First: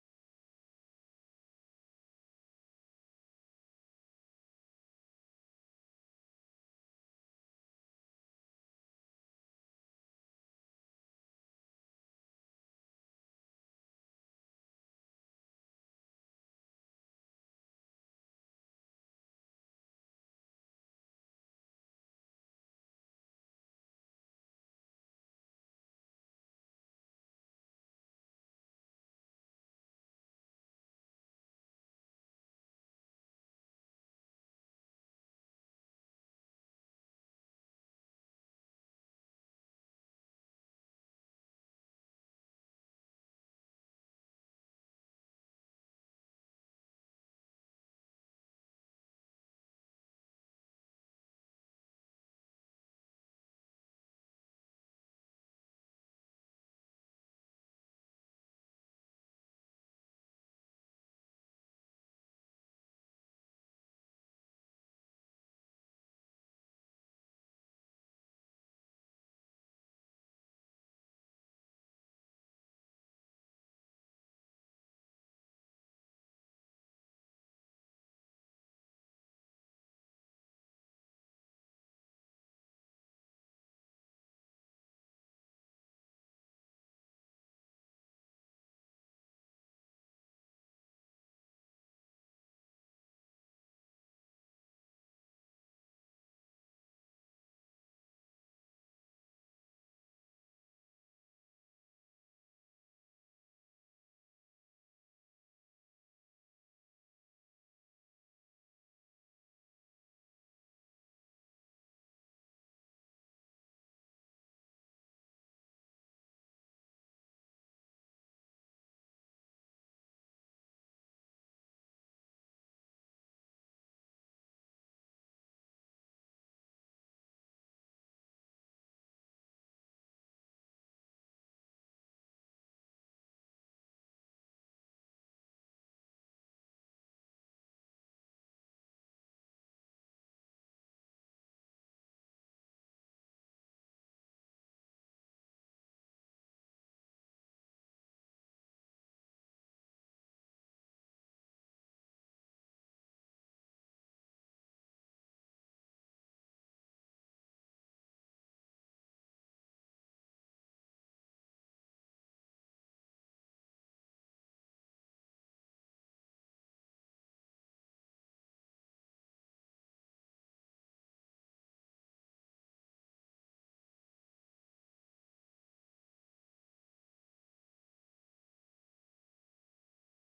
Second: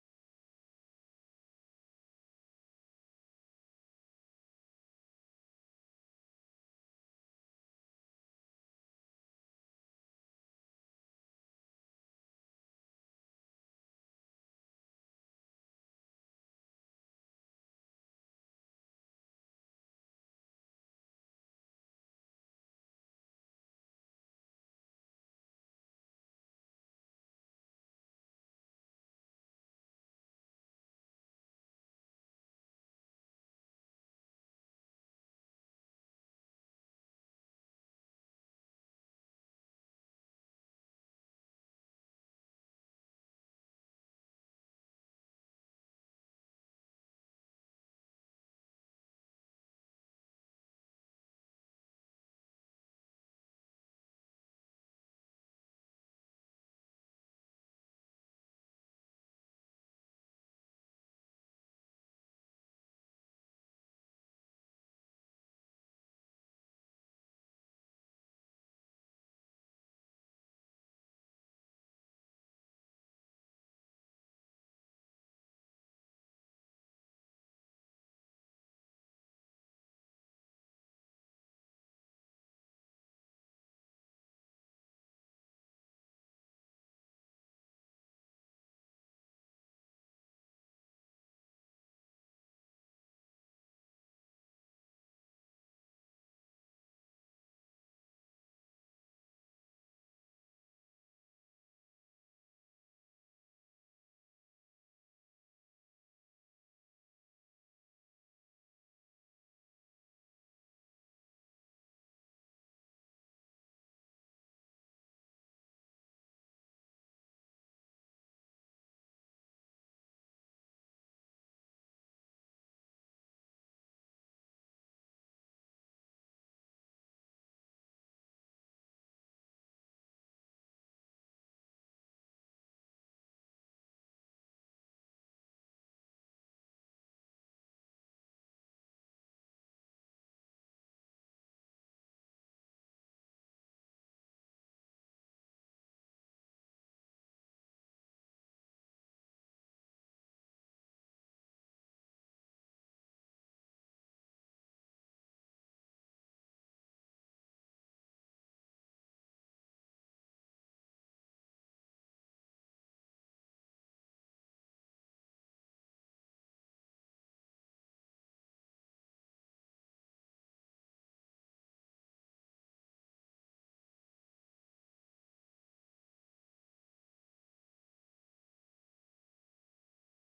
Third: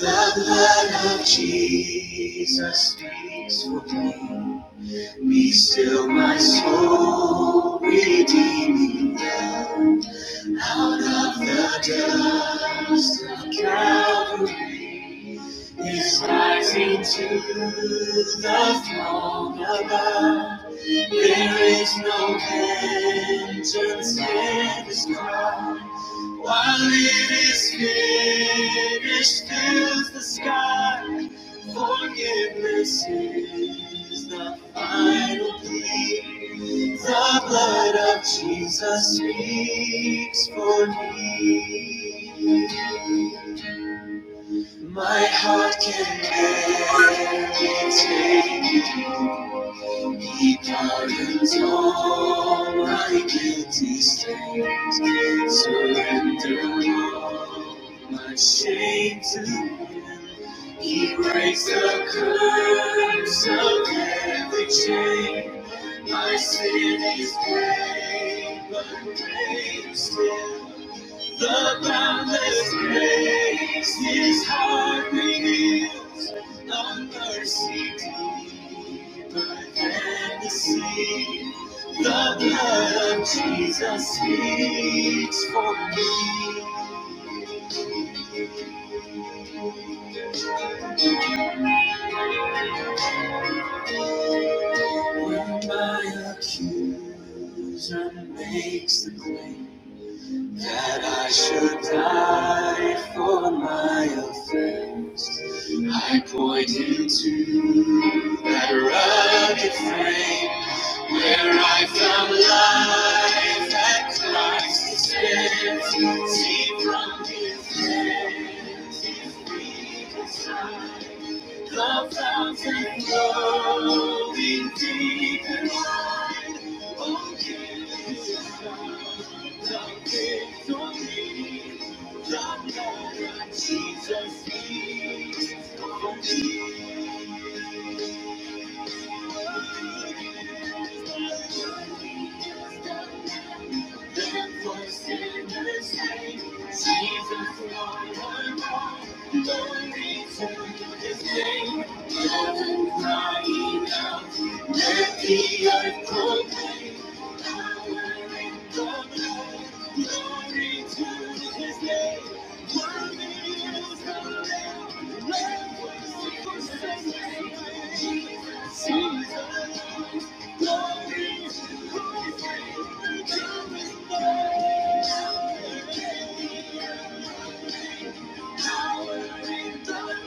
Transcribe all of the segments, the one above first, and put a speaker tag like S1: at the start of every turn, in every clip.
S1: The blood of Jesus speaks for me. Be still, my soul, redeeming. Out of the dust of Calvary is rising to the throne above. There is no penance in this crowd. While it is finished, fills the sky. Forgiveness is the final plea. The blood of Jesus speaks for me. My heart can barely take it. He pardons all my guilty stains. Surrender all my shame to Him. He breaks the curse of every chain. My sin is paid, but greater still. The boundless grace His heart reveals. A mercy deeper than the sea. The blood of Jesus speaks for me. When my accuser makes the claim that I should die for my offense, I point into that rugged frame where I found life at Christ's expense. See from His hand. Love fountain flowing deep within us sinners. Jesus, glory to his name. Heaven crying out, let the earth proclaim. Power in the blood. Glory to his name. Worthy is the Lamb. let Lamb was slain. Jesus, glory now. Eternal love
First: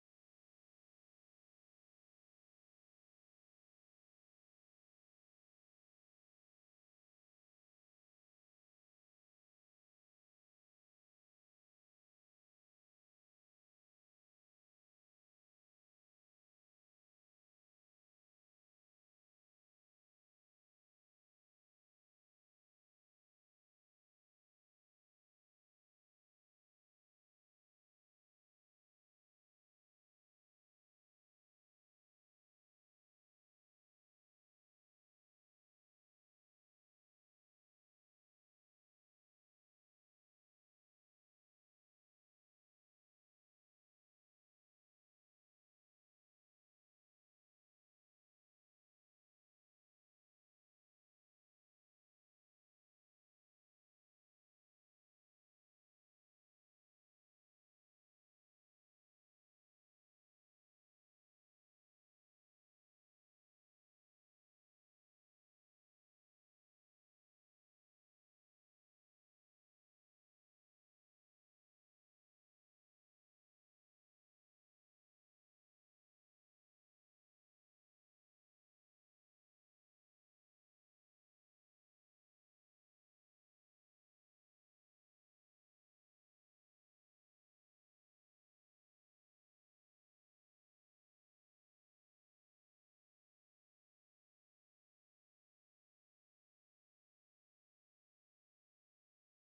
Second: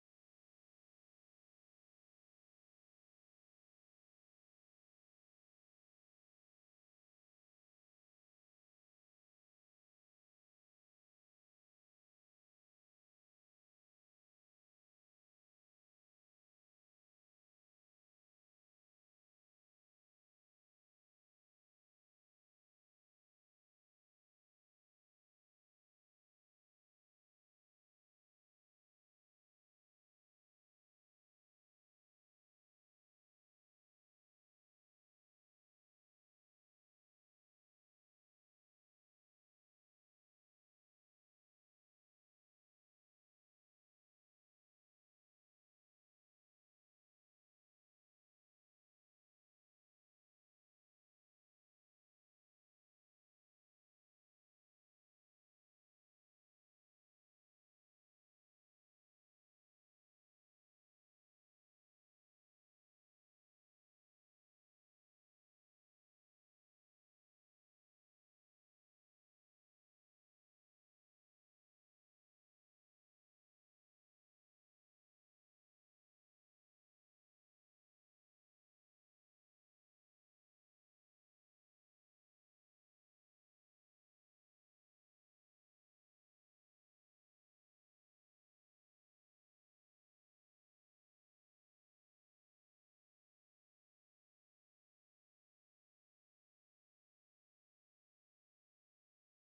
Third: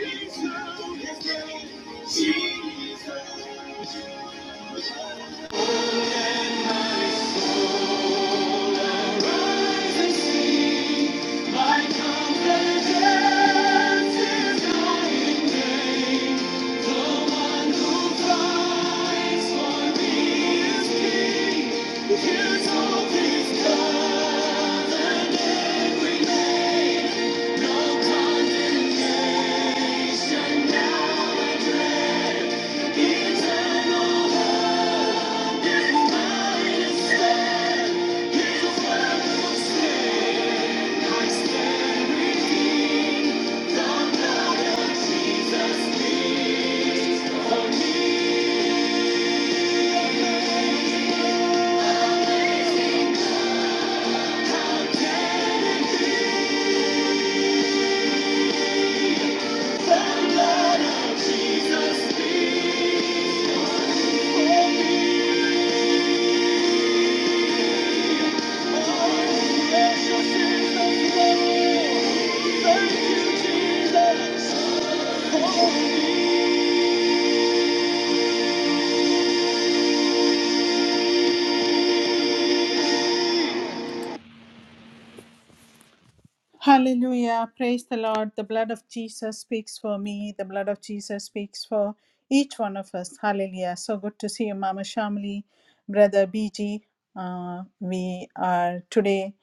S1: is mine instead. Thank you, Jesus. Hallelujah. Praise the Lord. The blood of Jesus speaks for me. The blood of Jesus speaks for each one of us. Hallelujah. So good to see you, Mama Shamli, Brother BG. Uh, we are today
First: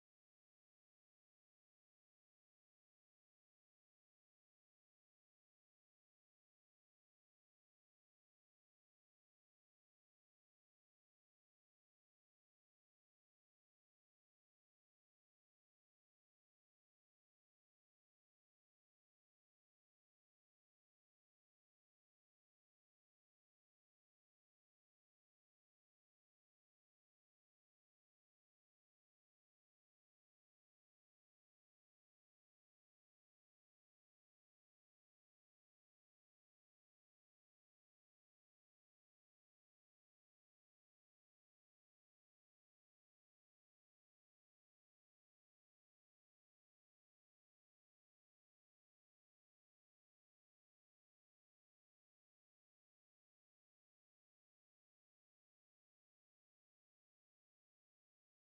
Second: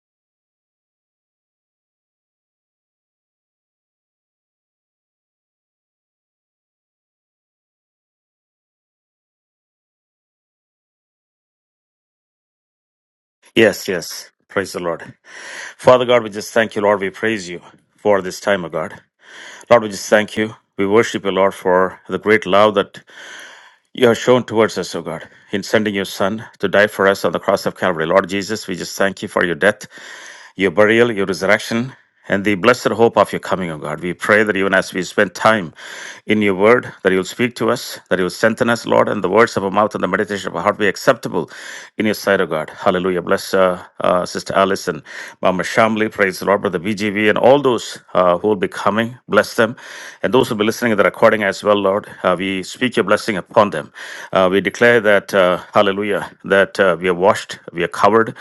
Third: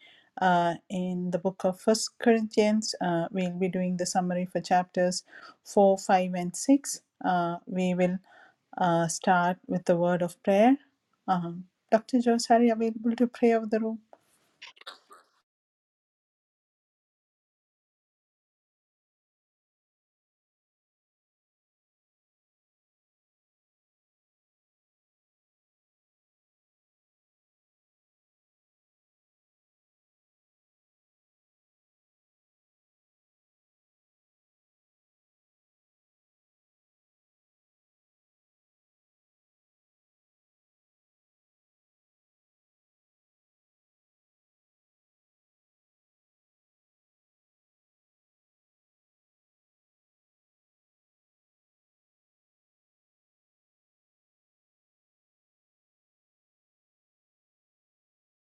S1: uh, in the book of First Corinthians. Uh, we'll be doing the summary for chapters 4, 5, and 6. Uh, we will uh, start with the word of prayer. Um, Dr. Josari, available to pray over the
S2: Yes,
S1: room?
S2: yes. Praise the Lord. Father God, we just thank you, Lord. We praise you for this time, O God. Lord, we just thank you. We worship you, Lord, for the great love that you have shown towards us, O God, in sending your Son to die for us on the cross of Calvary. Lord Jesus, we just thank you for your death your burial, your resurrection, and the blessed hope of your coming, O God. We pray that even as we spend time in your word, that you'll speak to us, that you'll strengthen us, Lord, and the words of our mouth and the meditation of our heart be acceptable in your sight, O God. Hallelujah. Bless uh, uh, Sister Allison, Mama Shamli, praise the Lord, Brother BGV, and all those uh, who will be coming. Bless them. And those who will be listening to the recording as well, Lord, uh, we speak your blessing upon them. Uh, we declare that, uh, hallelujah, that uh, we are washed, we are covered Lord,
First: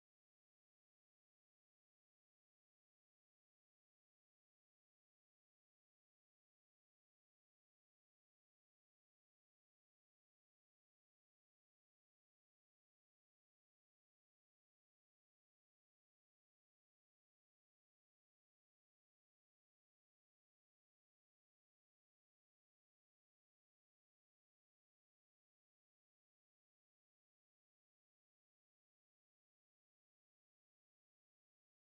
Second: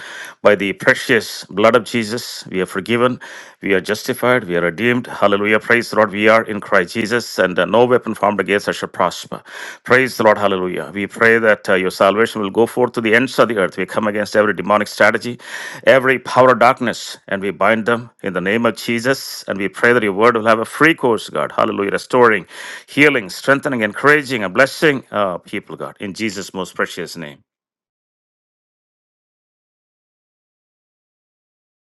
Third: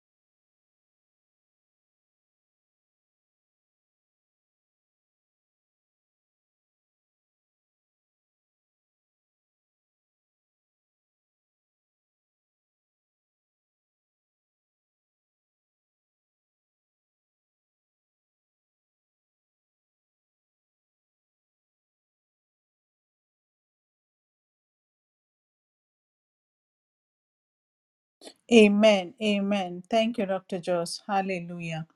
S2: By the precious blood of Jesus, we are forgiven, we are justified, we are redeemed. Hallelujah. Praise the Lord. We are in Christ Jesus, and uh, no weapon formed against us shall prosper. Praise the Lord. Hallelujah. We pray that uh, your salvation will go forth to the ends of the earth. We come against every demonic strategy, every power of darkness, and we bind them in the name of Jesus. And we pray that your word will have a free course, God. Hallelujah. Restoring, healing, strengthening, encouraging, and blessing uh, people, God. In Jesus' most precious name.
S1: Amen. Amen. Thank you, Dr. Joss. Hallelujah.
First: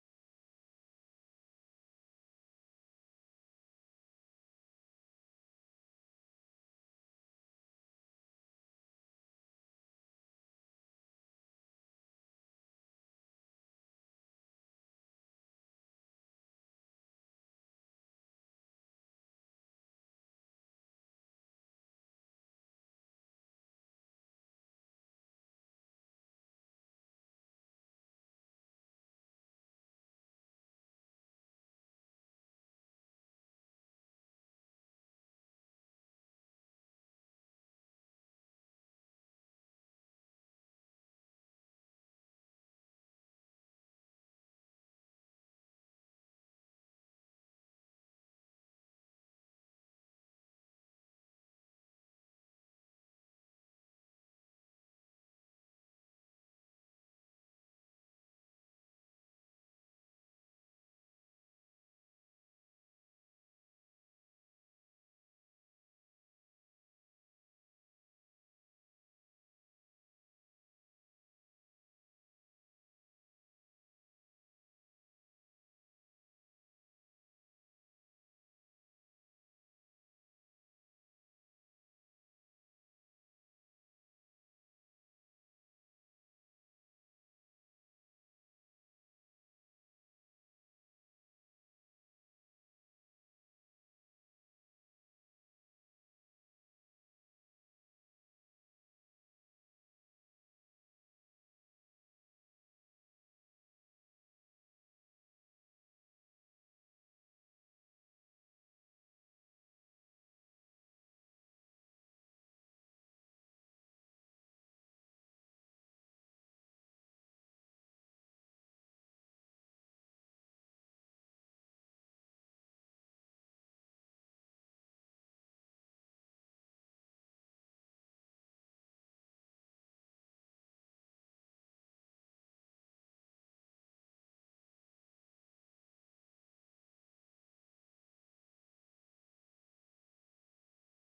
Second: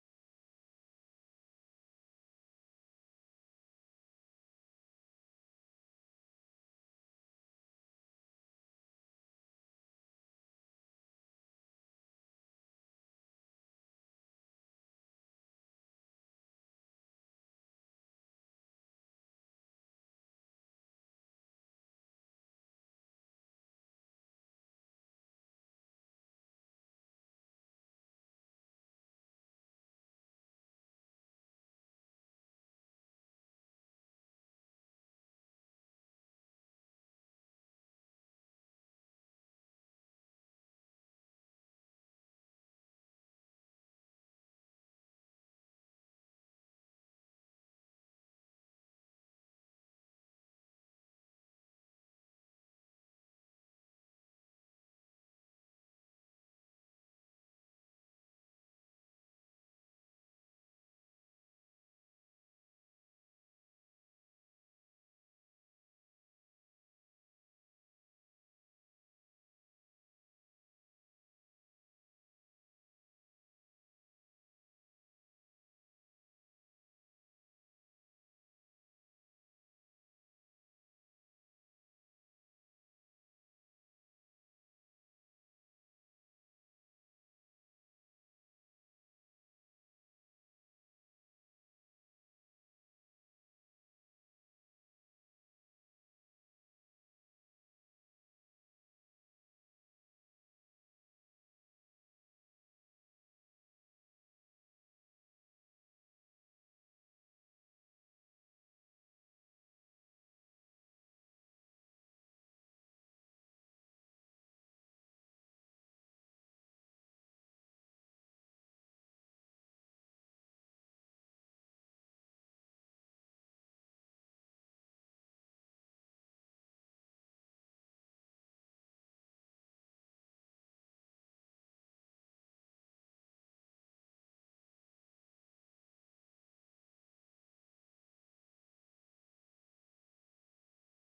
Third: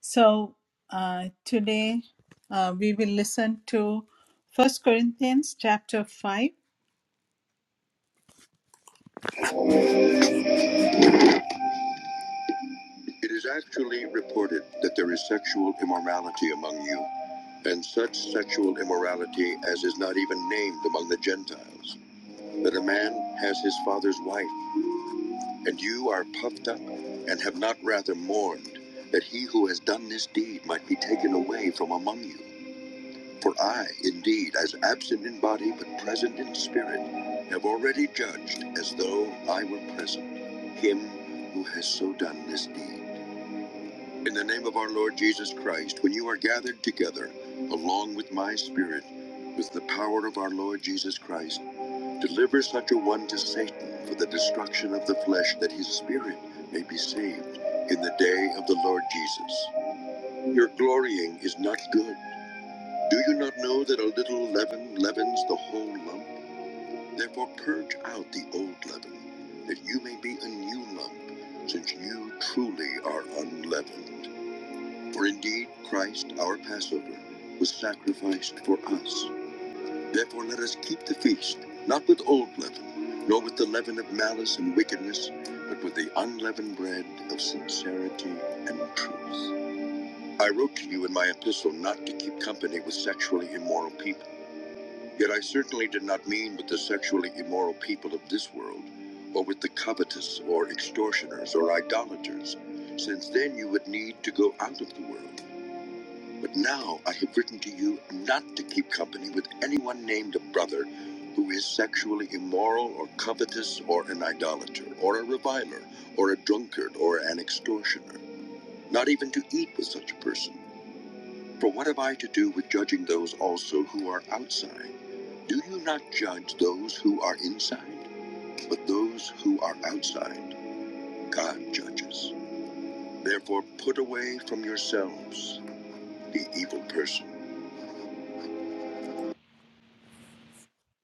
S1: So uh, today uh, we will listen to First Corinthians chapter 5.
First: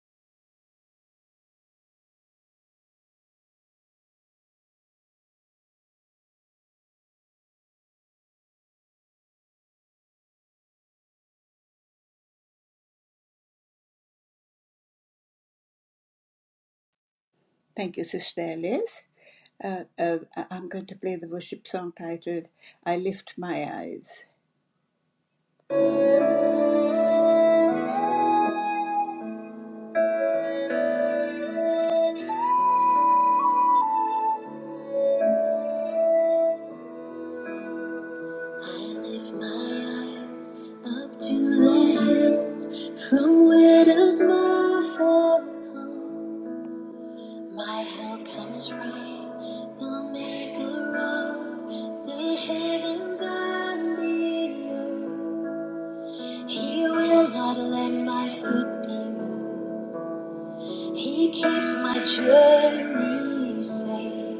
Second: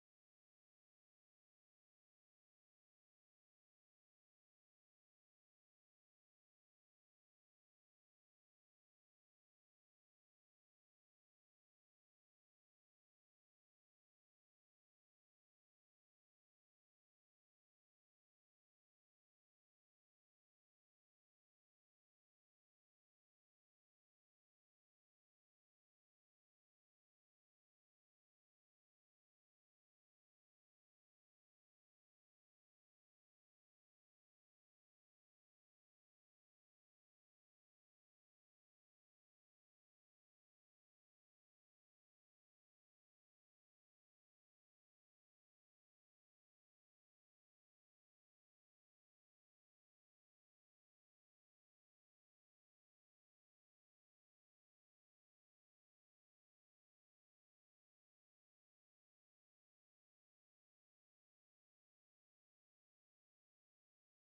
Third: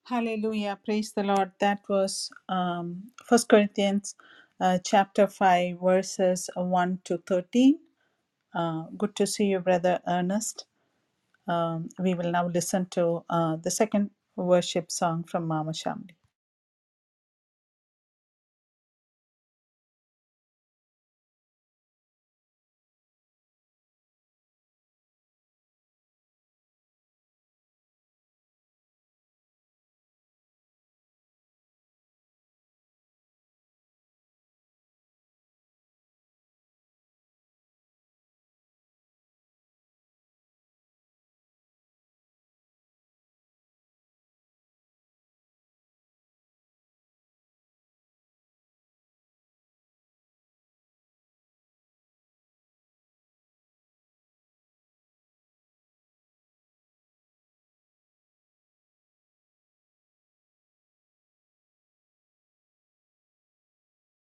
S1: Hallelujah. Praise the Lord. That was um, 1 Corinthians uh, chapter 5, verses 1 to 13. Uh, good to see you, Brother Ernest. Um, we will now listen to uh, the second worship song from Mama Shamli.
S3: Thank you, Sister Alice. Uh, uh, I- am going to play the worship song titled I Lift My Eyes. I lift my eyes up to the hills. From where does my help come? My help comes from the maker of the heavens and the earth. He will not let my foot be moved. He keeps my journey safe.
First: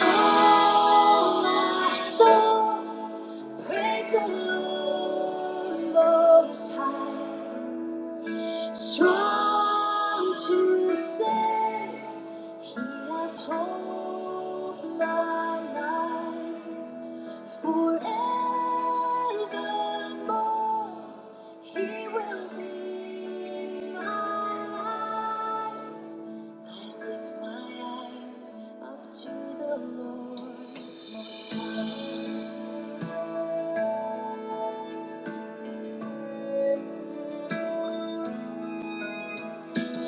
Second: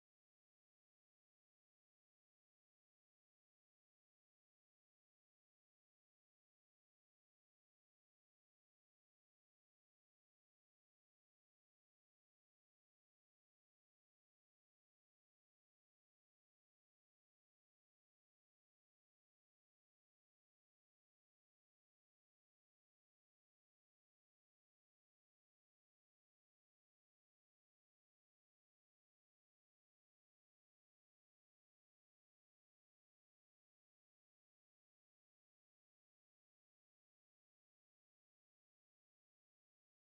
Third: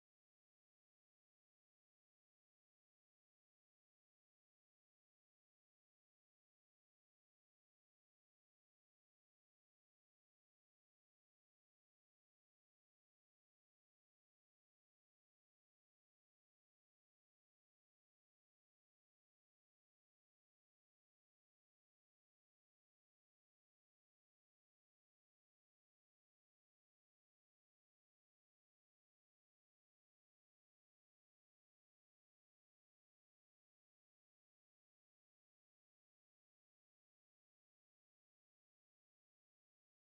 S3: Oh, my soul, praise the Lord Most High. Strong to save, He upholds my life forevermore. He will be my life. I lift my eyes up to the Lord He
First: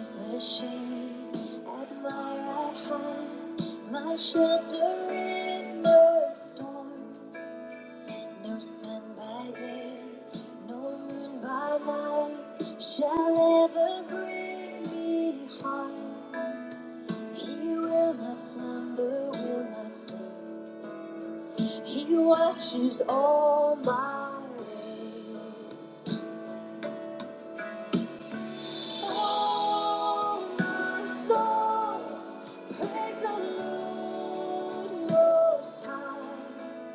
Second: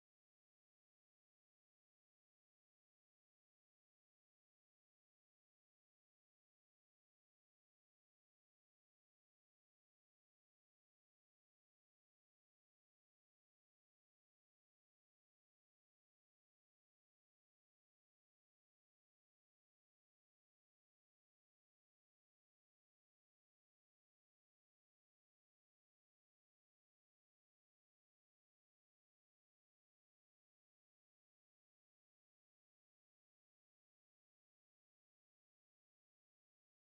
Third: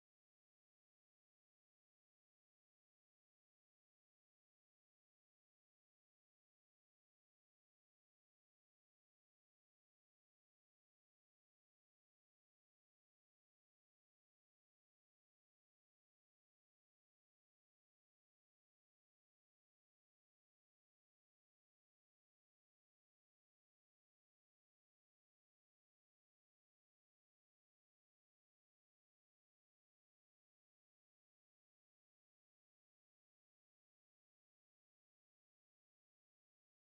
S3: is the shade at my right hand, my shelter in the storm. No sun by day, no moon by night shall ever bring me harm. He will not slumber, will not sleep. He watches all my ways. Oh, my soul, praise the Lord Most High.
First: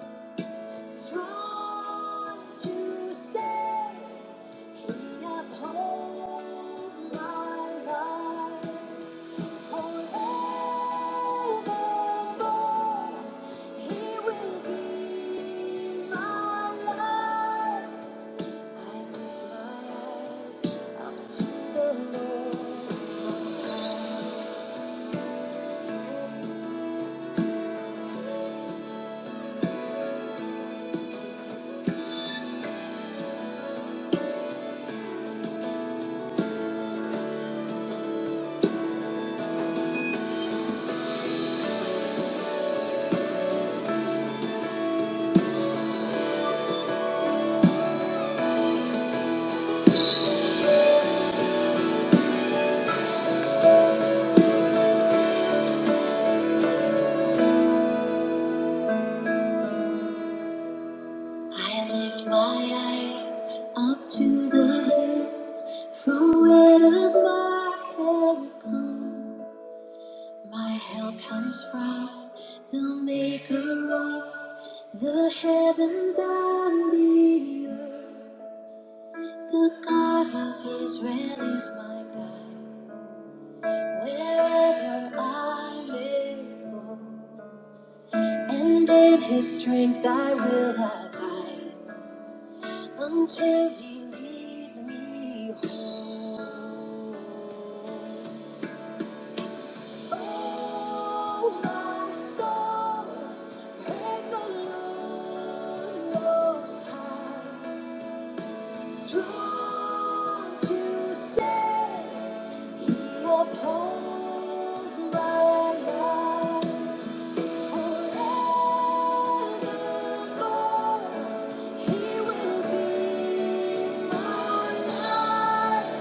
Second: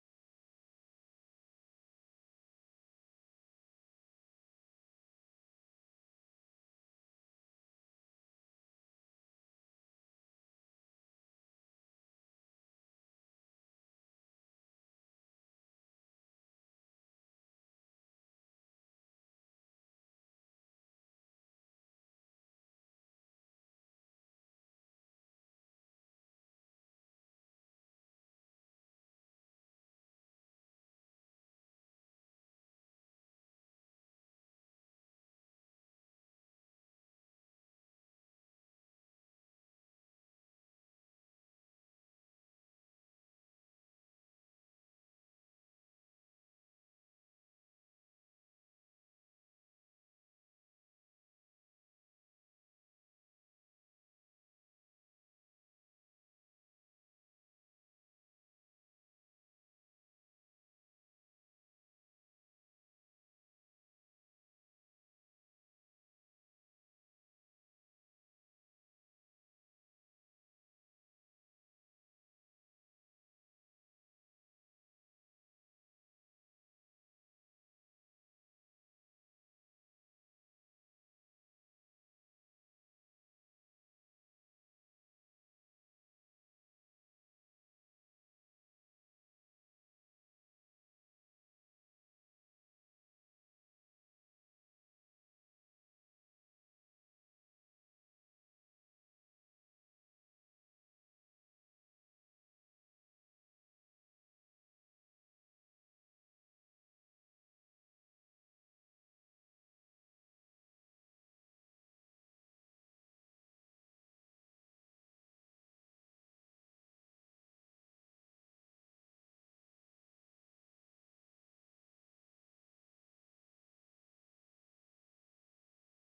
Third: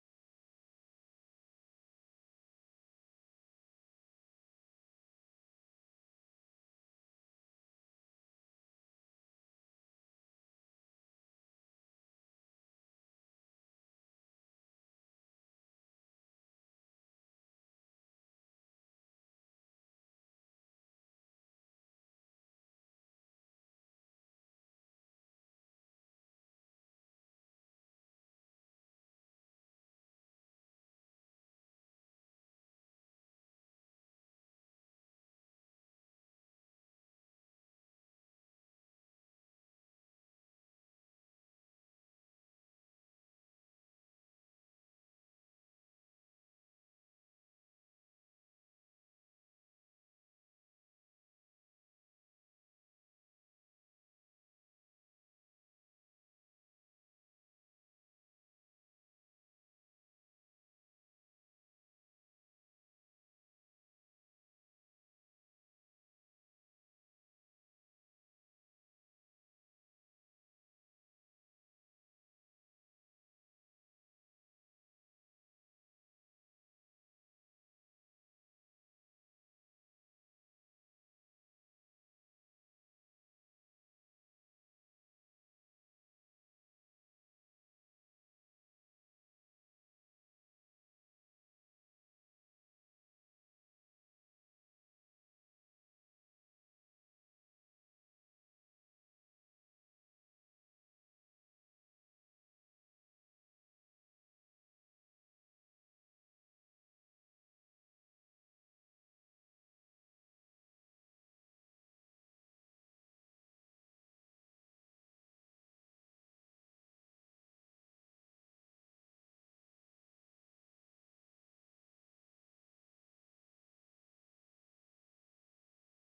S3: Strong to save. He upholds my life forevermore. He will be my light. I lift my eyes up to the Lord Most High. I lift my eyes up to the hills, from where does my help come? My help comes from the maker of the heavens and the earth. The God of Israel is my guide, wherever I may go. And in his strength I will abide until he leads me home. Oh, my soul, praise the Lord Most High. Strong to save, He upholds my life. Forevermore, He will be my light.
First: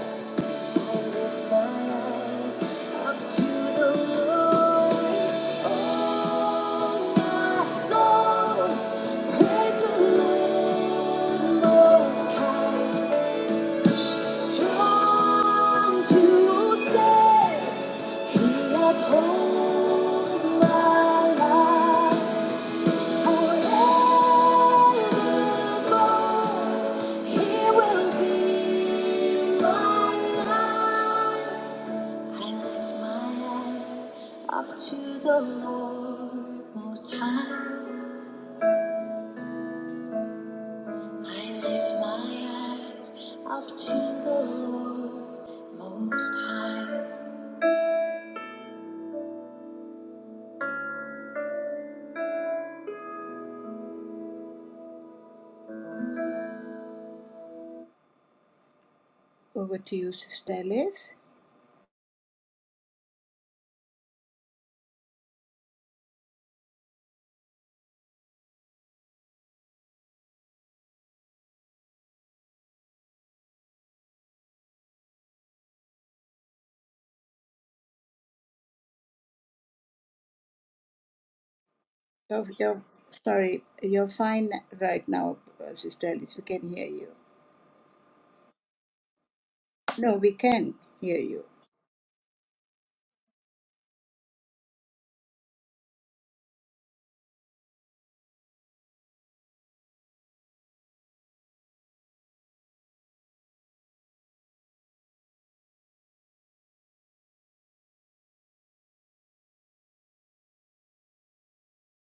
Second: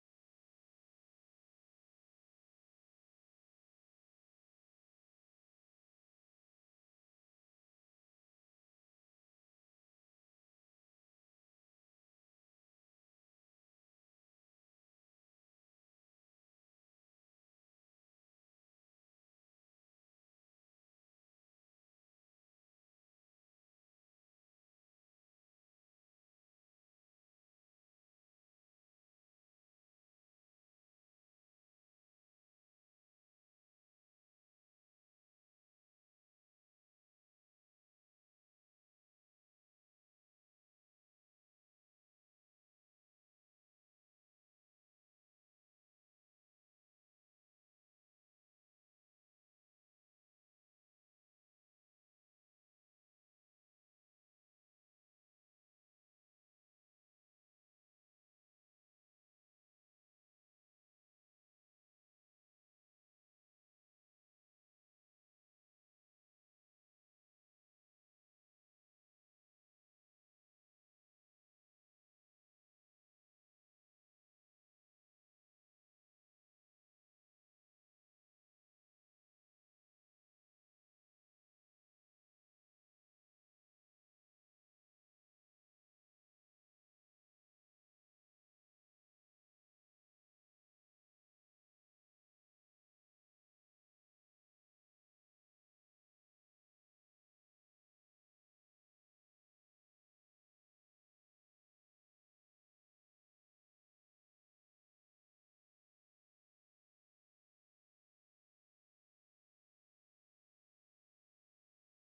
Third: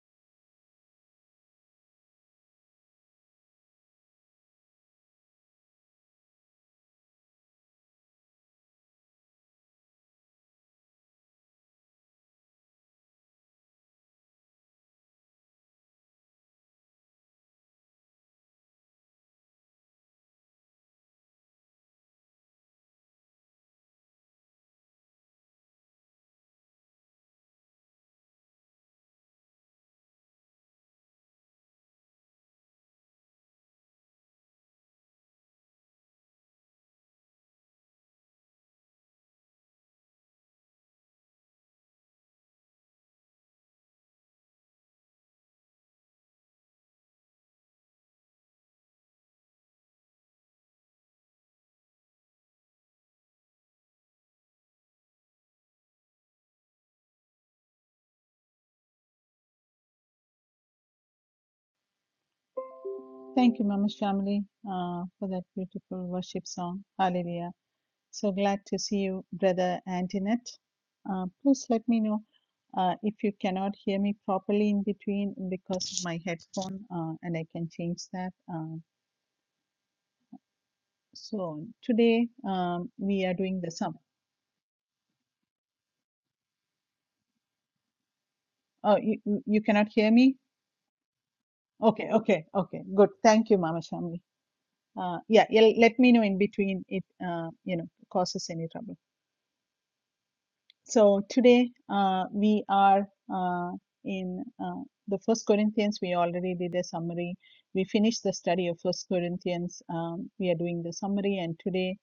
S3: Lift my eyes up to the Lord. Oh, my soul, praise the Lord Most High. Strong to save, He upholds my life. Forevermore, He will be my life. I lift my eyes up to the Lord Most High. I lift my eyes up to the Lord Most High. Over to you, Sister Alice.
S1: Thank you, Mama Shamli, uh, for that beautiful worship song. Hallelujah. So glad to see you, Brother Antoinette. Uh, please let me know uh, if you cannot hear me properly in between because of my headphone, uh, and I can change that. Uh, so today
S3: you you're,
S1: um, we are doing
S3: sorry,
S1: the sum.
S3: you're fine right now, uh, Sister Alice. We can hear you.
S1: Oh, you, you you cannot hear
S3: No, we
S1: me?
S3: can hear you.
S1: Okay, okay, okay. Good. Thank you, Mama Shamli. Uh, yeah, yeah, let me know in between it, uh, you know, causes any trouble. So today uh, we are uh, in uh, the First Corinthians. We already did a summary. We finished the study of First Corinthians. Um, we are doing the summary, and today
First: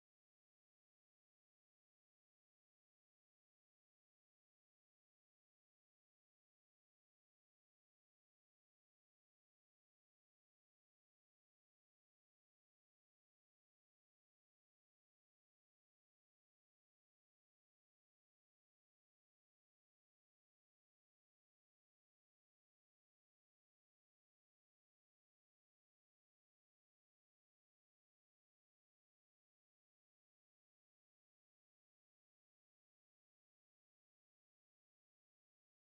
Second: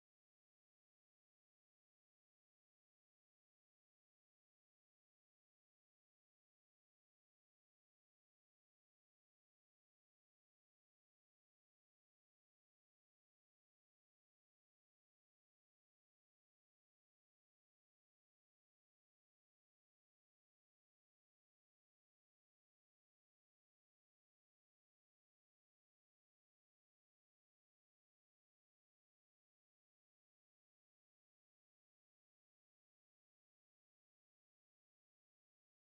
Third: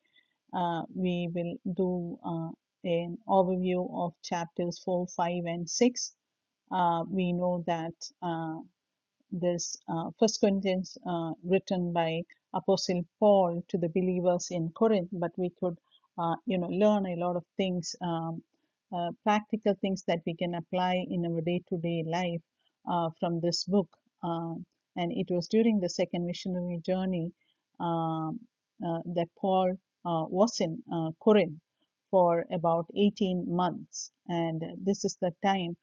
S1: uh, we will do uh, an overview of chapters four, five, and six. Uh, we know that uh, this uh, First Corinthians uh, written by Apostle Paul to the believers in Corinth, but we could, uh, you know, learn a lot of things, um, uh, practical things that we can apply in our day-to-day life uh, from this book. Um and it was during the second missionary journey um, uh, that Paul uh, was in uh, Corinth for about 18 months, and this is the time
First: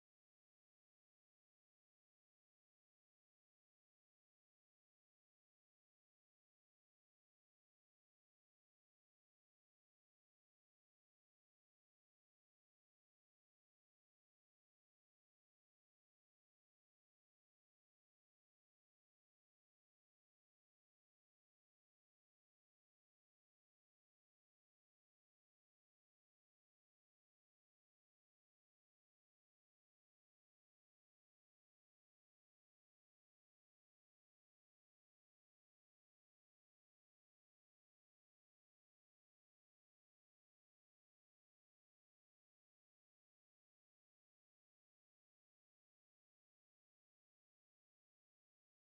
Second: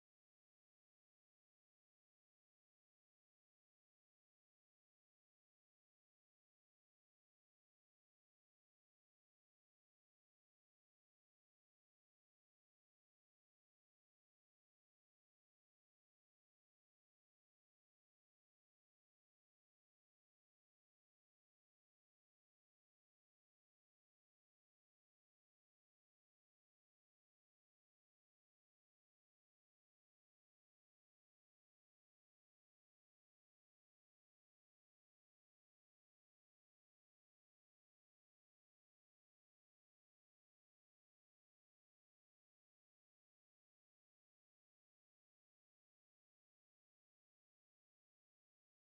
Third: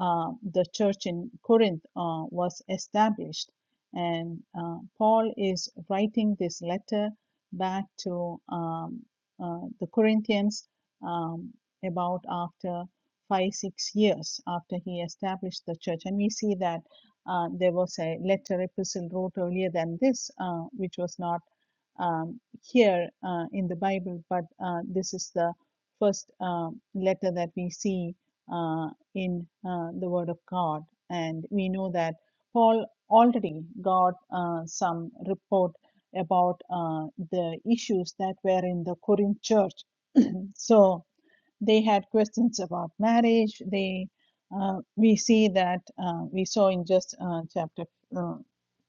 S1: uh, the church in Corinth uh, was established. And uh, Paul is writing this letter back to um, uh, the Corinthians um, about after five, six years after he established the church. And we see that uh, there was a letter epistle wrote earlier than this, uh, which was not um, here uh, in the Bible, but uh, this is the first um letter that we see uh, in uh, the Word of God. And we know that Paul already got uh, some report about uh, the issues that were in the Corinth church. So they had questions about marriage. They uh, we see that uh, we saw in just uh, chapter uh,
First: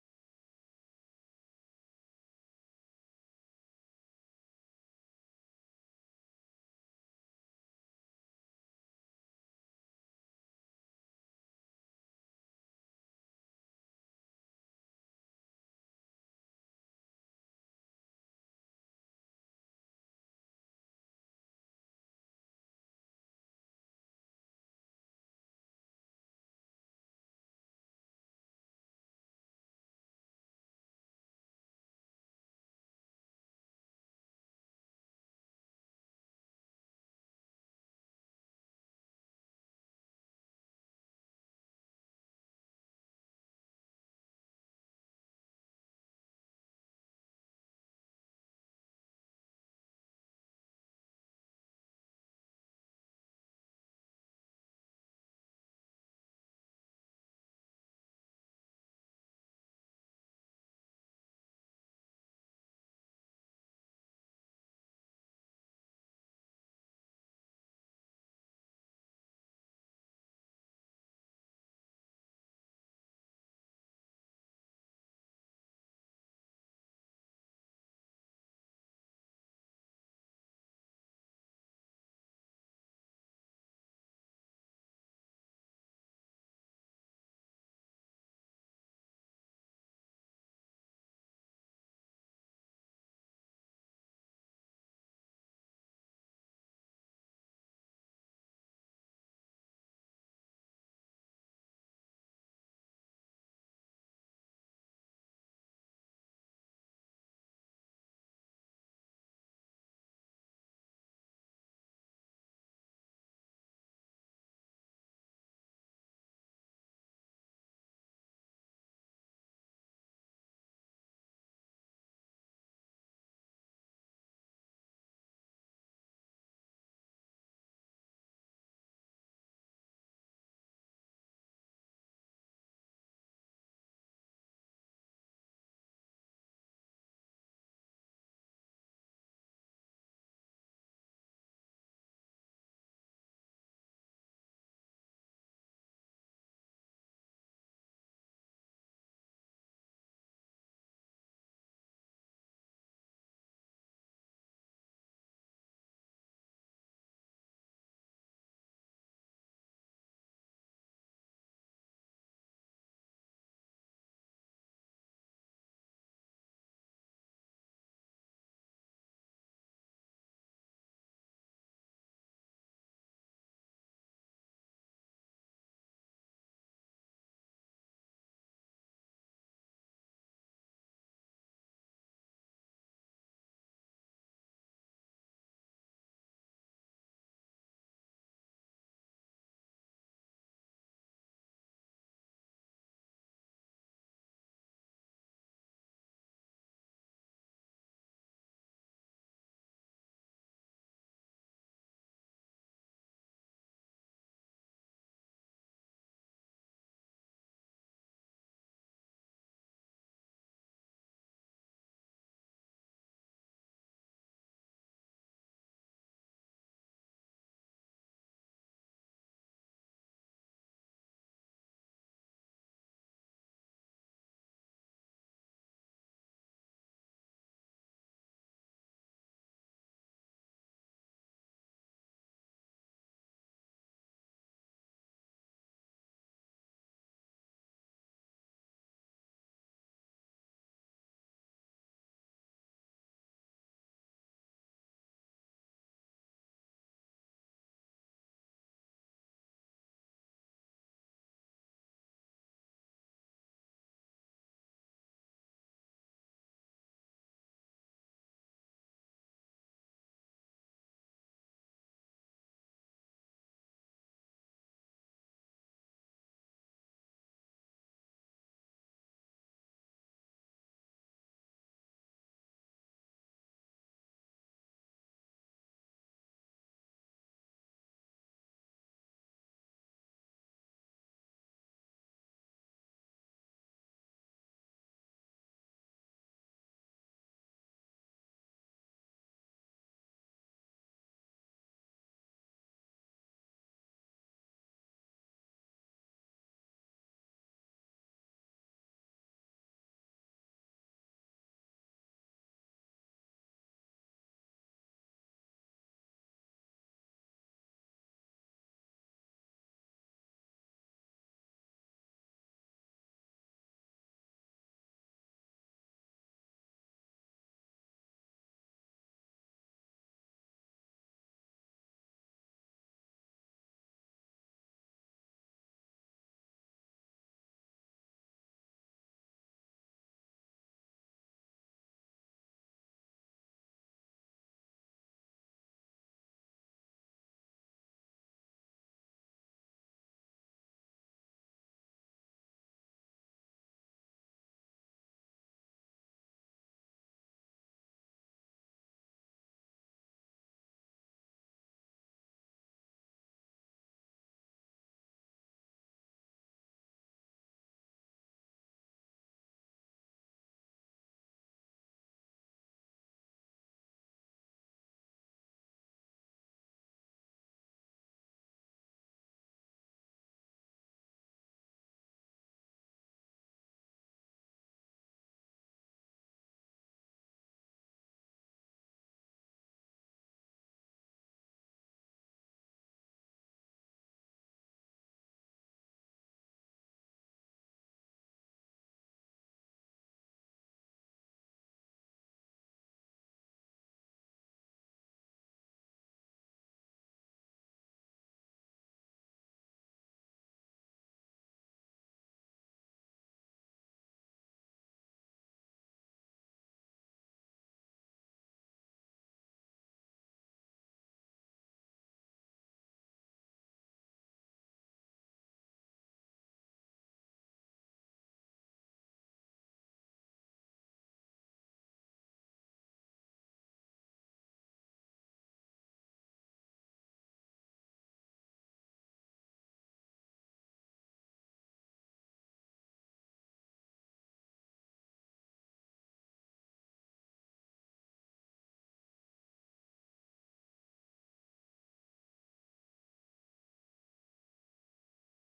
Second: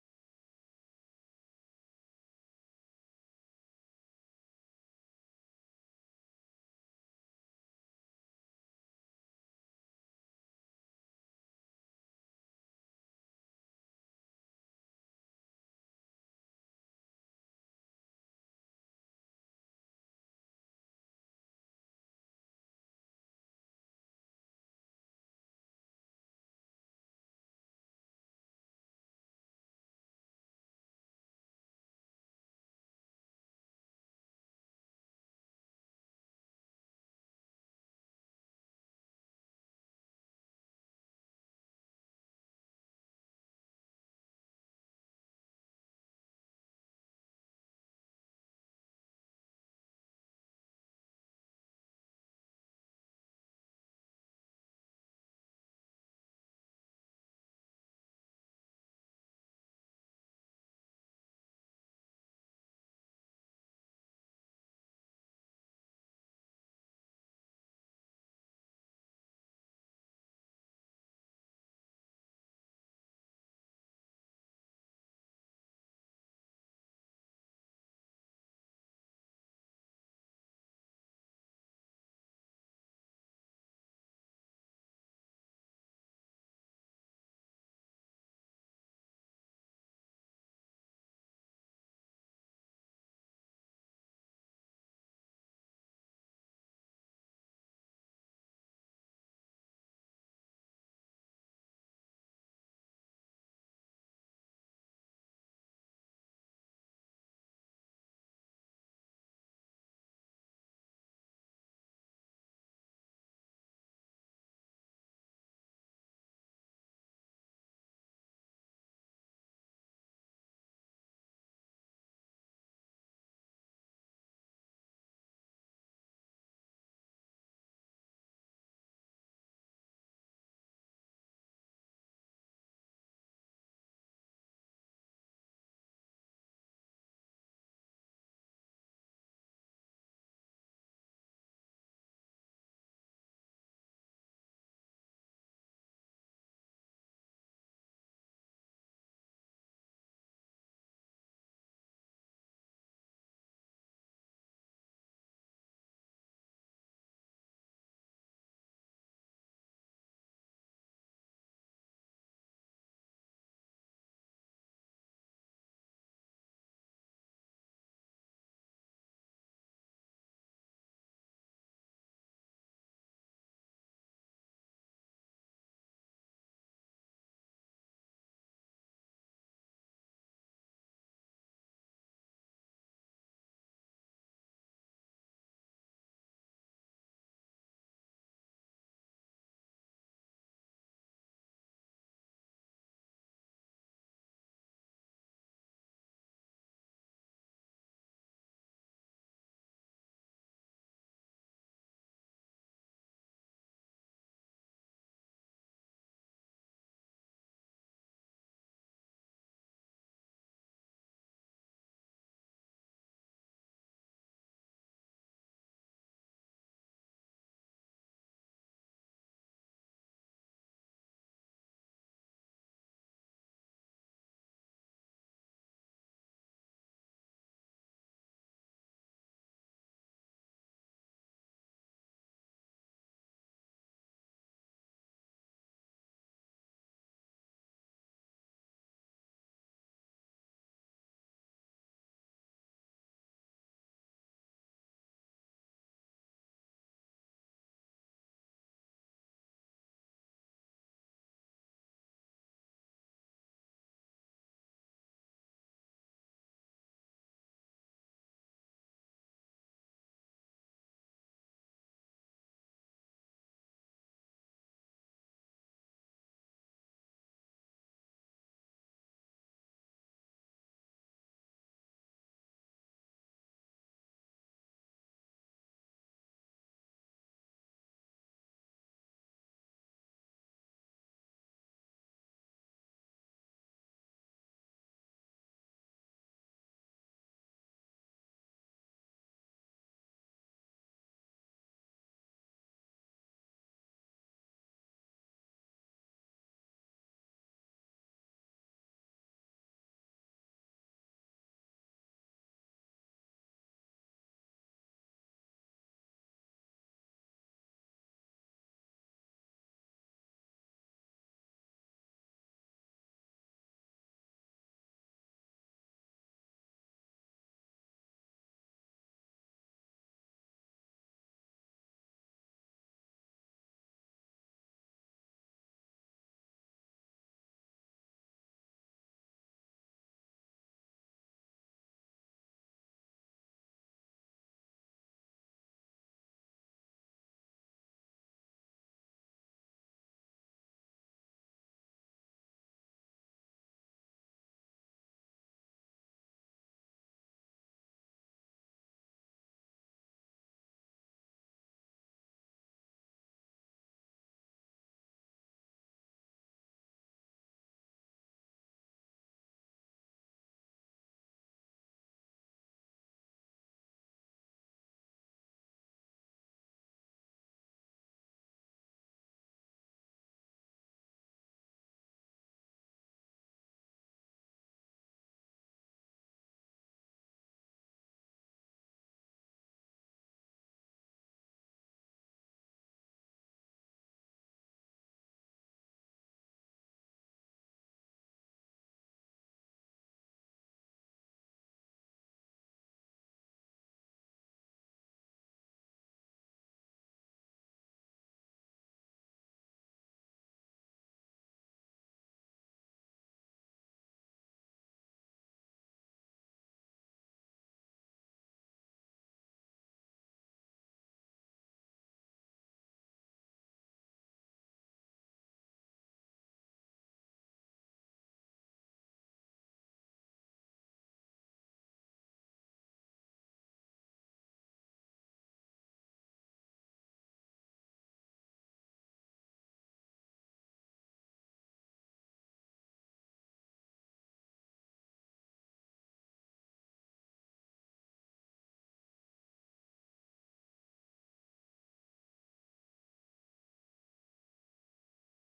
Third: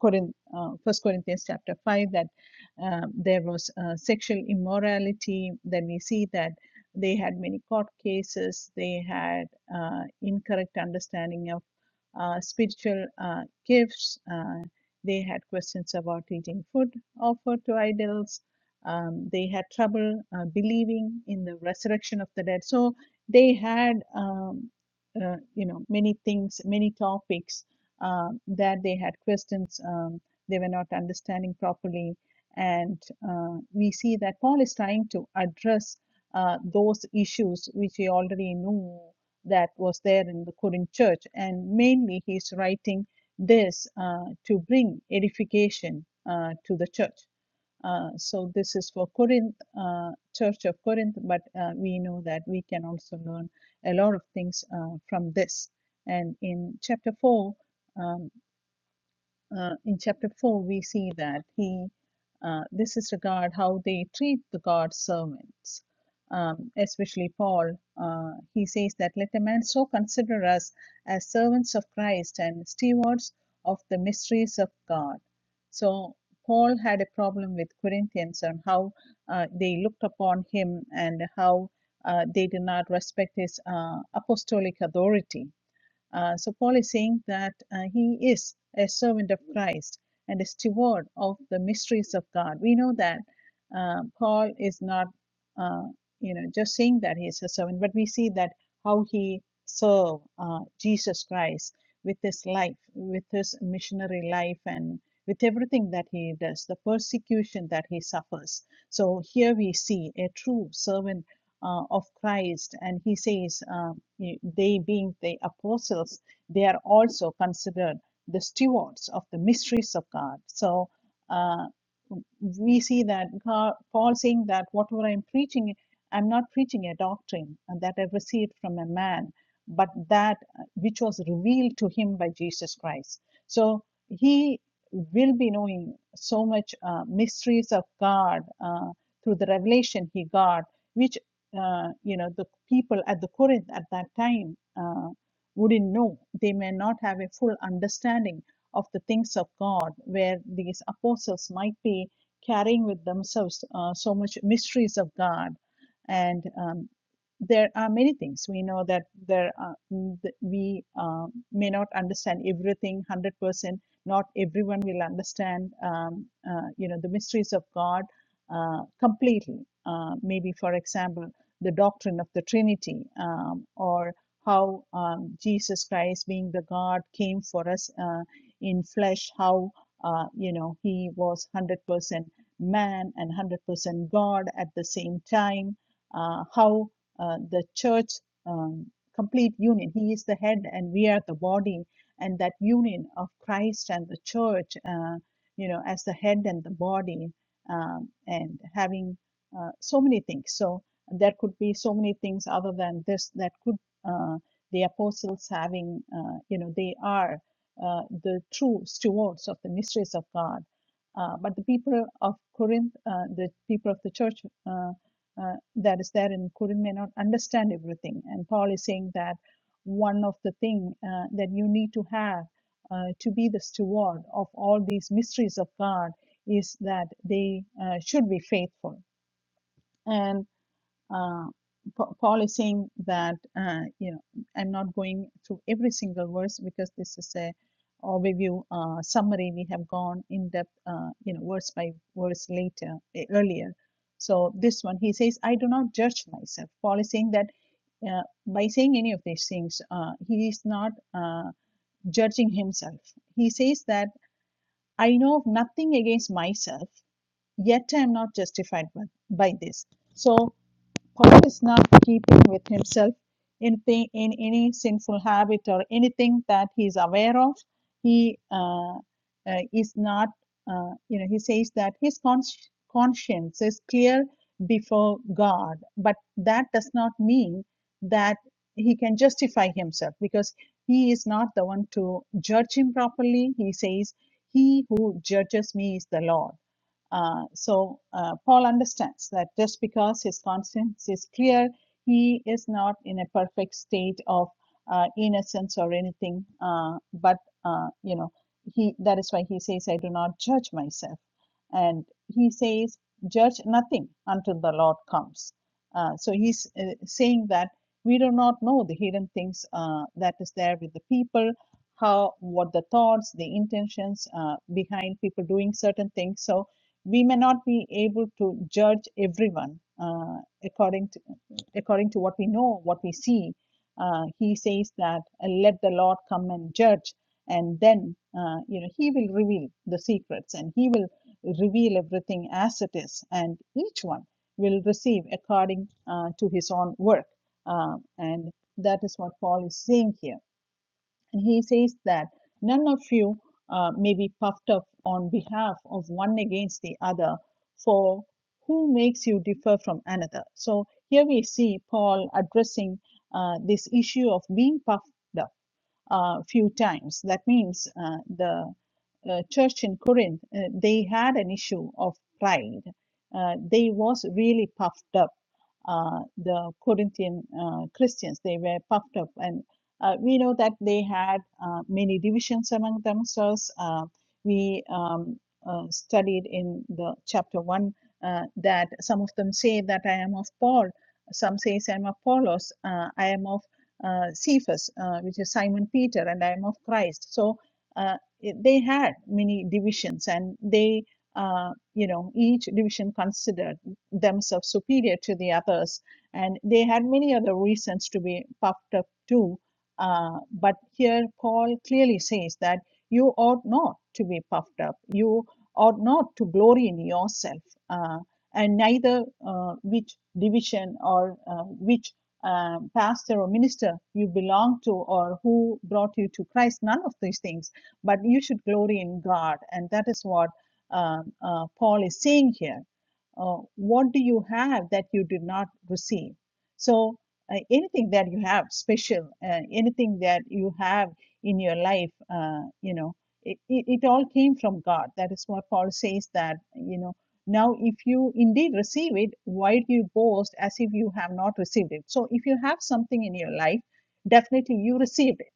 S1: Corinth, uh, First Corinthians chapter five that um, there was uh, sexual immorality. Then we see that they had many court cases. They had uh, incorrect understanding of uh, spiritual uh, gifts. Uh, they had questions about eating food offered to idols um, they had trouble uh, believing in the resurrection of the dead so they had um, uh, you know many things many topics um that they had questions um, they were not understanding properly and uh, we see that paul is trying to address uh, those issues which he already knew that was there in the Corinth church and mainly he's writing this uh, to bring edification uh, to the church uh, so this is for Corinth, uh, Church of Corinth, but uh, we know that we can also learn a lot of things uh, from this. And in chapter 4, um, uh, in chapter 4 we see that he uh, this is regard how they treat the god's servants um, especially paul uh, he says that let a man so consider us as servants of christ and stewards of the mysteries of god so paul had a problem with corinthians on how uh, they looked upon him and how uh, they did not respect his uh, apostolic authority uh, so Paul is saying that uh, he is a servant of Christ and a steward of the mysteries of God. We know that uh, Paul is not, uh, you know, just saying that he is a servant, but we see that how he served uh, Jesus Christ with his life, with his missionary life, and with everything that he does, the persecution that he suffers. So here we see a true servant uh, of Christ, and he says, uh, they being the apostles, they are also considered the stewards of the mysteries of God. So uh, we see that God, Paul saying that whatever I'm preaching, I'm not preaching a doctrine that I received from a man, but that which was revealed to him by Jesus Christ. So he will be knowing so much uh, mysteries of God uh, through the revelation he got, which uh, you know the people at the Corinth at that time uh, wouldn't know. They may not have a full understanding of the things of God, where these apostles might be carrying with themselves uh, so much mysteries of God, and um, there are many things we know that there are mm, th- we uh, may not understand everything 100% not everyone will understand um, uh, you know the mysteries of god uh, completely uh, maybe for example the doctrine of the Trinity um, or how um, Jesus Christ, being the God, came for us uh, in flesh, how uh, you know he was 100% man and 100% God at the same time, uh, how uh, the church um, complete union. He is the head and we are the body, and that union of Christ and the church, uh, you know, as the head and the body, um, and having uh, so many things. So there could be so many things other than this that could uh, the apostles having uh, you know they are uh, the true stewards of the mysteries of god uh, but the people of corinth uh, the people of the church uh, uh, that is there in corinth may not understand everything and paul is saying that one of the thing uh, that you need to have uh, to be the steward of all these mysteries of god is that they uh, should be faithful and uh, Pa- Paul is saying that uh, you know I'm not going through every single verse because this is a overview uh, summary. We have gone in depth, uh, you know, verse by verse later eh, earlier. So this one, he says, I do not judge myself. Paul is saying that uh, by saying any of these things, uh, he is not uh, judging himself. He says that I know of nothing against myself, yet I am not justified by, by this. So Paul is not keeping with himself anything in any sinful habit or anything that he is aware of. He uh, uh, is not, uh, you know, he says that his cons- conscience is clear before God, but that does not mean that he can justify himself because he is not the one to judge him properly. He says, He who judges me is the Lord uh, so uh, Paul understands that just because his conscience is clear, he is not in a perfect state of uh, innocence or anything. Uh, but uh, you know, he that is why he says, "I do not judge myself," and he says, "Judge nothing until the Lord comes." Uh, so he's uh, saying that we do not know the hidden things uh, that is there with the people, how what the thoughts, the intentions uh, behind people doing certain things. So we may not be able to judge everyone uh, according to according to what we know, what we see. Uh, he says that uh, let the Lord come and judge, and then uh, you know He will reveal the secrets, and He will reveal everything as it is, and each one will receive according uh, to his own work, uh, and that is what Paul is saying here and he says that none of you uh, may be puffed up on behalf of one against the other, for who makes you differ from another? So here we see Paul addressing uh, this issue of being puffed up a uh, few times. That means uh, the uh, church in Corinth, uh, they had an issue of pride. Uh, they was really puffed up. Uh, the Corinthian uh, Christians, they were puffed up, and uh, we know that they had uh, many divisions among themselves. Uh, we um, uh, studied in the chapter one uh, that some of them say that I am of Paul, some say I am of Apollos, uh, I am of uh, Cephas, uh, which is Simon Peter, and I am of Christ. So uh, they had many divisions, and they, uh, you know, each division considered themselves superior to the others, and they had many other reasons to be puffed up too uh, but here, Paul clearly says that you ought not to be puffed up. You ought not to glory in yourself, uh, and neither uh, which division or uh, which um, pastor or minister you belong to or who brought you to Christ, none of these things. But you should glory in God. And that is what um, uh, Paul is saying here. Uh, what do you have that you did not receive? So uh, anything that you have special, uh, anything that you have in your life, uh, you know, it, it, it all came from God. That is what Paul says that, you know, now if you indeed receive it, why do you boast as if you have not received it? So if you have something in your life, definitely you received it.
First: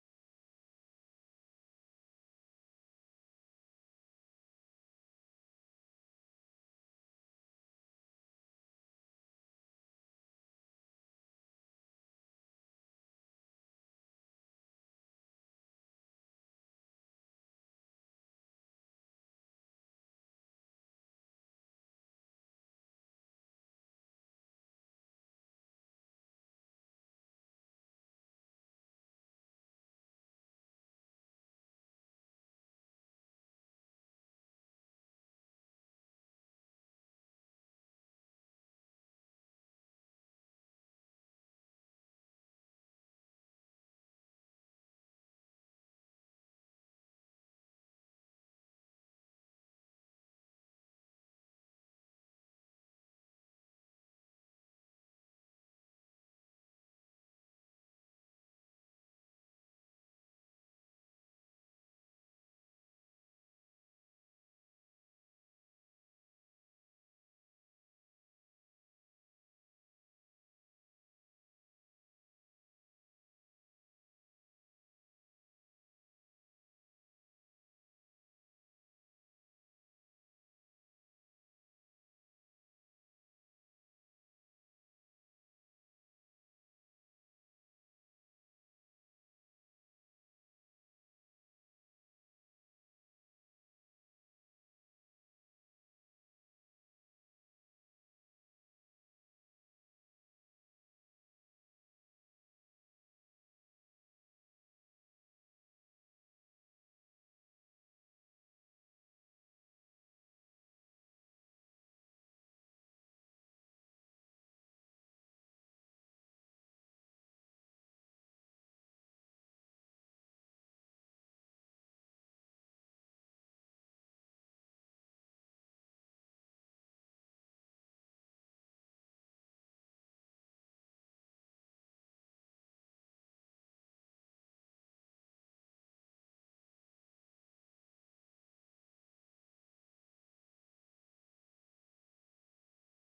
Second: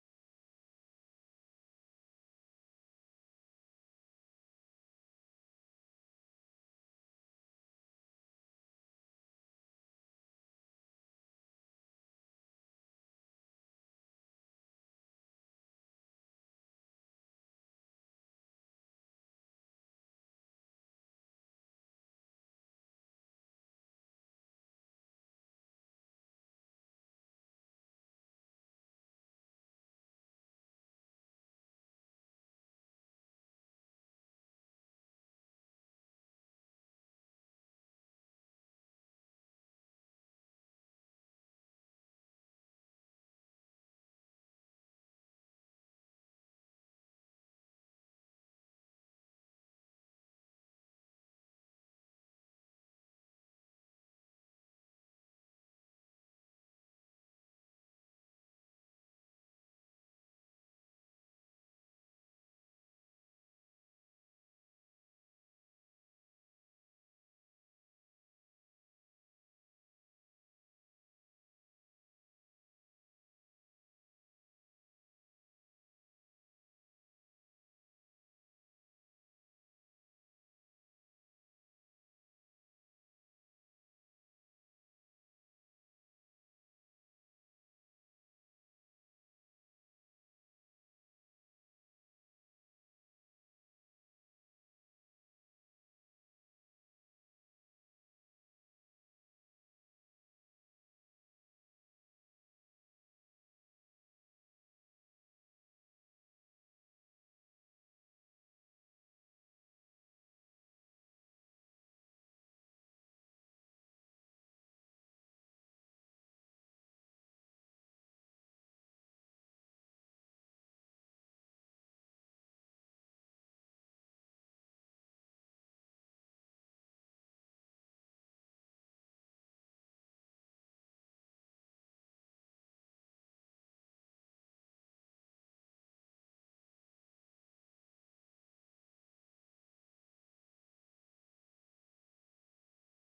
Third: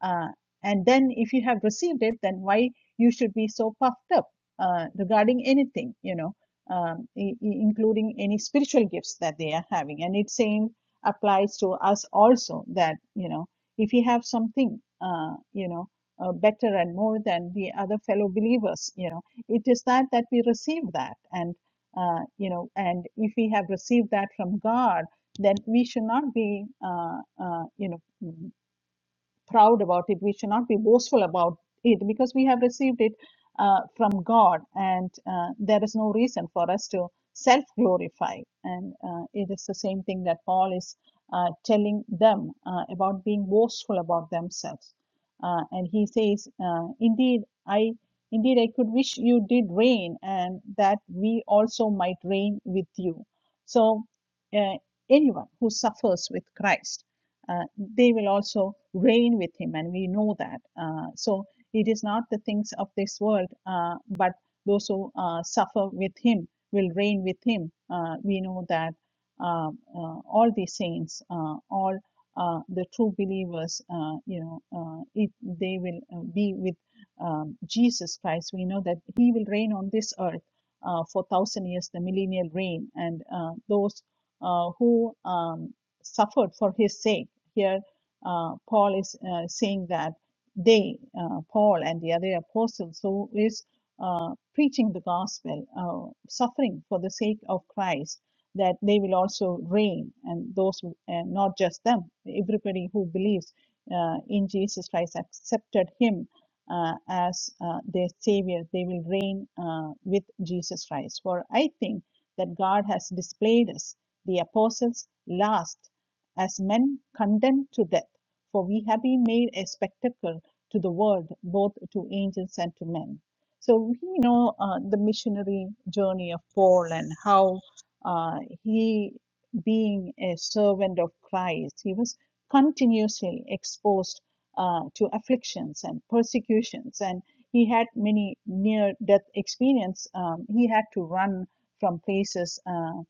S1: Uh, and then if you have received it, then why you should be so puffed up uh, regarding anything, you know, um, i- i- including any spiritual gifts that they are having. And it's saying applies to us also that you know if we have something uh, you know uh, better and more than the other fellow believers you know it is that that we receive that and uh, you know and if we have received that from god then we should not be uh, uh, you know proud about it. We should not be boastful about it because we have received it uh, from God, and uh, there is no reason for us to self glorify. And uh, it is the same thing that Paul is uh, telling them uh, about being boastful about themselves. Uh, and he says, uh, Indeed, I Indeed, I could wish you did reign, and that we also might reign with you. So, uh, anyone who suffers with Christ. uh, they will also reign with him, and we know that. Uh, so it is not the things of this world, uh, but those who uh, suffer with him will reign with him. Uh, we know that uh, uh, all the saints, uh, all uh, the true believers, uh, you know, uh, it, they will uh, be with um, Jesus Christ. We know that He will reign on this earth uh, for thousand years, the millennial reign, and uh, those uh, who um, suffered for His sake. Here uh, Paul is uh, saying that they, uh, Paul and the other apostles, who is uh, preaching the gospel, uh, suffering for the sake of Christ, that they will also reign, and those, and not just them, everybody who believes uh, in Jesus Christ accepted Him uh, as uh, their Savior, they will reign uh, with Jesus Christ. For I think that God has displayed us, the apostles, last as men condemned to death, for we have been made a spectacle to the world, both to angels and to men. So we know uh, the missionary journey of Paul and how uh, he, being a servant of Christ, he was continuously exposed uh, to afflictions and persecutions, and he had many near-death experience. Um, he had to run from places. Uh,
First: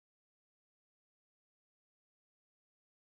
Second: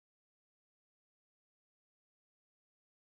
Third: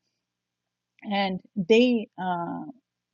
S1: and they uh,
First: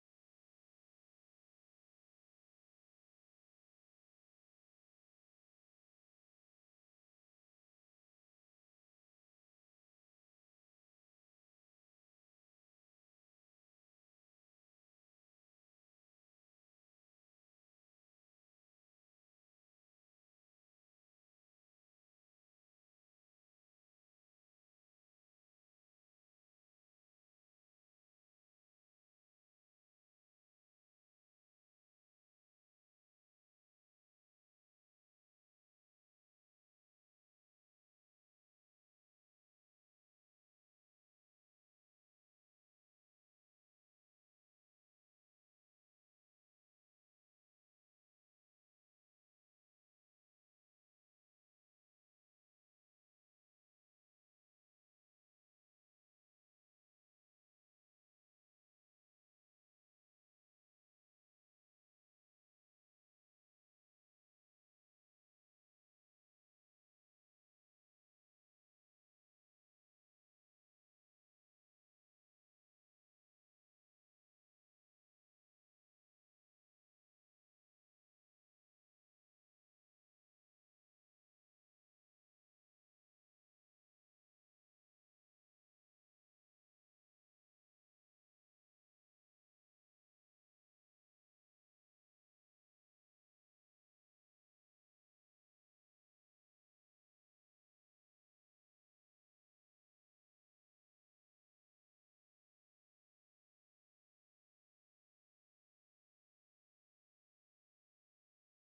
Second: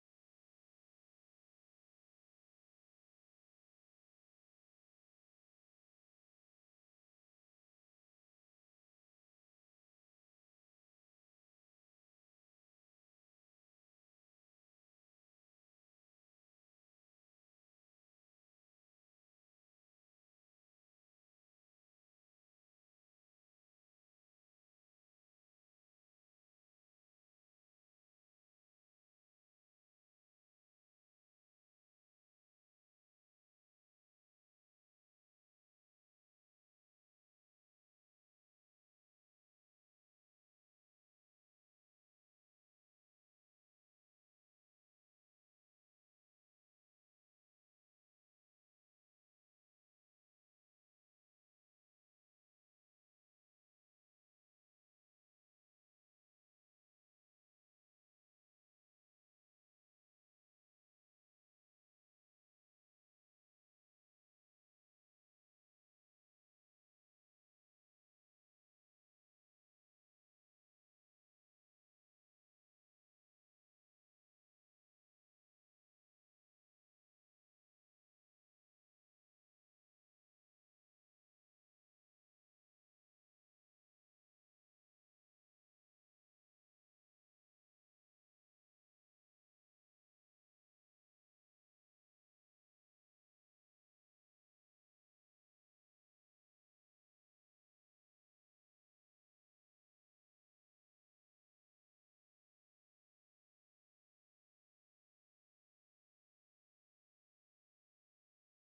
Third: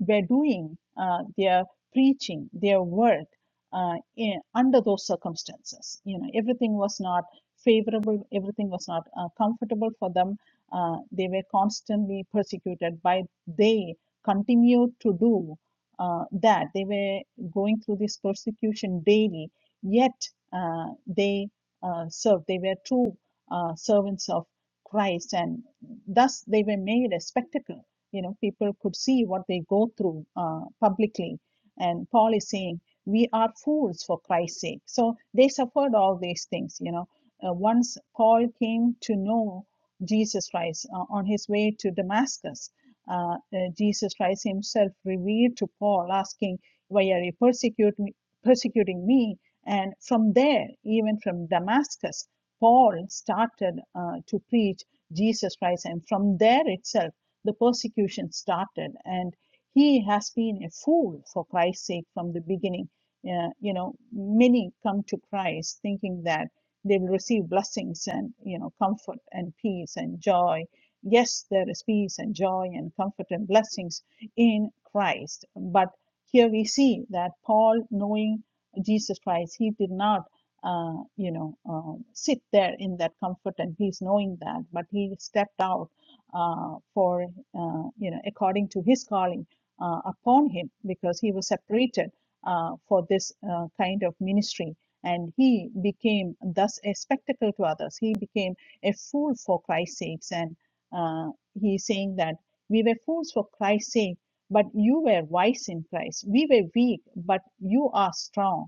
S1: were doing uh, their preaching, their work uh, in, under those circumstances. You know, everything was not favorable, everything was not uh, comfortable for them. Uh, they were constantly persecuted, but they continued to do uh, that. They were going through this persecution daily, yet uh, they uh, served. They were true uh, servants of Christ, and thus they were made a spectacle you know people could see what they go through uh, publicly and paul is saying we are fools for christ's sake so they suffered all these things you know uh, once paul came to know jesus christ uh, on his way to damascus uh, uh, jesus christ himself revealed to paul asking why are you persecute me, persecuting me and from there even from damascus paul started uh, to preach Jesus Christ. And from there itself, the persecution started. And he has been a fool for Christ's sake from the beginning. Uh, you know, many come to Christ thinking that they will receive blessings and, you know, comfort and peace and joy. Yes, there is peace and joy and comfort and blessings in Christ. But here we see that Paul, knowing Jesus Christ, he did not uh, you know, um, sit there in that comfort, and he's knowing that. But he stepped out uh, for, uh, you know, according to his calling uh, upon him, because he was separated uh, for this uh, kind of ministry, and he became thus a spectacle to others. He became a fool for Christ's sakes, and uh, he's saying that we were fools for Christ's sake, but you were wise in Christ. We were weak, but you are strong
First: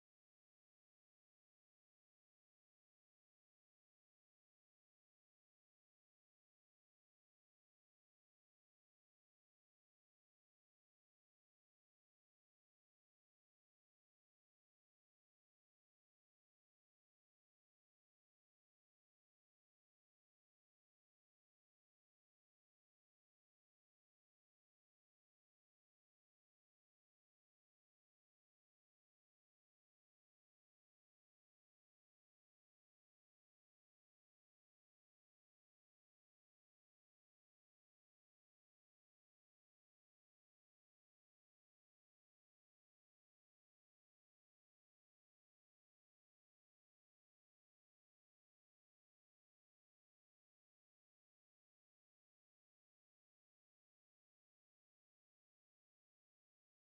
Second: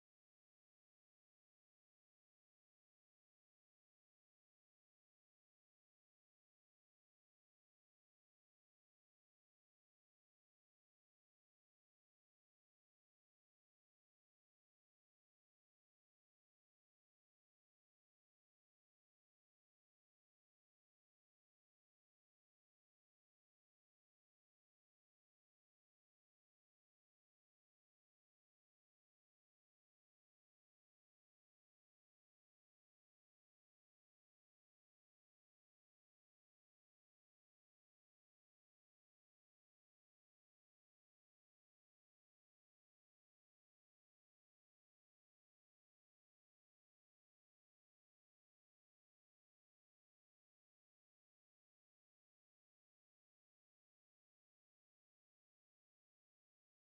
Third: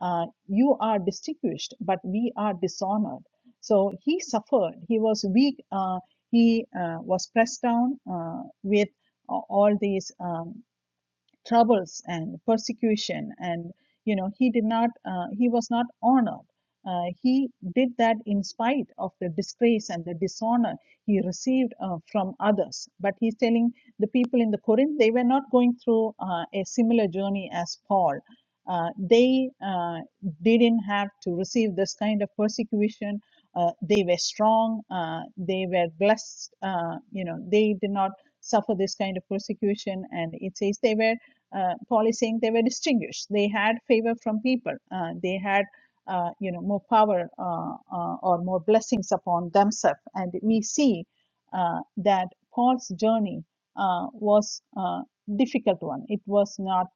S1: uh, you are distinguished, but we are dishonored. So he suffered. He was weak. Uh, he uh, was pressed down uh, with all these. Um, troubles and persecution and you know he did not uh, he was not honored uh, he did that in spite of the disgrace and the dishonor he received uh, from others but he's telling the people in the corinth they were not going through uh, a similar journey as paul uh, they uh, didn't have to receive this kind of persecution uh, they were strong uh, they were blessed uh, you know they did not suffer this kind of persecution and it says they were uh, Pauli saying they were distinguished. They had favor from people. Uh, they had, uh, you know, more power uh, uh, or more blessings upon themselves. And we see uh, that Paul's journey uh, was a difficult one. It was not,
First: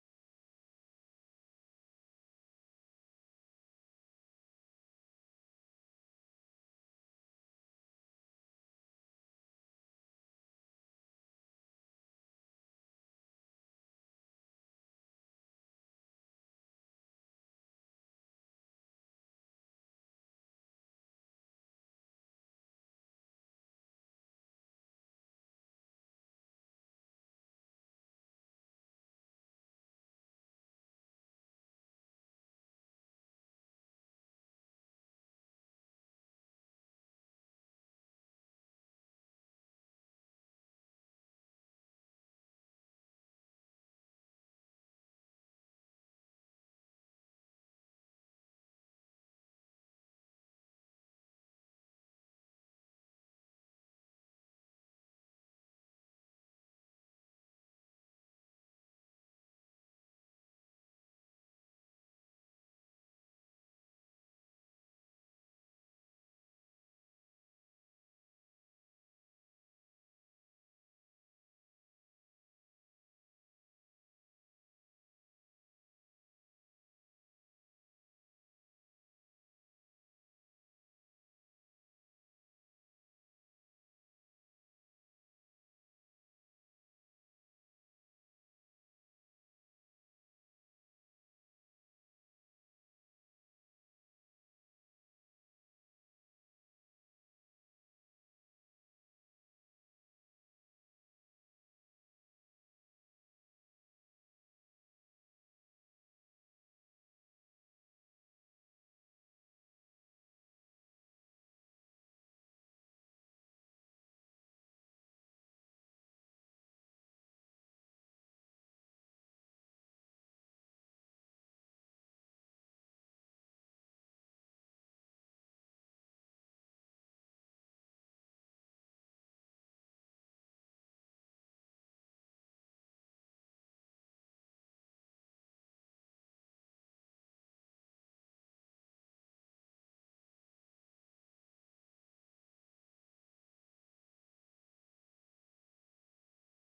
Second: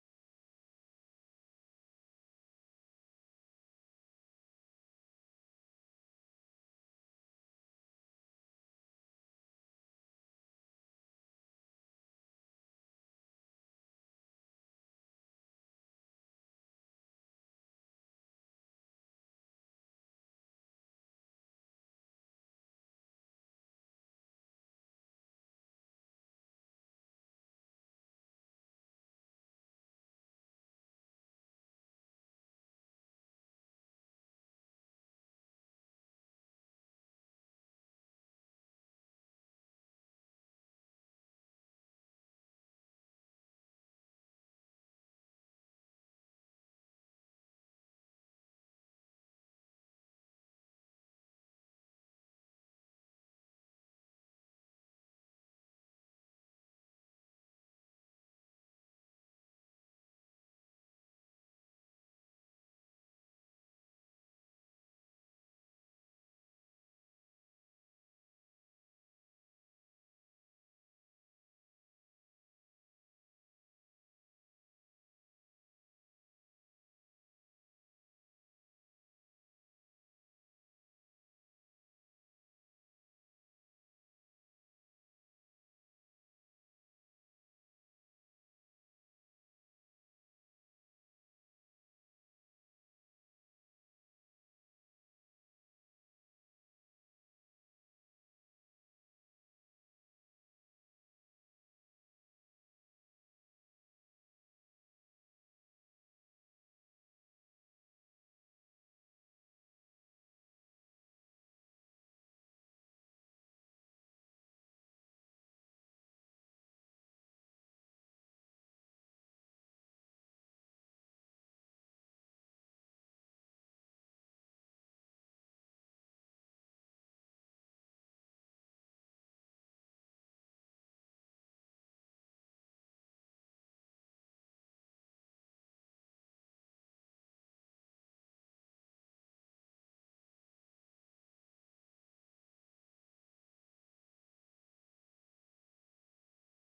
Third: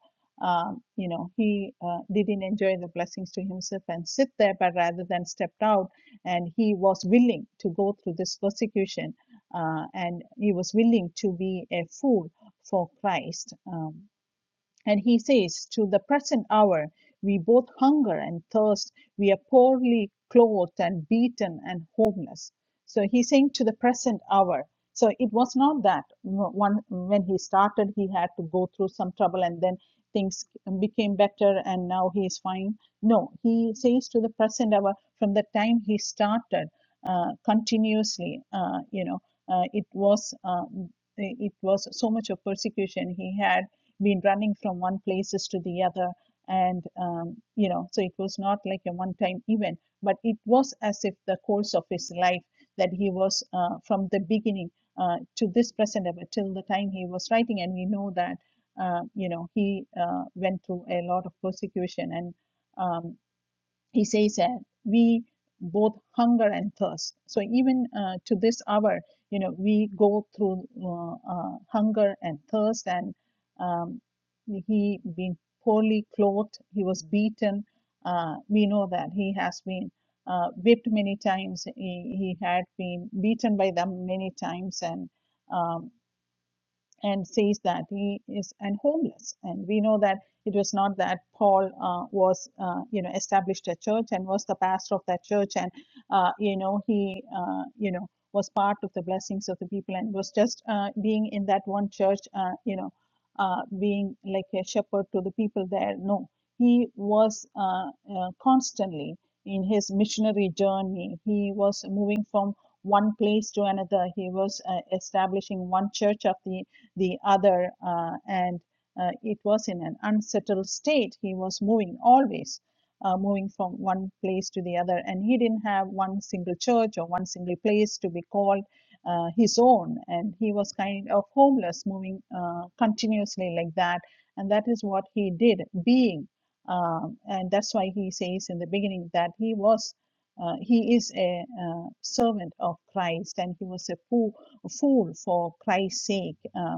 S1: um, you know, he uh, didn't enjoy the blessings to himself and sit there, but rather than stepped out, and he was willing to go through this persecution, uh, and he was willing to be a fool for Christ. Um, and he says, To the present hour, we both hunger and thirst. We are poorly clothed and beaten and homeless. So he's saying, To the present hour. So it was not that one when he started, he had to go through some trouble and then things became better and now he is fine. No, he says to the present hour from the time he started uh, continuously, uh, you know, uh, it was. Uh, it was so much of persecution he had been running from one places to the other and um, you know so it was not like a one time event but it was as if the course of his life that he was uh, from the beginning uh, to this present ever till the time he was writing and we know that uh, you know he uh, went through a lot of persecution and um, he says that we both hunger and thirst so even uh, to this hour you know we go through uh, uh, hunger and thirst and um, he being poorly clothed he was beaten uh, we know that he has been uh, whipped many times he, he had been beaten by them many times and um, and says that he is and homeless and we know that it was not that paul uh, was uh, you know established a church and was the pastor of that church and uh, you know he uh, you know was part of the blessings of the people and was just uh, being in that one church uh, you know uh, being like a shepherd to the people there no he was uh, uh, constantly in his missionary journey he was moving from one place to another he was uh, establishing one church of the the other, uh, and uh, it was in an unsettled state. He was moving always, uh, moving from one place to the other, and he didn't have one single church or one single place to be called uh, his own. And he was kind of homeless, moving uh, continuously like that. And that is what he did, being. Um, and that's why he says in the beginning that he was. Uh, he is a uh, servant of Christ, and he was a fool, a fool for Christ's sake. Uh,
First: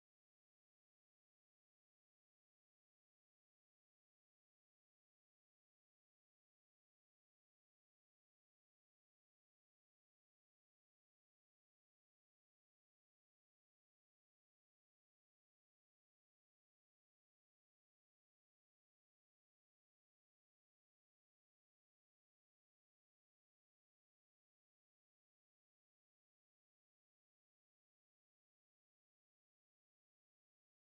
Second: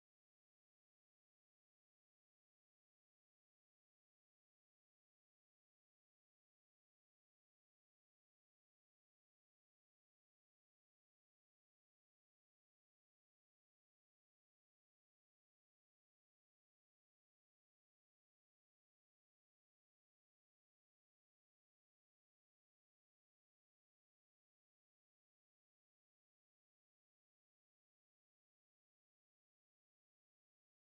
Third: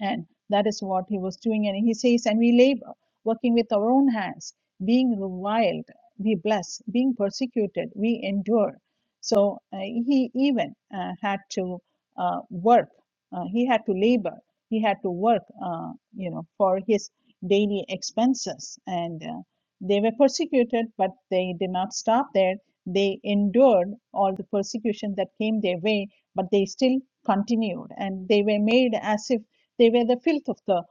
S1: and that is what he was doing. And he says, and we labor, working with our own hands, being reviled, we bless, being persecuted, we endure. So uh, he even uh, had to uh, work, uh, he had to labor, he had to work, uh, you know, for his daily expenses. And uh, they were persecuted, but they did not stop there. They endured all the persecution that came their way, but they still continued and they were made as if they were the filth of the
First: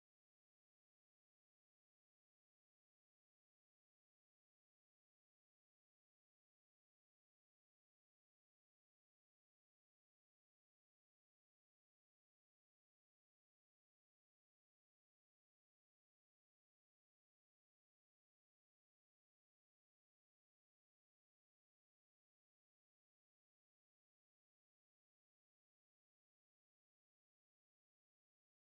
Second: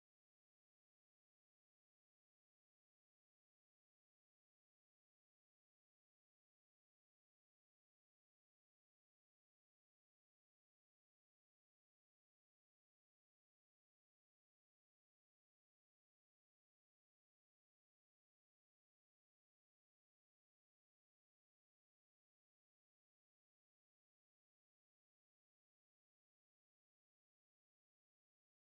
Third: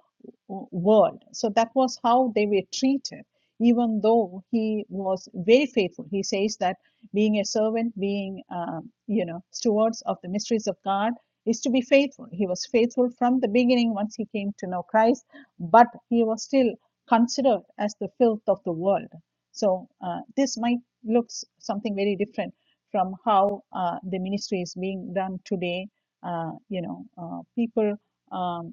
S1: world. So that was how they were treated, even though he was very faithful. He says that being a servant, being, um, you know, stewards of the mysteries of God is to be faithful. He was faithful from the beginning once he came to know Christ, but he was still considered as the filth of the world. So uh, this might look something very different from how uh, the ministry is being done today. Uh, you know, uh, people. Um,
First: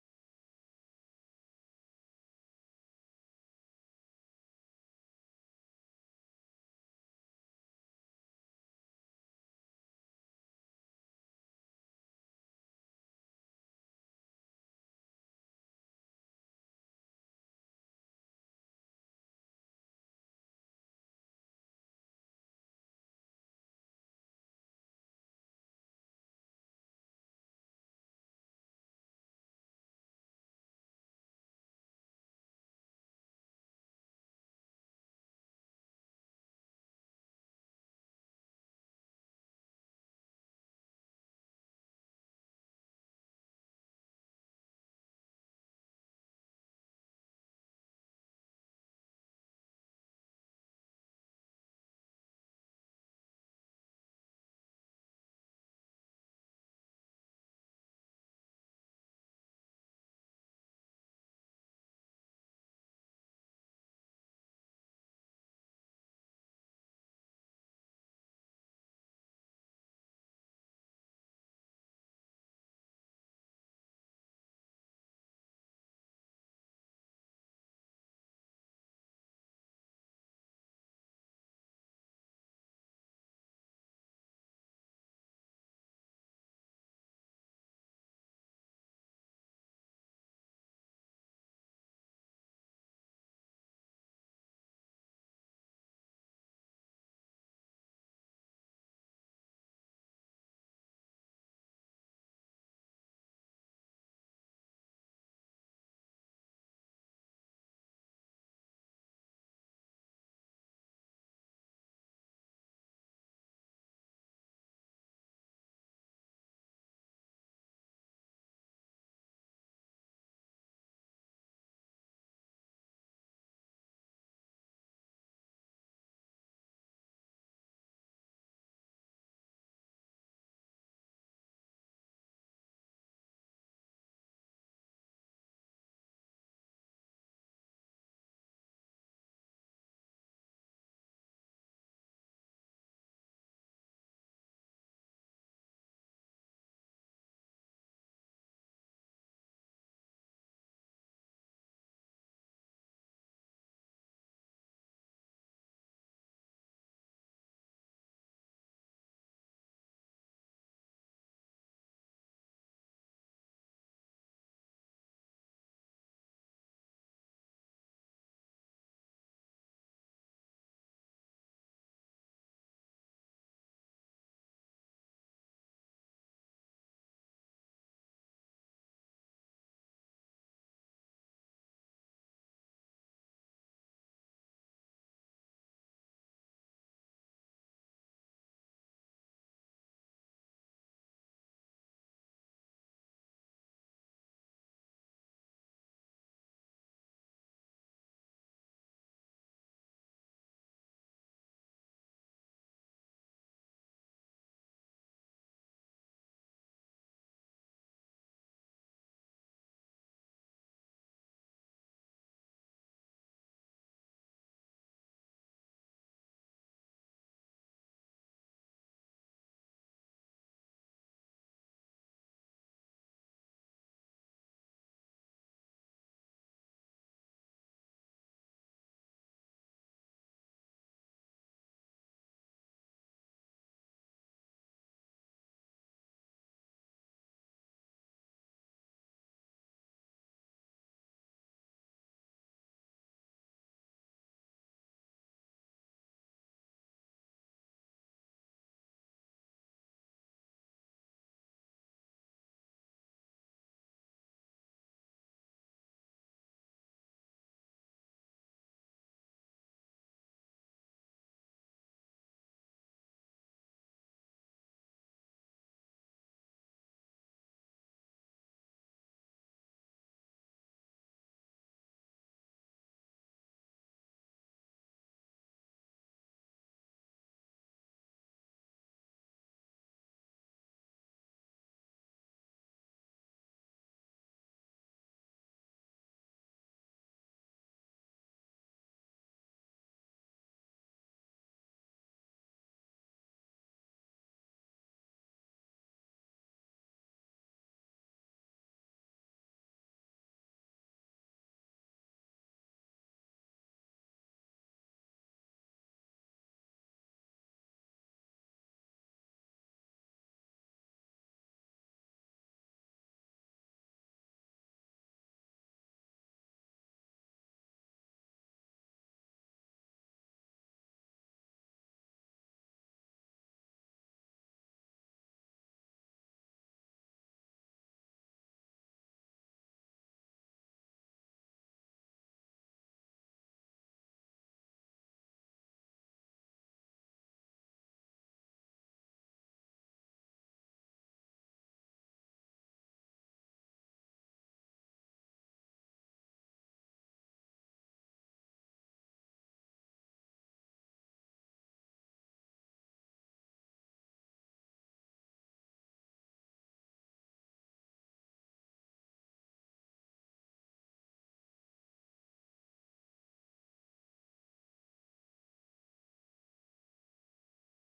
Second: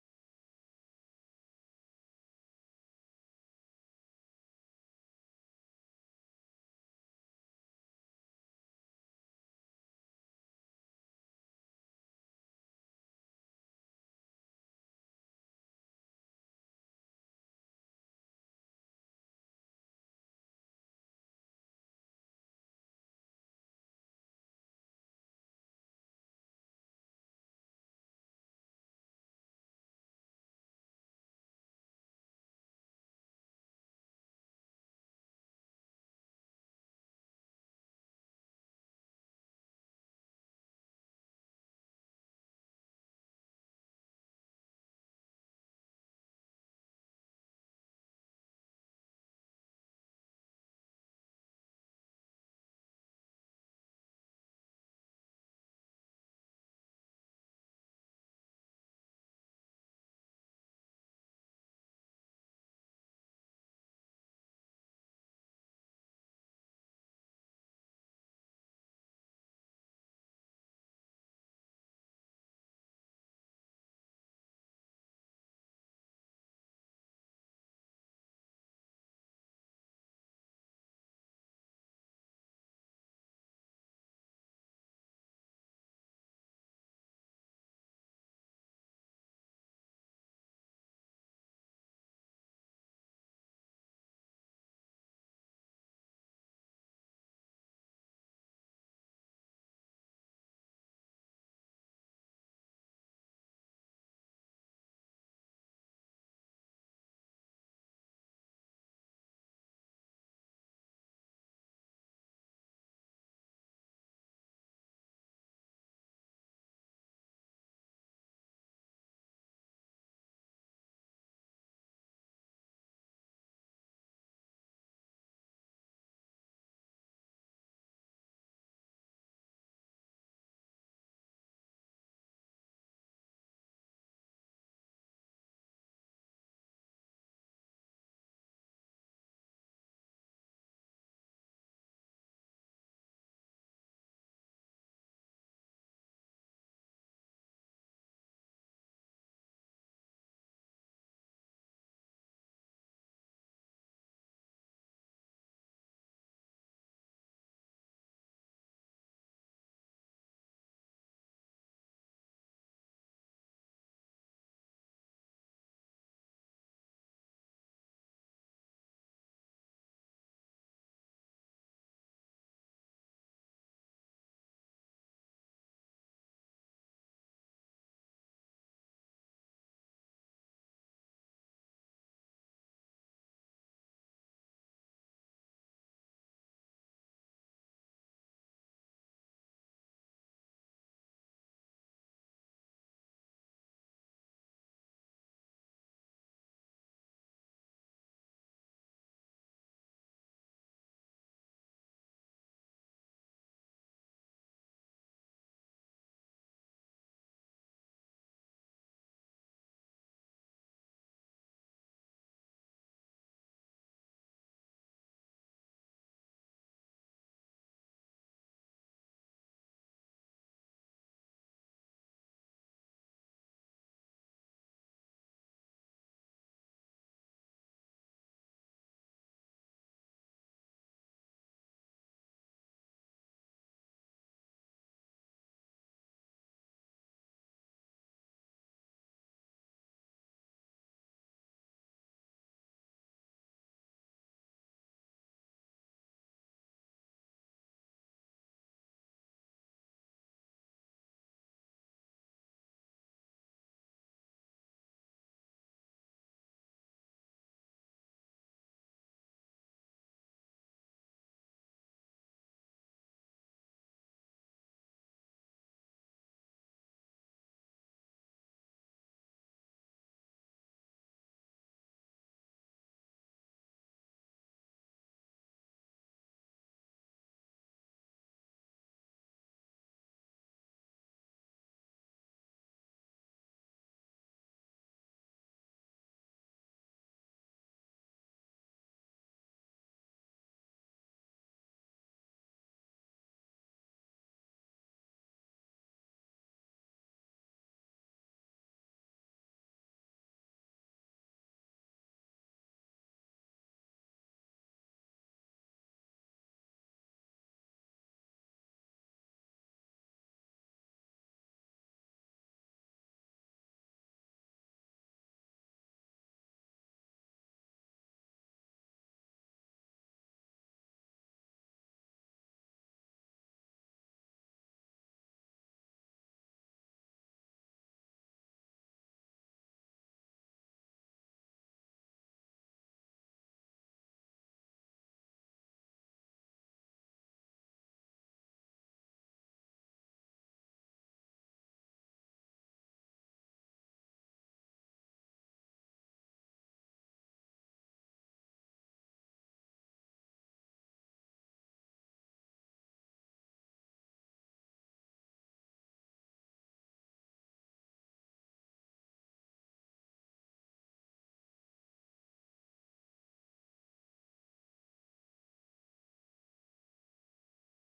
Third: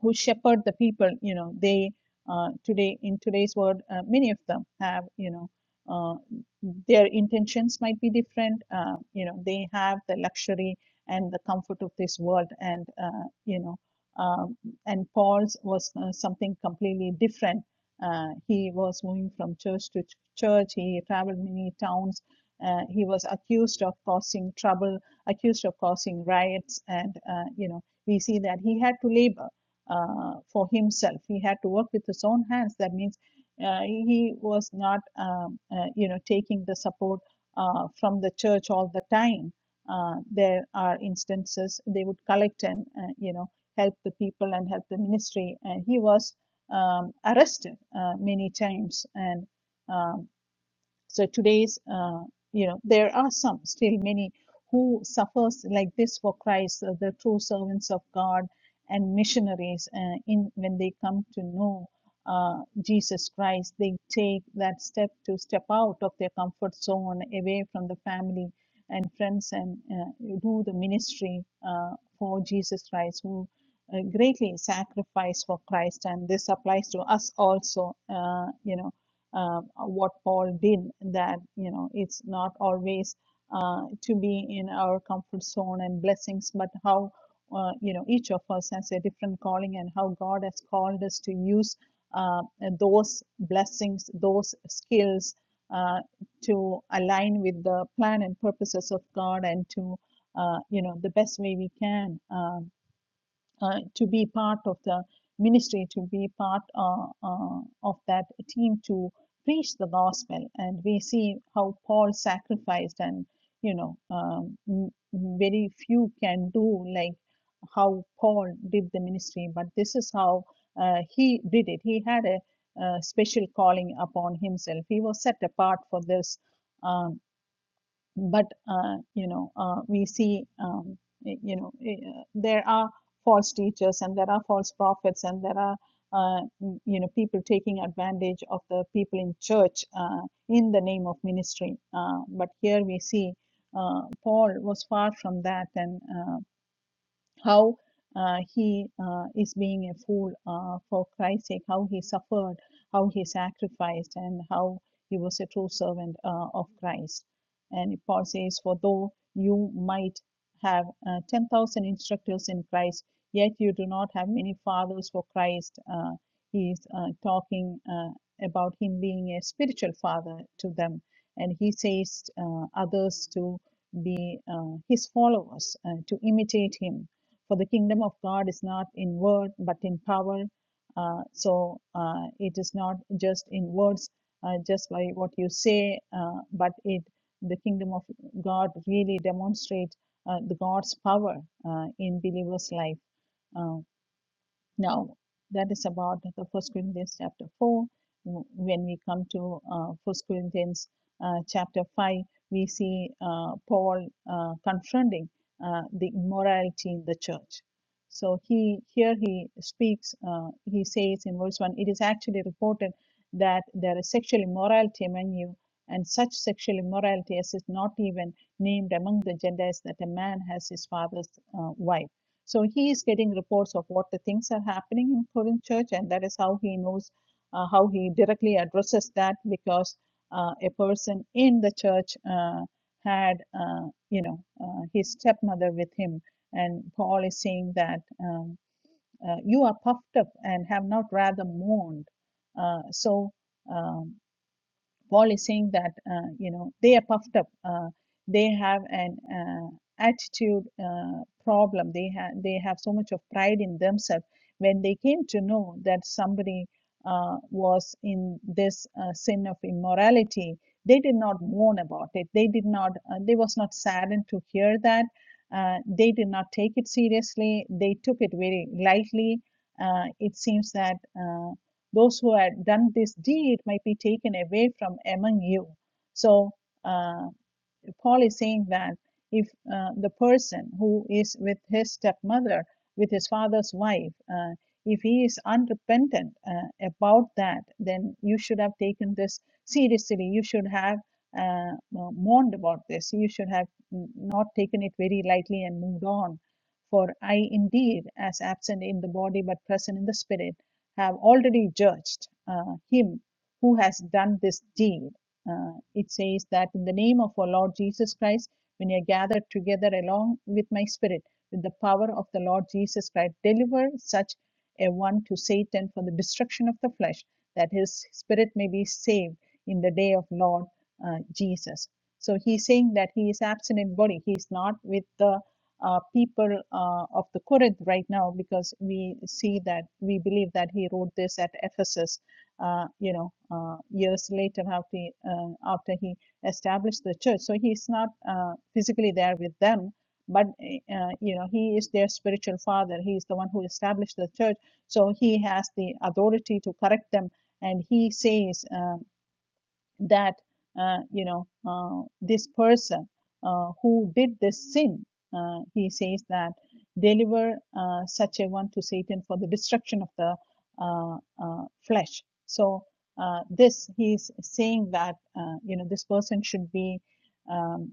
S1: who shepherd the people you know they uh, today in today's world uh, many of them have you know uh, their intentions might be different uh, you know they have the luxury and the comfort of this world and uh, you know um, and paul's was uh, something completely different uh, he was moving from church to ch- church he traveled many towns uh, he was accused of causing trouble accused of causing riots and uh, you know we see that he had to labor uh, for himself. He had to work with his own hands. That means uh, he was not, um, uh, you know, taking the support uh, from the church all the time. Uh, there are instances they would collect and, uh, you know, help the people and help the ministry. And he was um, arrested uh, many times and. uh, so today's, uh, you know, there are some still many who suffers like this for Christ, uh, the true servants of God and missionaries. Uh, in when they come to know uh, Jesus Christ, they take that step to step out of their comfort zone, away from the family and friends, and uh, do the ministry uh, for Jesus Christ, who uh, greatly sacrifice for Christ. And this applies to us also. Uh, you know uh, what Paul did that you know it's not always uh, to be in our comfort zone and blessings, but how uh, you know each of us has a different calling and how God has called us to use uh, those blessings, those skills uh, to align with the plan and purposes of God and to uh, you know the best way we can. Um, uh, to be part of the ministry, to be part uh, uh, of that team to preach the gospel. And we see how Paul sacrificed, and you know, um, very few can do like how Paul did the ministry, but this is how uh, he did it. He had a, uh special calling upon himself. He was set apart for this. uh, but uh, you know uh, we see um, y- you know eh, uh, there are false teachers and there are false prophets and there are uh, m- you know people taking advantage of the people in church uh, in the name of ministry uh, but here we see uh, paul was far from that and uh, how uh, he uh, is being a fool uh, for Christ's sake, how he suffered, how he sacrificed, and how he was a true servant uh, of Christ. And Paul says, For though you might have uh, 10,000 instructors in Christ, yet you do not have many fathers for Christ. Uh, he is uh, talking uh, about him being a spiritual father to them. And he says uh, others to be uh, his followers, uh, to imitate him for the kingdom of God is not in word, but in power. Uh, so uh, it is not just in words, uh, just by what you say, uh, but it the kingdom of God really demonstrates uh, the God's power uh, in believers' life. Uh, now, that is about the First Corinthians chapter 4. When we come to uh, First Corinthians uh, chapter 5, we see uh, Paul uh, confronting uh, the immorality in the church. So he here he speaks. Uh, he says in verse one, it is actually reported that there is sexual immorality among you, and such sexual immorality as is not even named among the Gentiles that a man has his father's uh, wife so he is getting reports of what the things are happening in Korean church, and that is how he knows uh, how he directly addresses that because uh, a person in the church uh, had, uh, you know, uh, his stepmother with him, and Paul is saying that um, uh, you are puffed up and have not rather mourned. Uh, so. Um, Paul is saying that uh, you know they are puffed up. Uh, they have an uh, attitude uh, problem. They have they have so much of pride in themselves. When they came to know that somebody uh, was in this uh, sin of immorality, they did not mourn about it. They did not. Uh, they was not saddened to hear that. Uh, they did not take it seriously. They took it very lightly. Uh, it seems that. Uh, those who had done this deed might be taken away from among you. So uh, Paul is saying that if uh, the person who is with his stepmother, with his father's wife, uh, if he is unrepentant uh, about that, then you should have taken this seriously. You should have uh, mourned about this. You should have mm, not taken it very lightly and moved on. For I indeed, as absent in the body but present in the spirit, have already judged uh, him who has done this deed uh, it says that in the name of our Lord Jesus Christ, when you are gathered together along with my spirit, with the power of the Lord Jesus Christ, deliver such a one to Satan for the destruction of the flesh, that his spirit may be saved in the day of Lord uh, Jesus. So he's saying that he is absent in body. He is not with the uh, people uh, of the Corinth right now because we see that we believe that he wrote this at Ephesus uh, you know, uh, years later after he, uh, after he established the church. So he's not uh, physically there with them, but uh, you know, he is their spiritual father. He is the one who established the church, so he has the authority to correct them. And he says, uh, that uh, you know uh, this person uh, who did this sin uh, he says that deliver uh, such a one to satan for the destruction of the uh, uh, flesh so uh, this he is saying that uh, you know this person should be um,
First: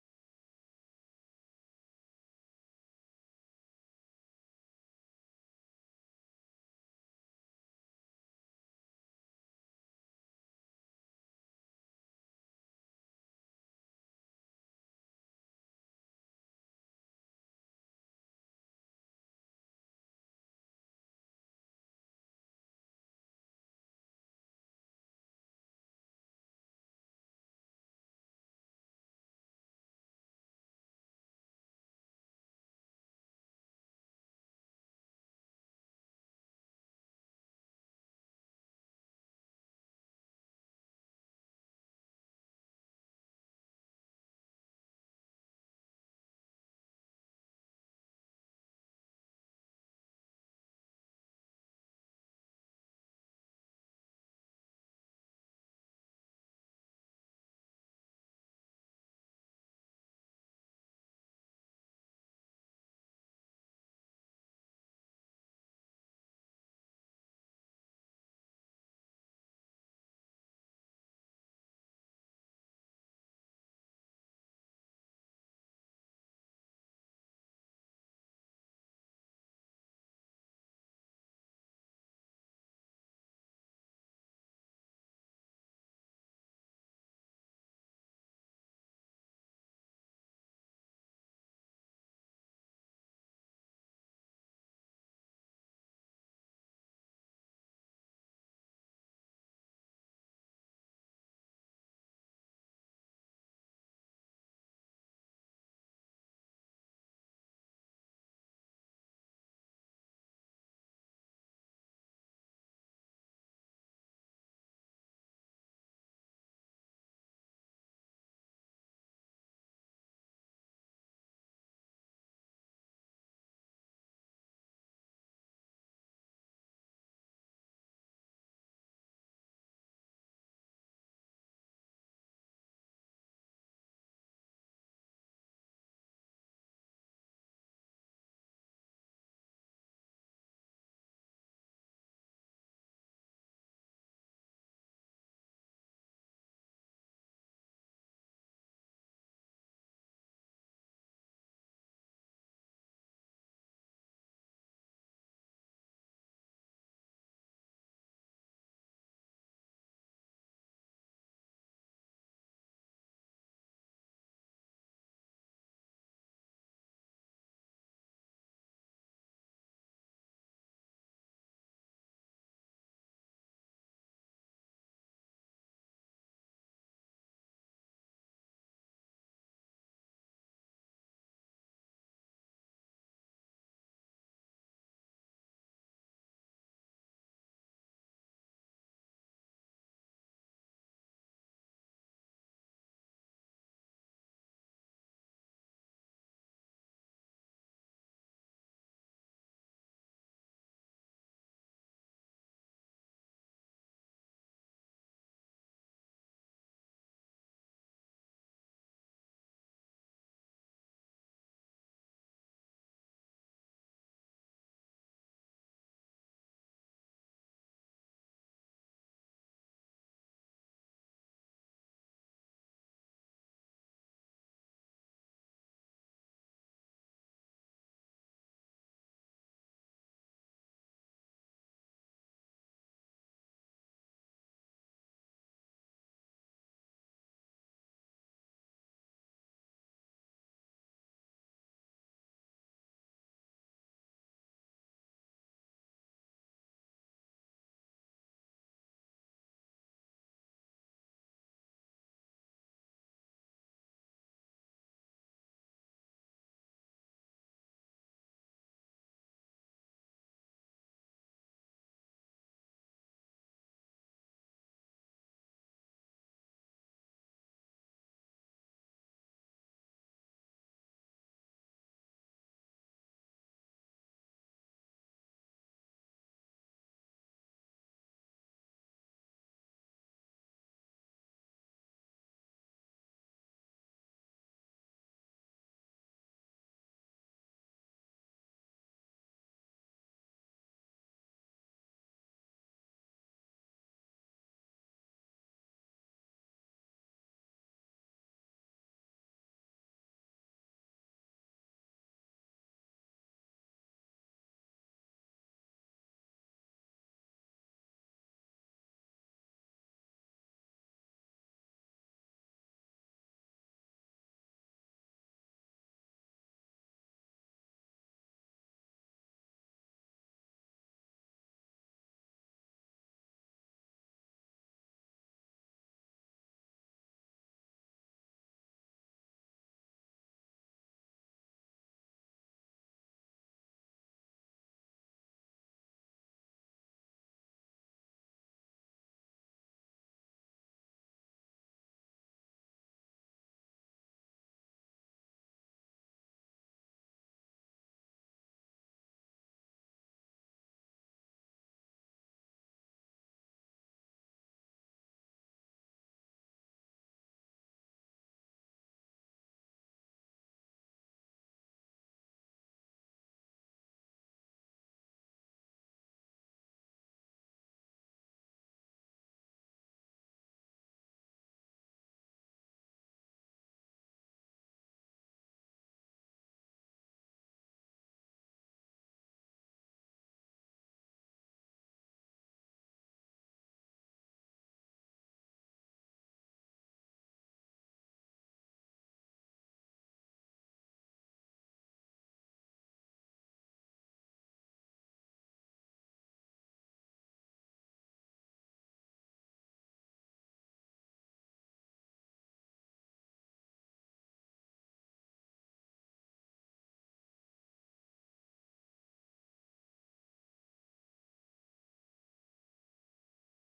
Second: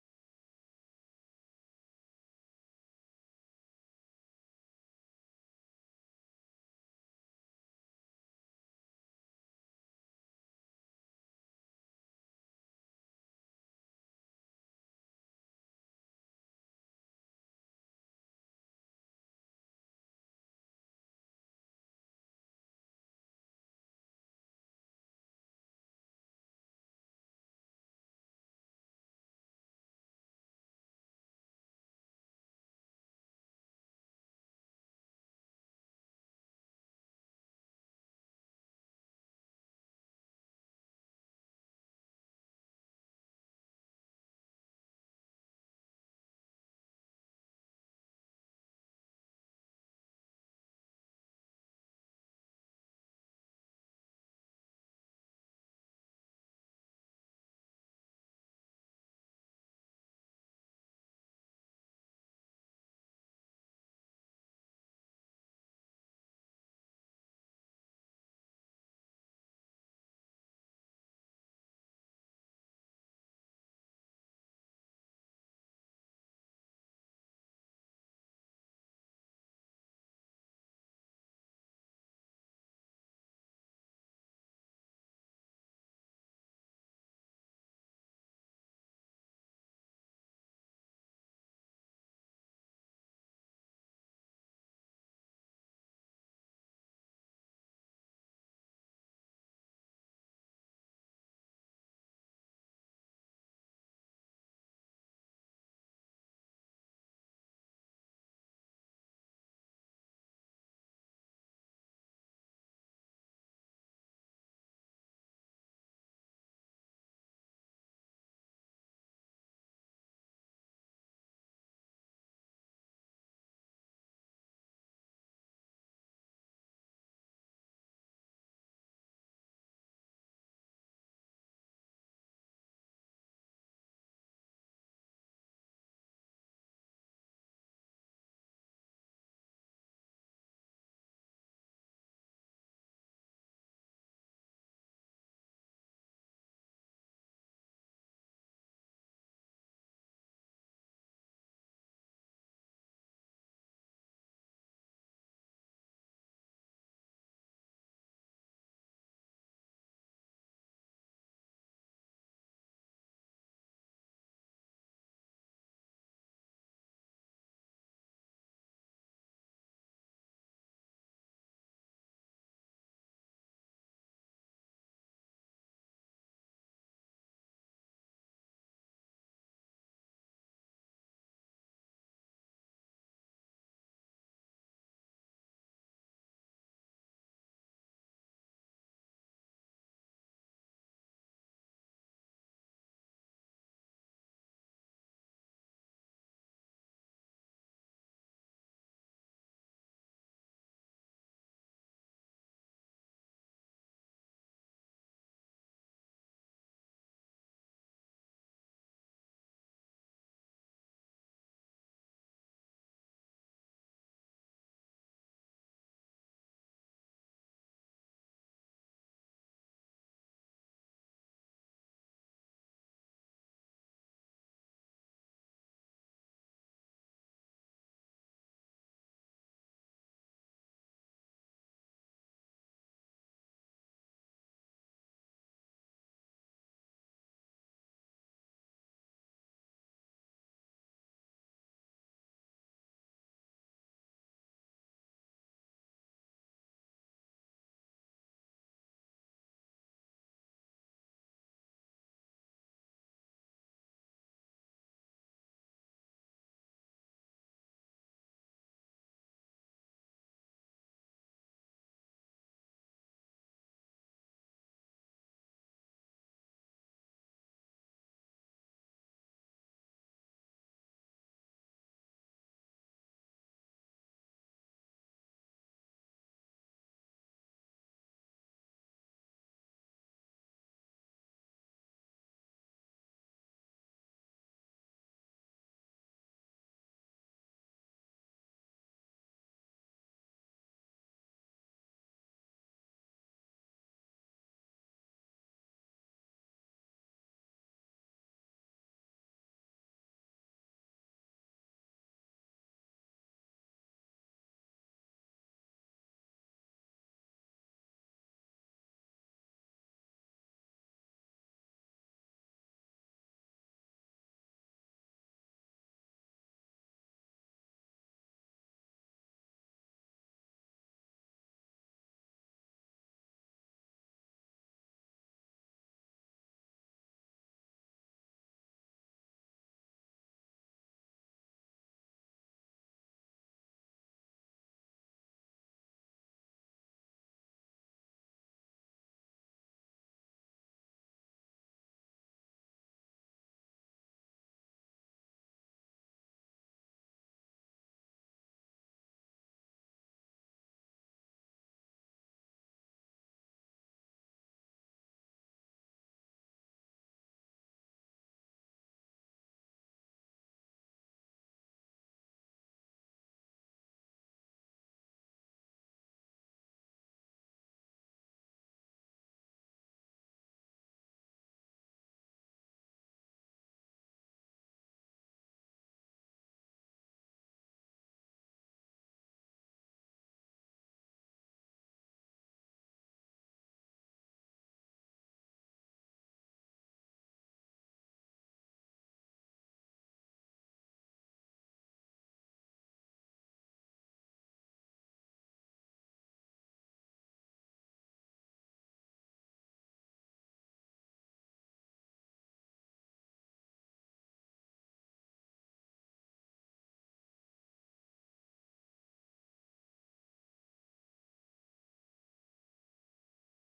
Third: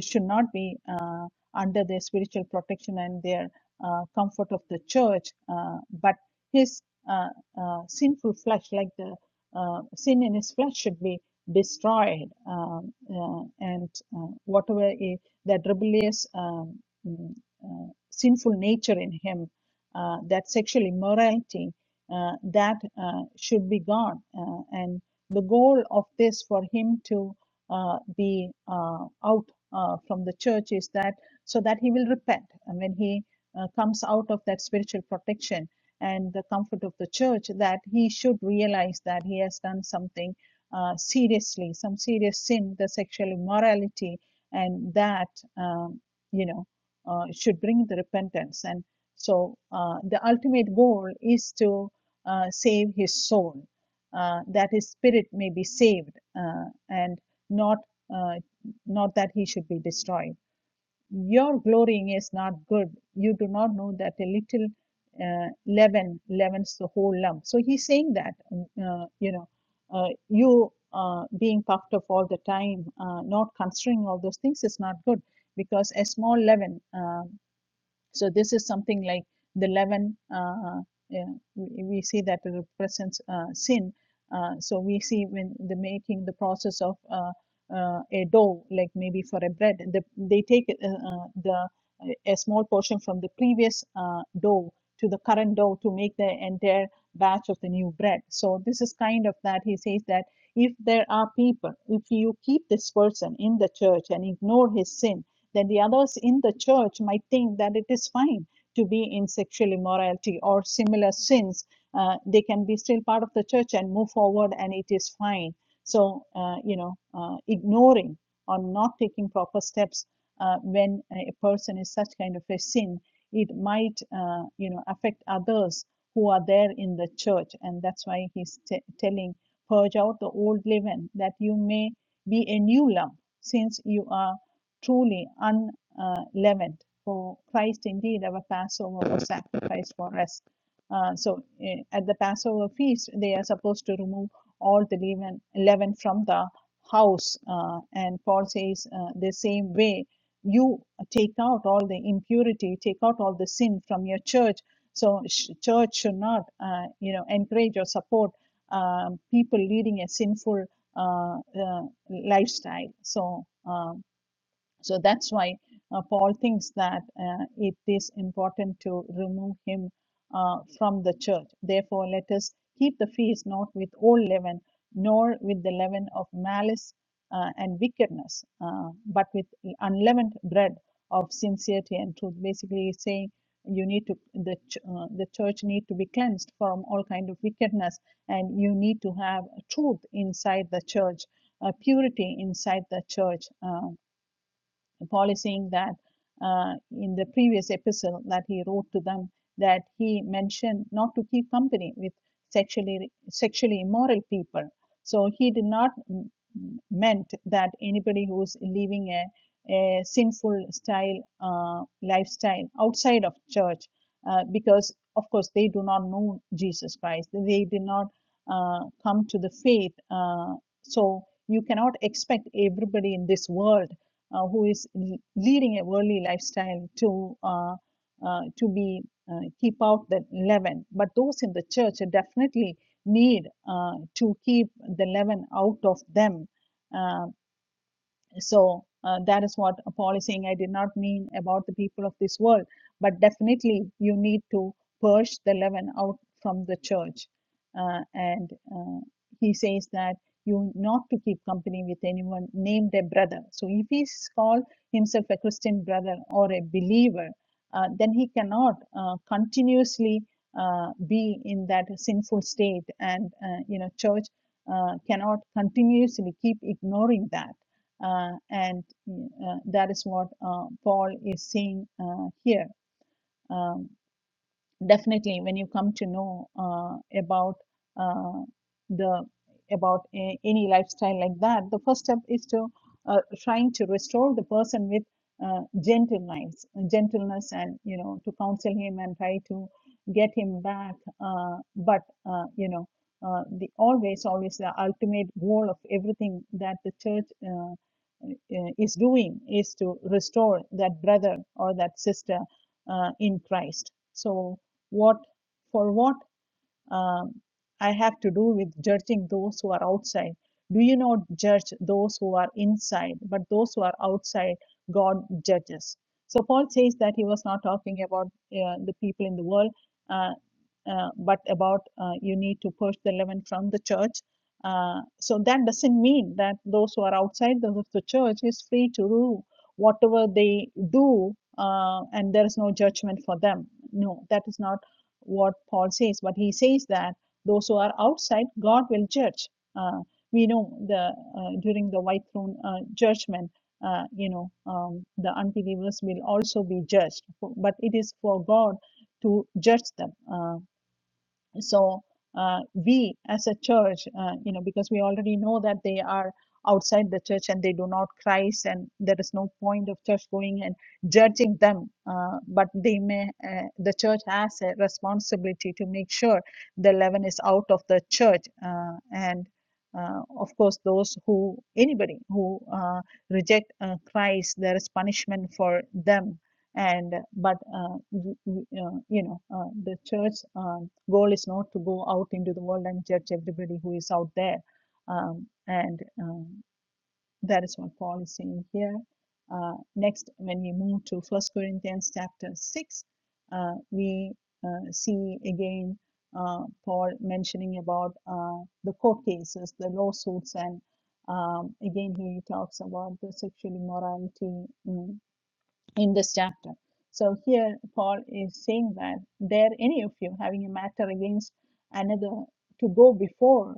S1: should not be uh, under their spiritual protection and their uh, comfort of the church uh, but his uh, uh, sinful flesh like the uh, sin in his flesh should be destroyed, um, uh, and uh, whatever i- that rebellious, um, mm, uh, sinful nature in him, uh, that sexual immorality, uh, that uh, should be gone. Uh, and the goal of this for him to uh, be uh, out uh, from the church is that so that he will repent. And when he uh, comes out of that spiritual protection and the comfort of the church, that he should realize that he has done something uh, seriously, some serious sin, the sexual immorality, and that um, you know uh, should bring the repentance. And so uh, the ultimate goal is to uh, save his soul, uh, that his spirit may be saved, uh, and not uh, not that he should be destroyed. Your glorying is not good. You do not know that a little uh, leaven leavens the whole lump. So he's saying that, mm, uh, you know, uh, you uh, being puffed up all the time, uh, not considering all those things is not good because a small leaven. uh, so this is something like the leaven. Uh, uh, yeah, we, we see that it represents uh, sin. Uh, so we see when the making the process of uh, uh, a dough, like maybe for a bread, the, they take uh, uh, the a small portion from the previous uh, dough to the current dough to make the entire batch of the new bread. So this is kind of that he says that if there are people, if you keep this person in the church and ignore his sin, then the others in the church might think that it is fine to be in sexual immorality or similar sins. Uh, they can be still part of the church and move forward, and it is fine. So, uh, you know, uh, ignoring or not taking proper steps uh, when a person is such kind of a sin, it might, uh, you know, affect others who are there in the church. And that's why he's t- telling, purge out the old leaven that you may be a new lump since you are truly unleavened. uh, For Christ indeed, our Passover was sacrificed for us. Uh, so eh, at the Passover feast, they are supposed to remove all the leaven, leaven from the house. Uh, and Paul says, uh, the same way, you take out all the impurity, take out all the sin from your church. So sh- church should not, uh, you know, encourage or support um, people leading a sinful uh, uh, lifestyle. So. um so that's why uh, Paul thinks that uh, it is important to remove him uh, from the church. Therefore, let us keep the feast not with old leaven, nor with the leaven of malice uh, and wickedness, uh, but with unleavened bread of sincerity and truth. Basically, he's saying you need to the ch- uh, the church need to be cleansed from all kind of wickedness, and you need to have truth inside the church, uh, purity inside the church. Uh, Paul is saying that uh, in the previous epistle that he wrote to them that he mentioned not to keep company with sexually sexually immoral people. So he did not mm, meant that anybody who is living a, a sinful style uh, lifestyle outside of church, uh, because of course they do not know Jesus Christ. They did not uh, come to the faith. Uh, so you cannot expect everybody in this world uh, who is leading a worldly lifestyle to uh, uh, to be uh, keep out the leaven. But those in the church definitely need uh, to keep the leaven out of them uh, so uh, that is what Paul is saying. I did not mean about the people of this world, but definitely you need to purge the leaven out from the church. Uh, and uh, he says that you not to keep company with anyone named a brother. So if he is called himself a Christian brother or a believer, uh, then he cannot uh, continuously uh, be in that sinful state, and uh, you know, church uh, cannot continuously keep ignoring that uh, and mm, uh, that is what uh, Paul is saying uh, here. Um, definitely when you come to know uh, about uh, the about a, any lifestyle like that the first step is to uh, trying to restore the person with uh, gentleness gentleness and you know to counsel him and try to get him back uh, but uh, you know uh, the always always the ultimate goal of everything that the church uh, uh, is doing is to restore that brother or that sister uh, in christ so what for what um, I have to do with judging those who are outside. Do you not judge those who are inside, but those who are outside, God judges. So Paul says that he was not talking about uh, the people in the world, uh, uh, but about uh, you need to purge the leaven from the church. Uh, so that doesn't mean that those who are outside the, the church is free to do whatever they do, uh, and there is no judgment for them. No, that is not what Paul says, but he says that those who are outside, God will judge. Uh, we know the uh, during the white throne uh, judgment, uh, you know, um, the unbelievers will also be judged, but it is for God to judge them. Uh, so uh, we as a church uh, you know because we already know that they are outside the church and they do not christ and there is no point of church going and judging them uh, but they may uh, the church has a responsibility to make sure the leaven is out of the church uh, and uh, of course those who anybody who uh, reject uh, christ there is punishment for them and but uh, y- y- uh, you know uh, the church um, goal is not to go out into the world and judge everybody who is out there um, and um, that is what paul is saying here uh, next when we move to first corinthians chapter 6 uh, we uh, see again uh, paul mentioning about uh, the court cases the lawsuits and um, again he talks about the sexual immorality mm, in this chapter. So here Paul is saying that there any of you having a matter against another to go before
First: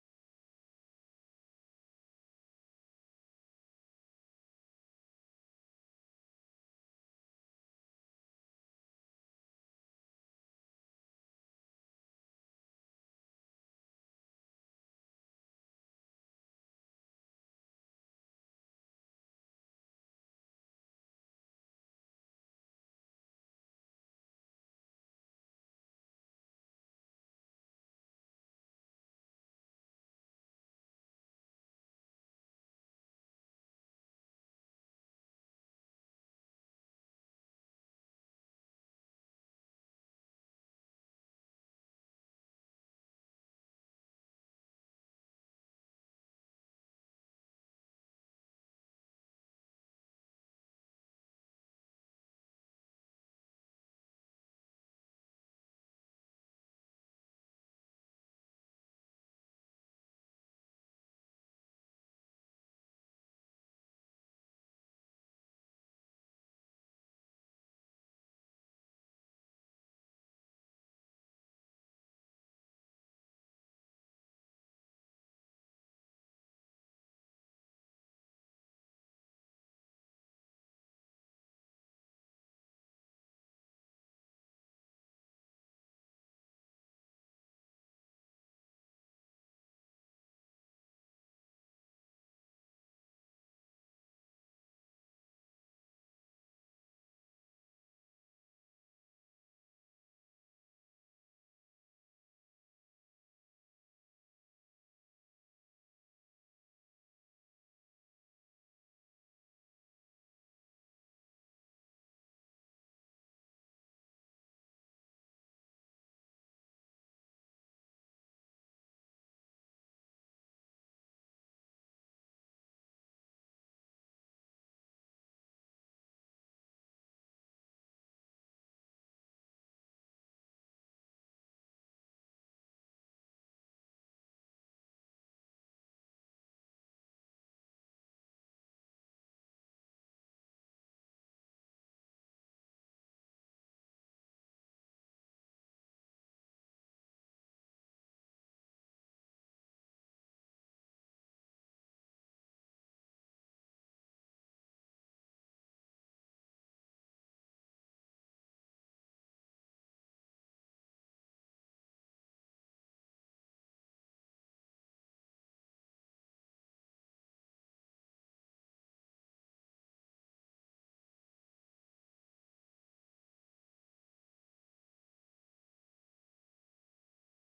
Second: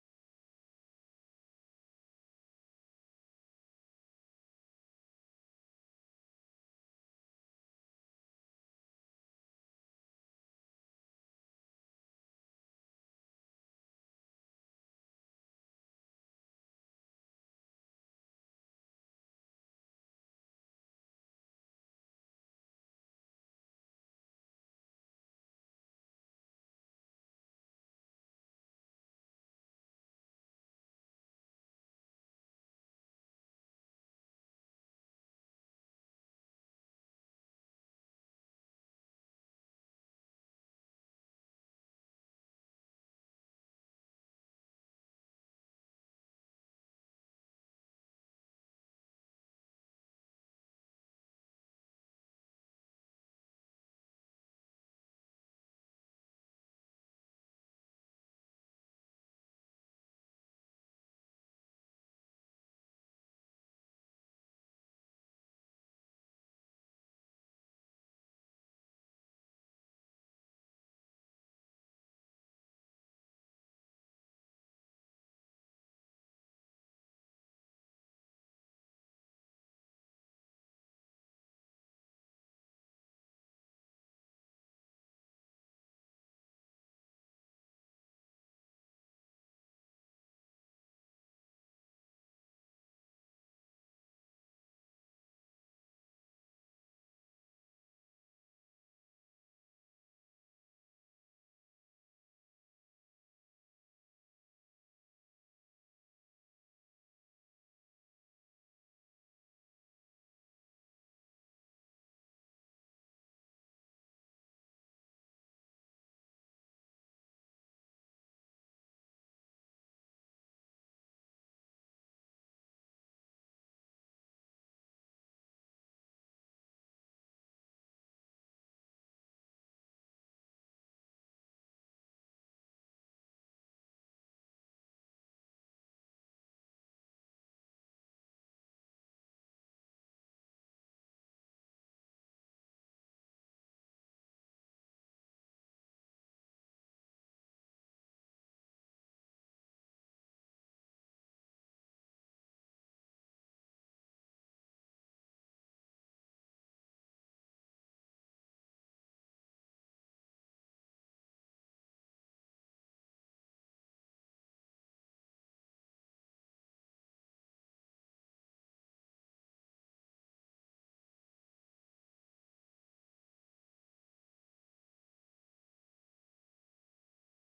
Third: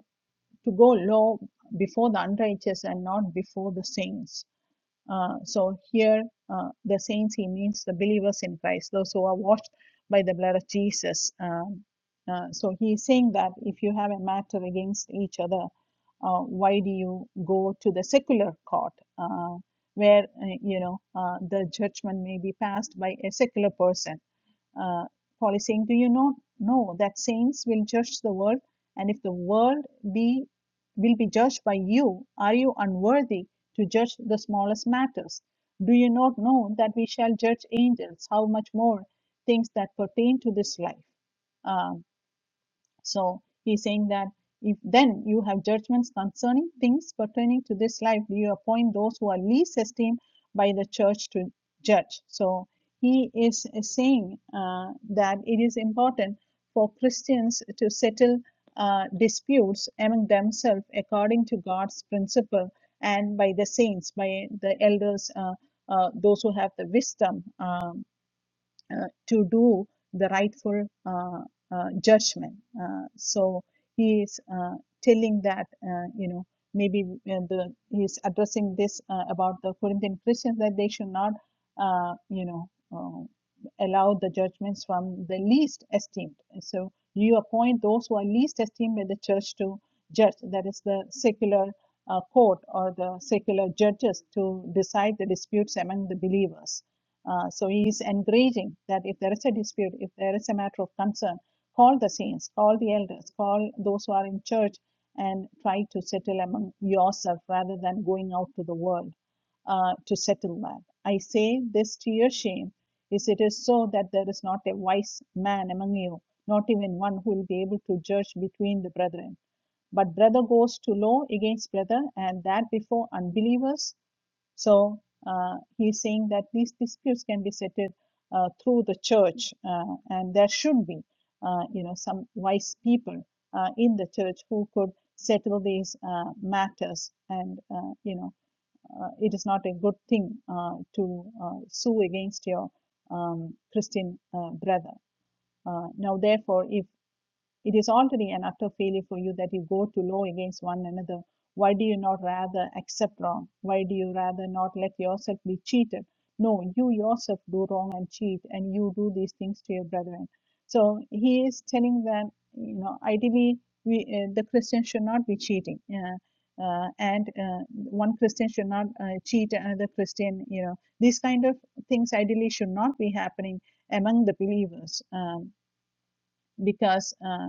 S1: to go low before the unrighteous and not before the saints uh, so here, uh, the saints, he means the believers in Christ, those who are washed by the blood of Jesus. Um, uh, so he is saying that if you have a matter against each other, uh, why do you go to the secular court, uh, where uh, you know uh, the judgment may be passed by a secular person? uh, Paul is saying, Do you not know that saints will judge the world? And if the world be will be judged by you, are you unworthy to judge the smallest matters? Do you not know that we shall judge angels? How much more things that pertain to this life? Um, so he's saying that if then you have judgments concerning things pertaining to this life, you appoint those who are least esteemed by the church to judge. So he is saying uh, that it is important for Christians to settle uh, disputes among themselves according to God's principle and by the saints, by the elders, uh, uh, those who have the wisdom. um, uh, to do the rightful uh, uh, judgment. Uh, so he is uh, telling that uh, you know maybe uh, the he is addressing this uh, about the Corinthian Christians that they should not uh, you know uh, allow the judgments from the least esteemed. So you appoint those who are least esteemed in the church to judge. That is the secular. Uh, court or the secular judges to decide the disputes among the believers uh, so he is encouraging that if there is a dispute, if there is a matter of concern, call the saints, call the elders, call those who are in church, and try to settle among yourself rather than going out to the world uh, to settle that. I say this to your shame, is it is so that there is not a wise man among you, not even one who will be able to judge between the brethren. But brother goes to law against brother, and that before unbelievers so uh, he's saying that these disputes can be settled uh, through the church, uh, and there should be, uh, you know, some wise people uh, in the church who could settle these uh, matters. And uh, you know, uh, it is not a good thing uh, to uh, sue against your um, Christian uh, brother. Uh, now, therefore, if it is already an utter failure for you that you go to law against one another. Why do you not rather accept wrong? Why do you rather not let yourself be cheated? No, you yourself do wrong and cheat, and you do these things to your brethren. So he is telling that you know ideally we uh, the Christian should not be cheating, uh, uh, and uh, one Christian should not uh, cheat another Christian. You know these kind of things ideally should not be happening among the believers um, because. uh,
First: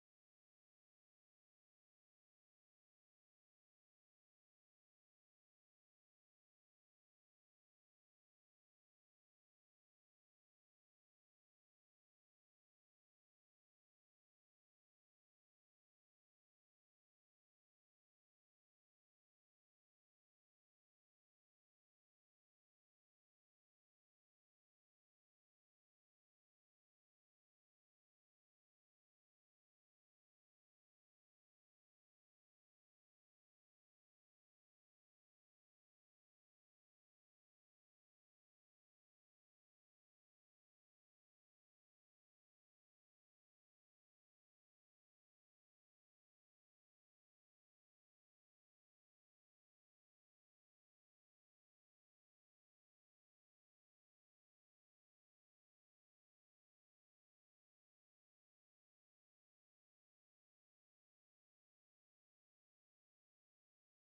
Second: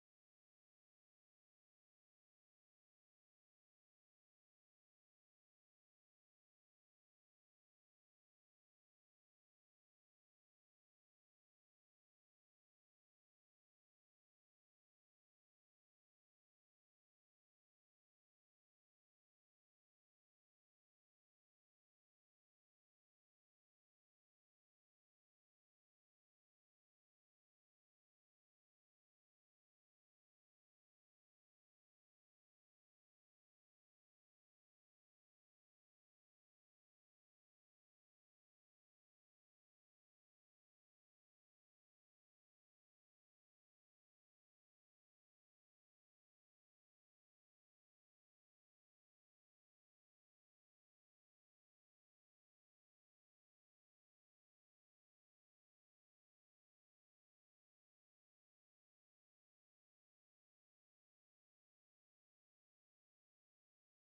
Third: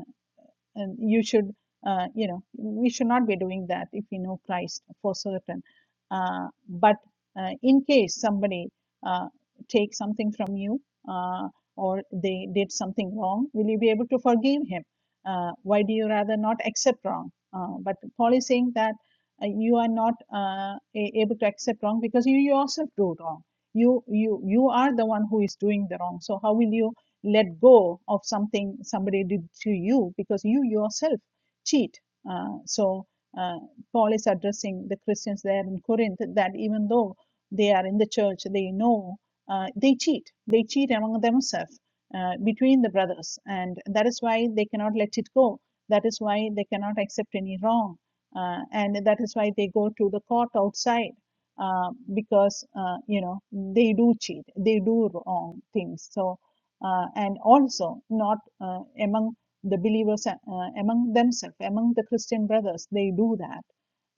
S1: and you should uh, you know we should not be doing that if we know christ for certain uh, but uh, in case somebody uh, takes something from you uh, or they did something wrong will you be able to forgive him uh, why do you rather not accept wrong uh, but paul is saying that uh, you are not uh, a- able to accept wrong because you yourself do wrong you you you are the one who is doing the wrong so how will you let go of something somebody did to you because you yourself cheat. Uh, so uh, Paul is addressing the Christians there in Corinth that even though they are in the church, they know uh, they cheat. They cheat among themselves uh, between the brothers, and that is why they cannot let it go. That is why they cannot accept any wrong, uh, and that is why they go to the court outside uh, because uh, you know they do cheat, they do wrong things. So uh, and also not uh, among the believers, uh, uh, among themselves, among the Christian brothers. They do that.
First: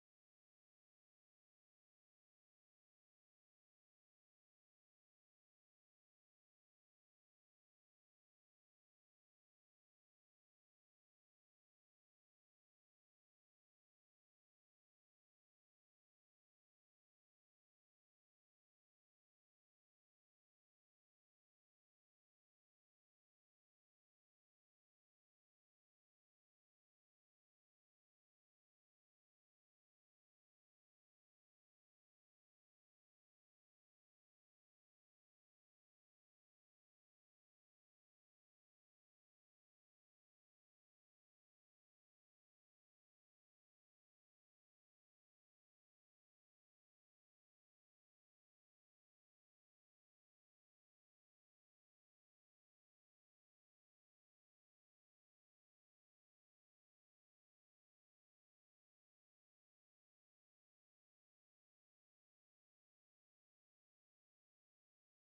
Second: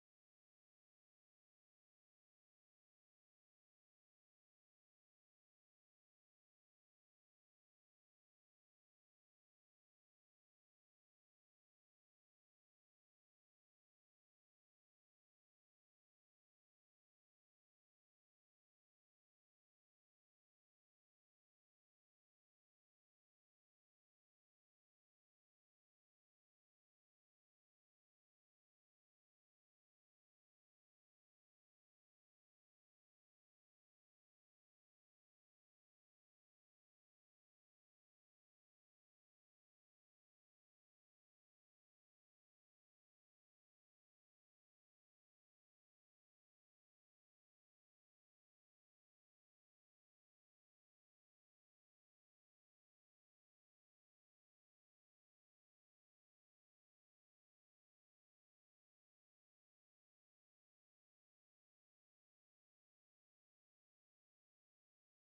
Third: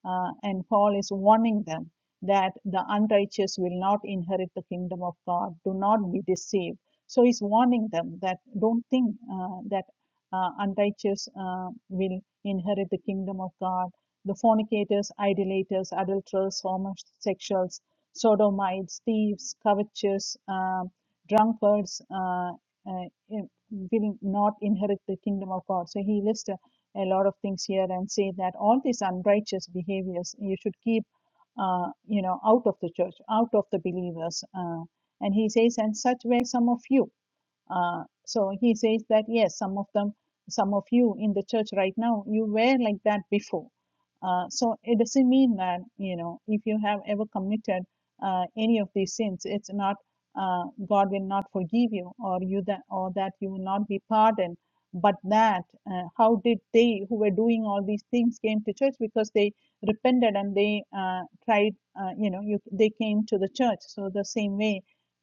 S1: Uh, and Paul is warning them that the unrighteous will not inherit the kingdom of God. Do not be deceived. So he's warning them that don't think uh, that uh, unrighteous uh, will inherit the kingdom of God. The fornicators, idolaters, adulterers, homosexuals, sodomites, thieves, covetous, um, drunkards, uh, uh, in- will not inherit the kingdom of God. So he lists a, a lot of things here and say that all these unrighteous behaviors you should keep, uh, you know, out of the church, out of the believers. Uh, and he says, and such were some of you. Uh, so he says that yes, some of them, some of you in the church right now, you were like that before. Uh, so it doesn't mean that you know if you have ever committed uh, any of these sins, it's not uh, God will not forgive you, or you that or that you will not be pardoned. But that uh, how did they who were doing all these things came to church because they repented and they uh, tried, uh, you know, you, they came to the church. So the same way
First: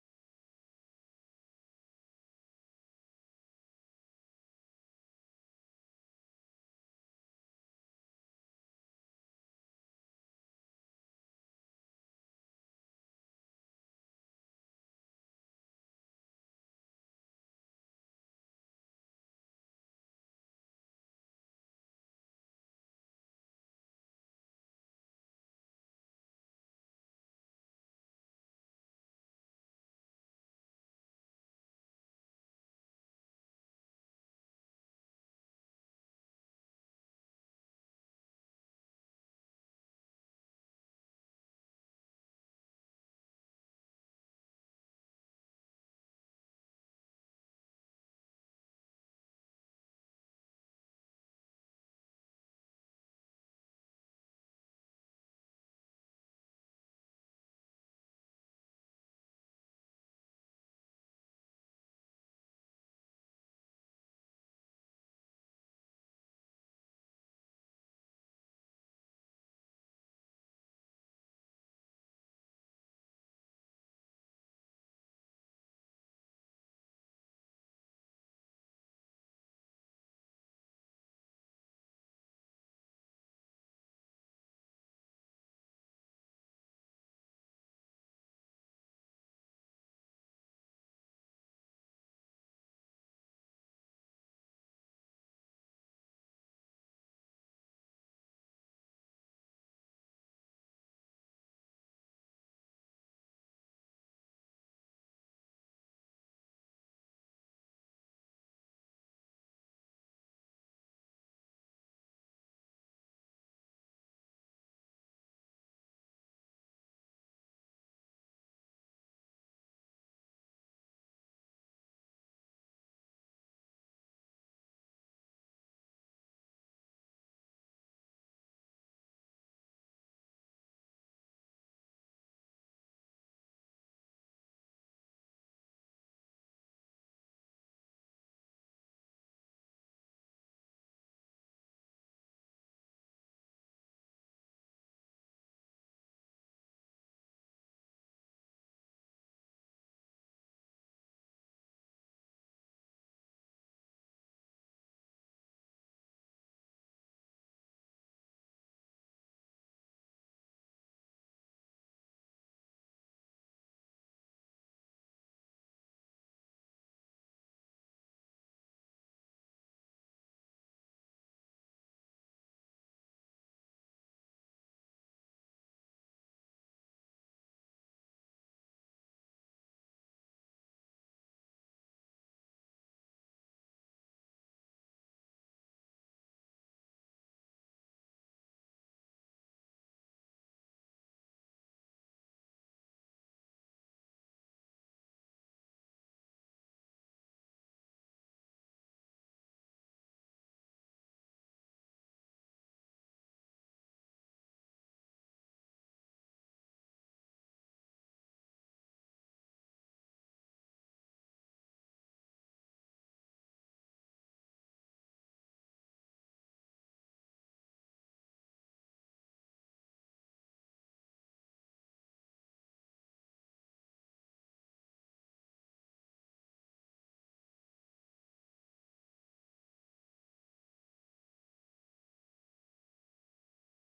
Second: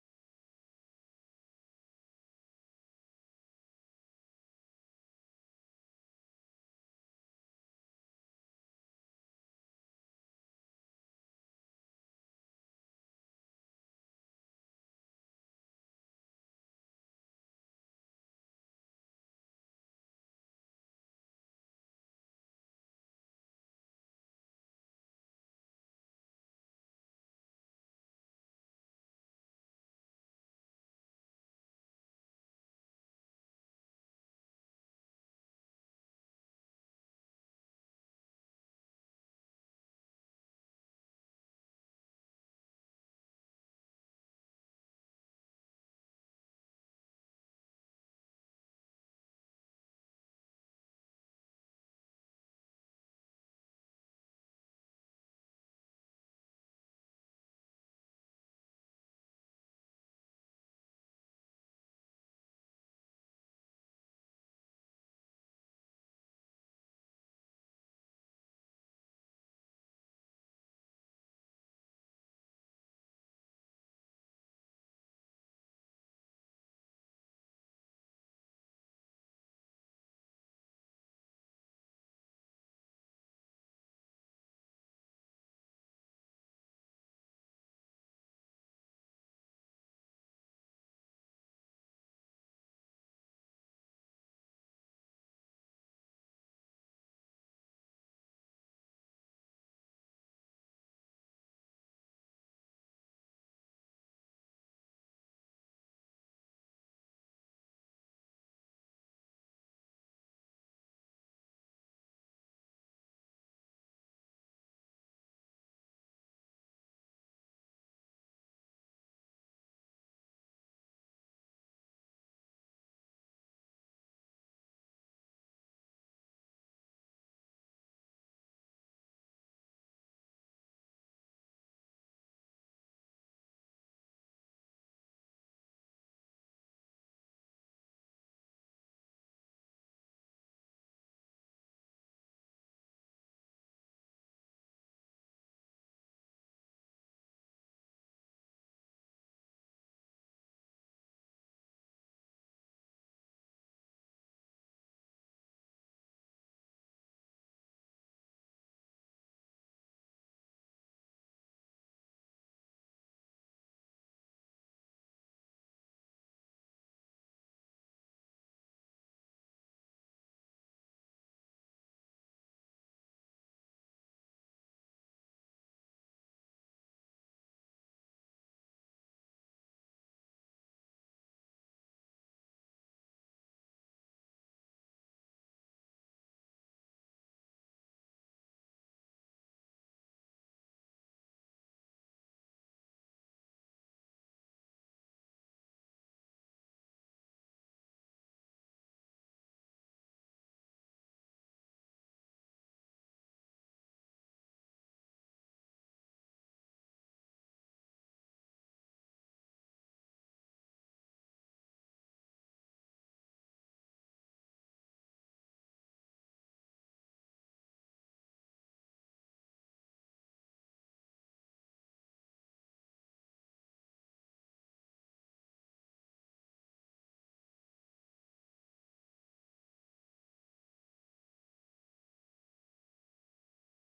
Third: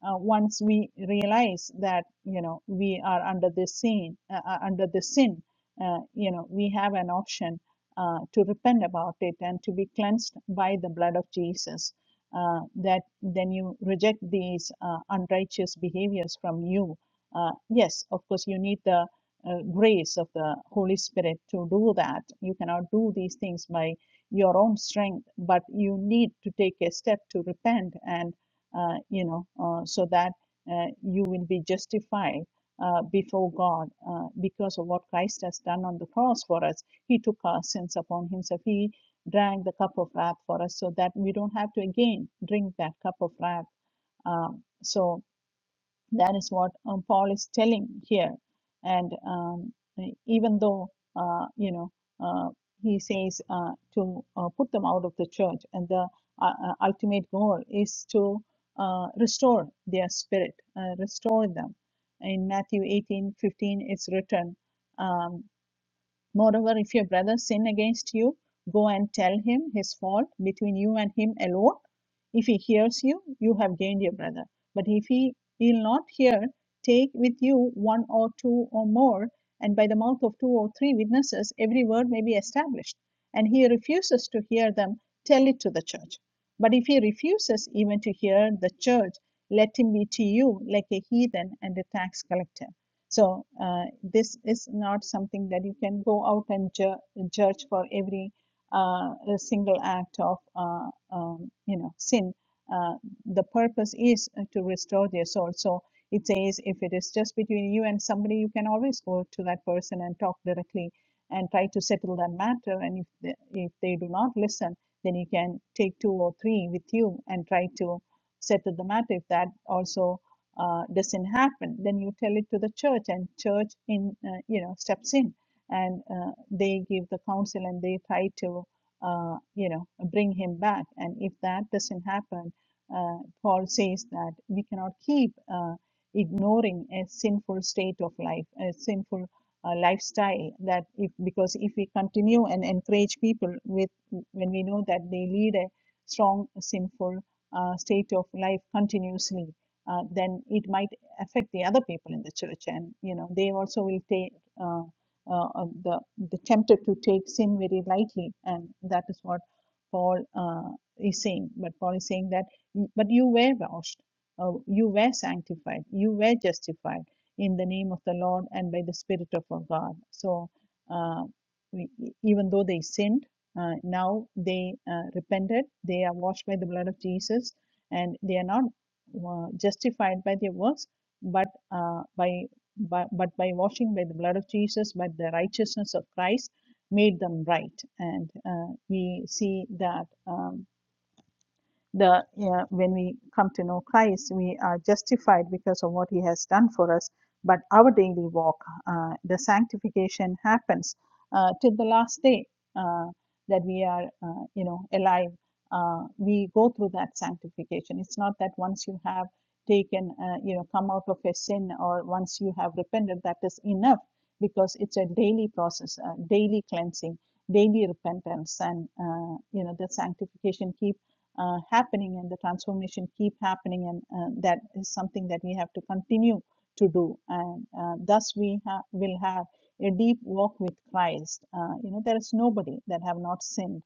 S1: uh, once we realize that you know we are under this sin, uh, uh, under this sin, uh, you know we have an option uh, to repent about it and to be cleansed by the blood of Jesus. Uh, that then you reject these uh, unrighteous behaviors from you. Uh, yes, of course you need the uh, grace of the Holy Spirit to do that. You cannot do these things by your own strength, but you need to take a step to repent and uh, you know, uh, so that uh, you will be justified uh, before God uh, because of what Christ has done on the cross for us. He took our sins upon himself. He drank the cup of wrath for us so that we don't have to again drink that cup of wrath. Um, so, that is what um, Paul is telling here. And um, even though, uh, you know, uh, he says uh, to uh, put them out of the church, and the uh, uh, ultimate goal is to uh, restore their spirit, uh, restore them. In Matthew 18 15, it's written, um, Moreover, if your brother sin against you, go and tell him his fault between you and him alone. If he hears you, you have gained your brother. But if he will not hear, take with you one or two or more, and by the mouth of two or three witnesses, every word may be established. And he refuses to hear them, tell it to the church. But if he refuses even to hear the church, let him be to you like a heathen and a tax collector. So uh, this is not something that you can go out and ju- judge for every uh, single act of uh, um, you know sin. Uh, the purpose is uh, to restore their soul. So it says if it is just between you and somebody, you can always go to that person and talk directly and try to settle that matter. And if they, if they do not listen, then you can take two or three with you and try to settle the matter. If that also uh, doesn't happen, then you tell it to the church, and church in uh, you know steps in, and uh, they give the counsel and they try to uh, you know bring him back. And if that doesn't happen, uh, Paul says that we cannot keep uh, ignoring a sinful state of life, a sinful uh, lifestyle. That if because if we continue and encourage people with when we know that they lead a strong sinful uh, state of life continuously uh, then it might affect the other people in the church, and you know they also will take uh, uh, uh, the the tempted to take sin very lightly, and that is what Paul uh, is saying. But Paul is saying that, "Mm, but you were washed, uh, you were sanctified, you were justified in the name of the Lord and by the Spirit of our God. So uh, we, e- even though they sinned. Uh, now they uh, repented, they are washed by the blood of Jesus, and they are not uh, justified by their works, but uh, by, by but by washing by the blood of Jesus, by the righteousness of Christ, made them right. And uh, we see that. Um, the uh, when we come to know Christ, we are justified because of what He has done for us. But our daily walk, uh, the sanctification happens uh, till the last day uh, that we are, uh, you know, alive. Uh, we go through that sanctification. It's not that once you have taken, uh, you know, come out of a sin or once you have repented, that is enough because it's a daily process, a daily cleansing, daily repentance, and uh, you know, the sanctification keeps uh, happening and the transformation keep happening and uh, that is something that we have to continue to do and uh, thus we ha- will have a deep walk with christ uh, you know there is nobody that have not sinned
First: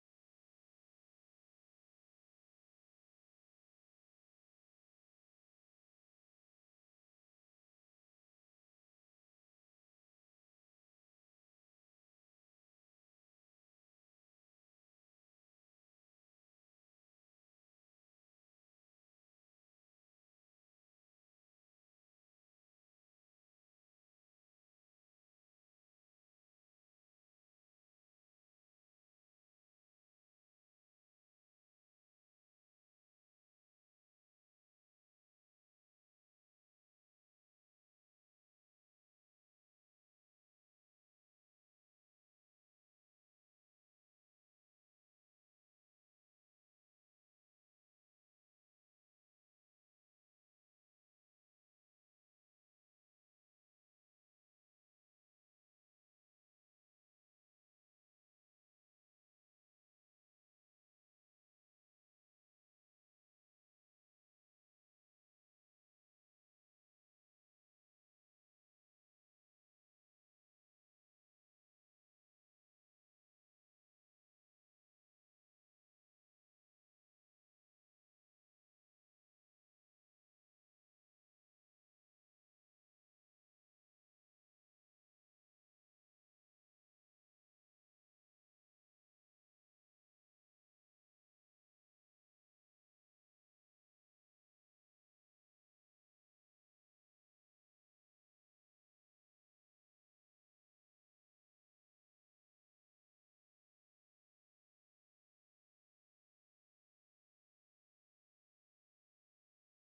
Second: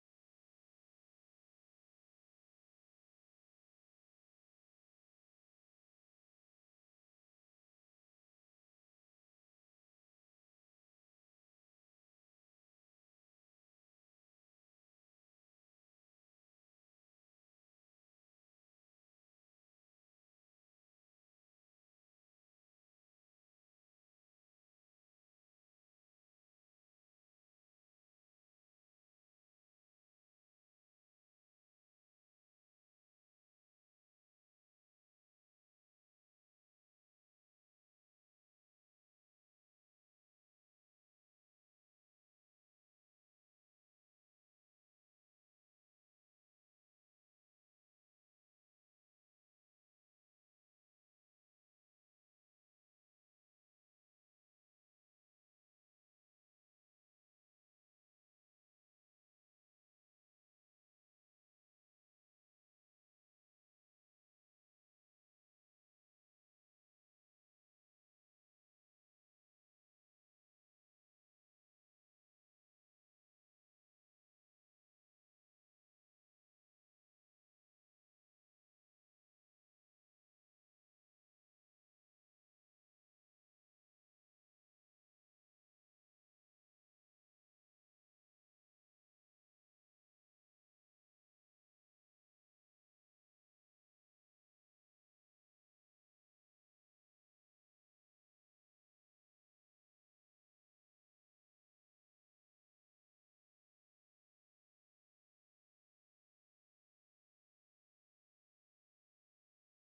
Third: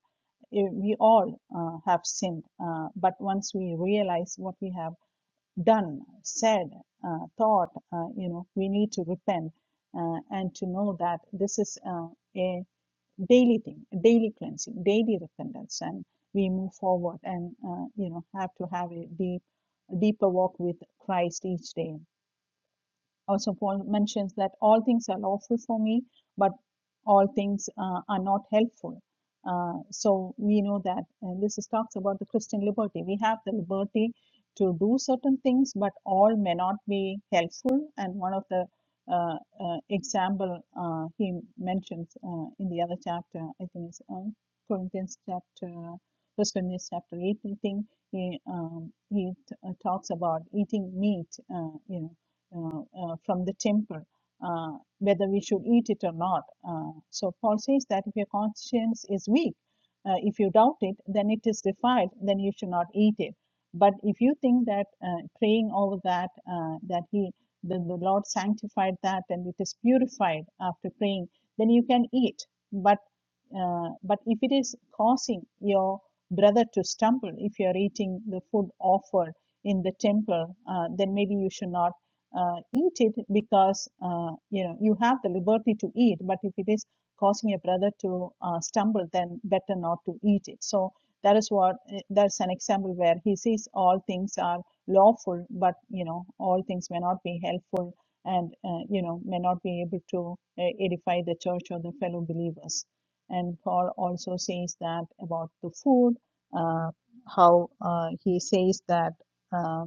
S1: Eh, we all uh, have sinned uh, but once we realize what we have done said uh, thought uh, you know we need to repent uh, and to know that this is uh, a daily thing, daily cleansing, daily repentance, and we move forward and uh, you know have to have a deep, deeper walk with Christ each day also Paul mentions that all things are lawful for me, but all things uh, are not helpful. Uh, so we know that uh, this is talks about the Christian liberty. We have the liberty to do certain things, but all may not be helpful. And one of the uh, uh, example uh, he mentions uh, in the other chapter, I think it's um, Corinthians chapter, First Corinthians chapter eight. I think he um, he t- uh, talks about eating meat. Uh, you know uh, uh, from the temple, uh, whether we should eat it or not. Uh, so Paul says that if your conscience is weak, uh, if you doubt it, then it is defiled, then you should not eat it. But if you think that uh, praying over that, uh, that he, the, the Lord sanctified that and it is purified after praying, then you can eat. But uh, but if it is causing your brother to stumble, if you are eating the food offered in the temple, uh, then maybe you should not uh, eat it because uh, you know you have the liberty to eat but if it is causing your brother to uh, stumble then better not to eat it so that is what eh, that's an example where he says all things are lawful but you know all things may not be helpful and uh, you know may not be able to uh, edify the church or the fellow believers and paul also says that about the food uh, how uh, he says that uh,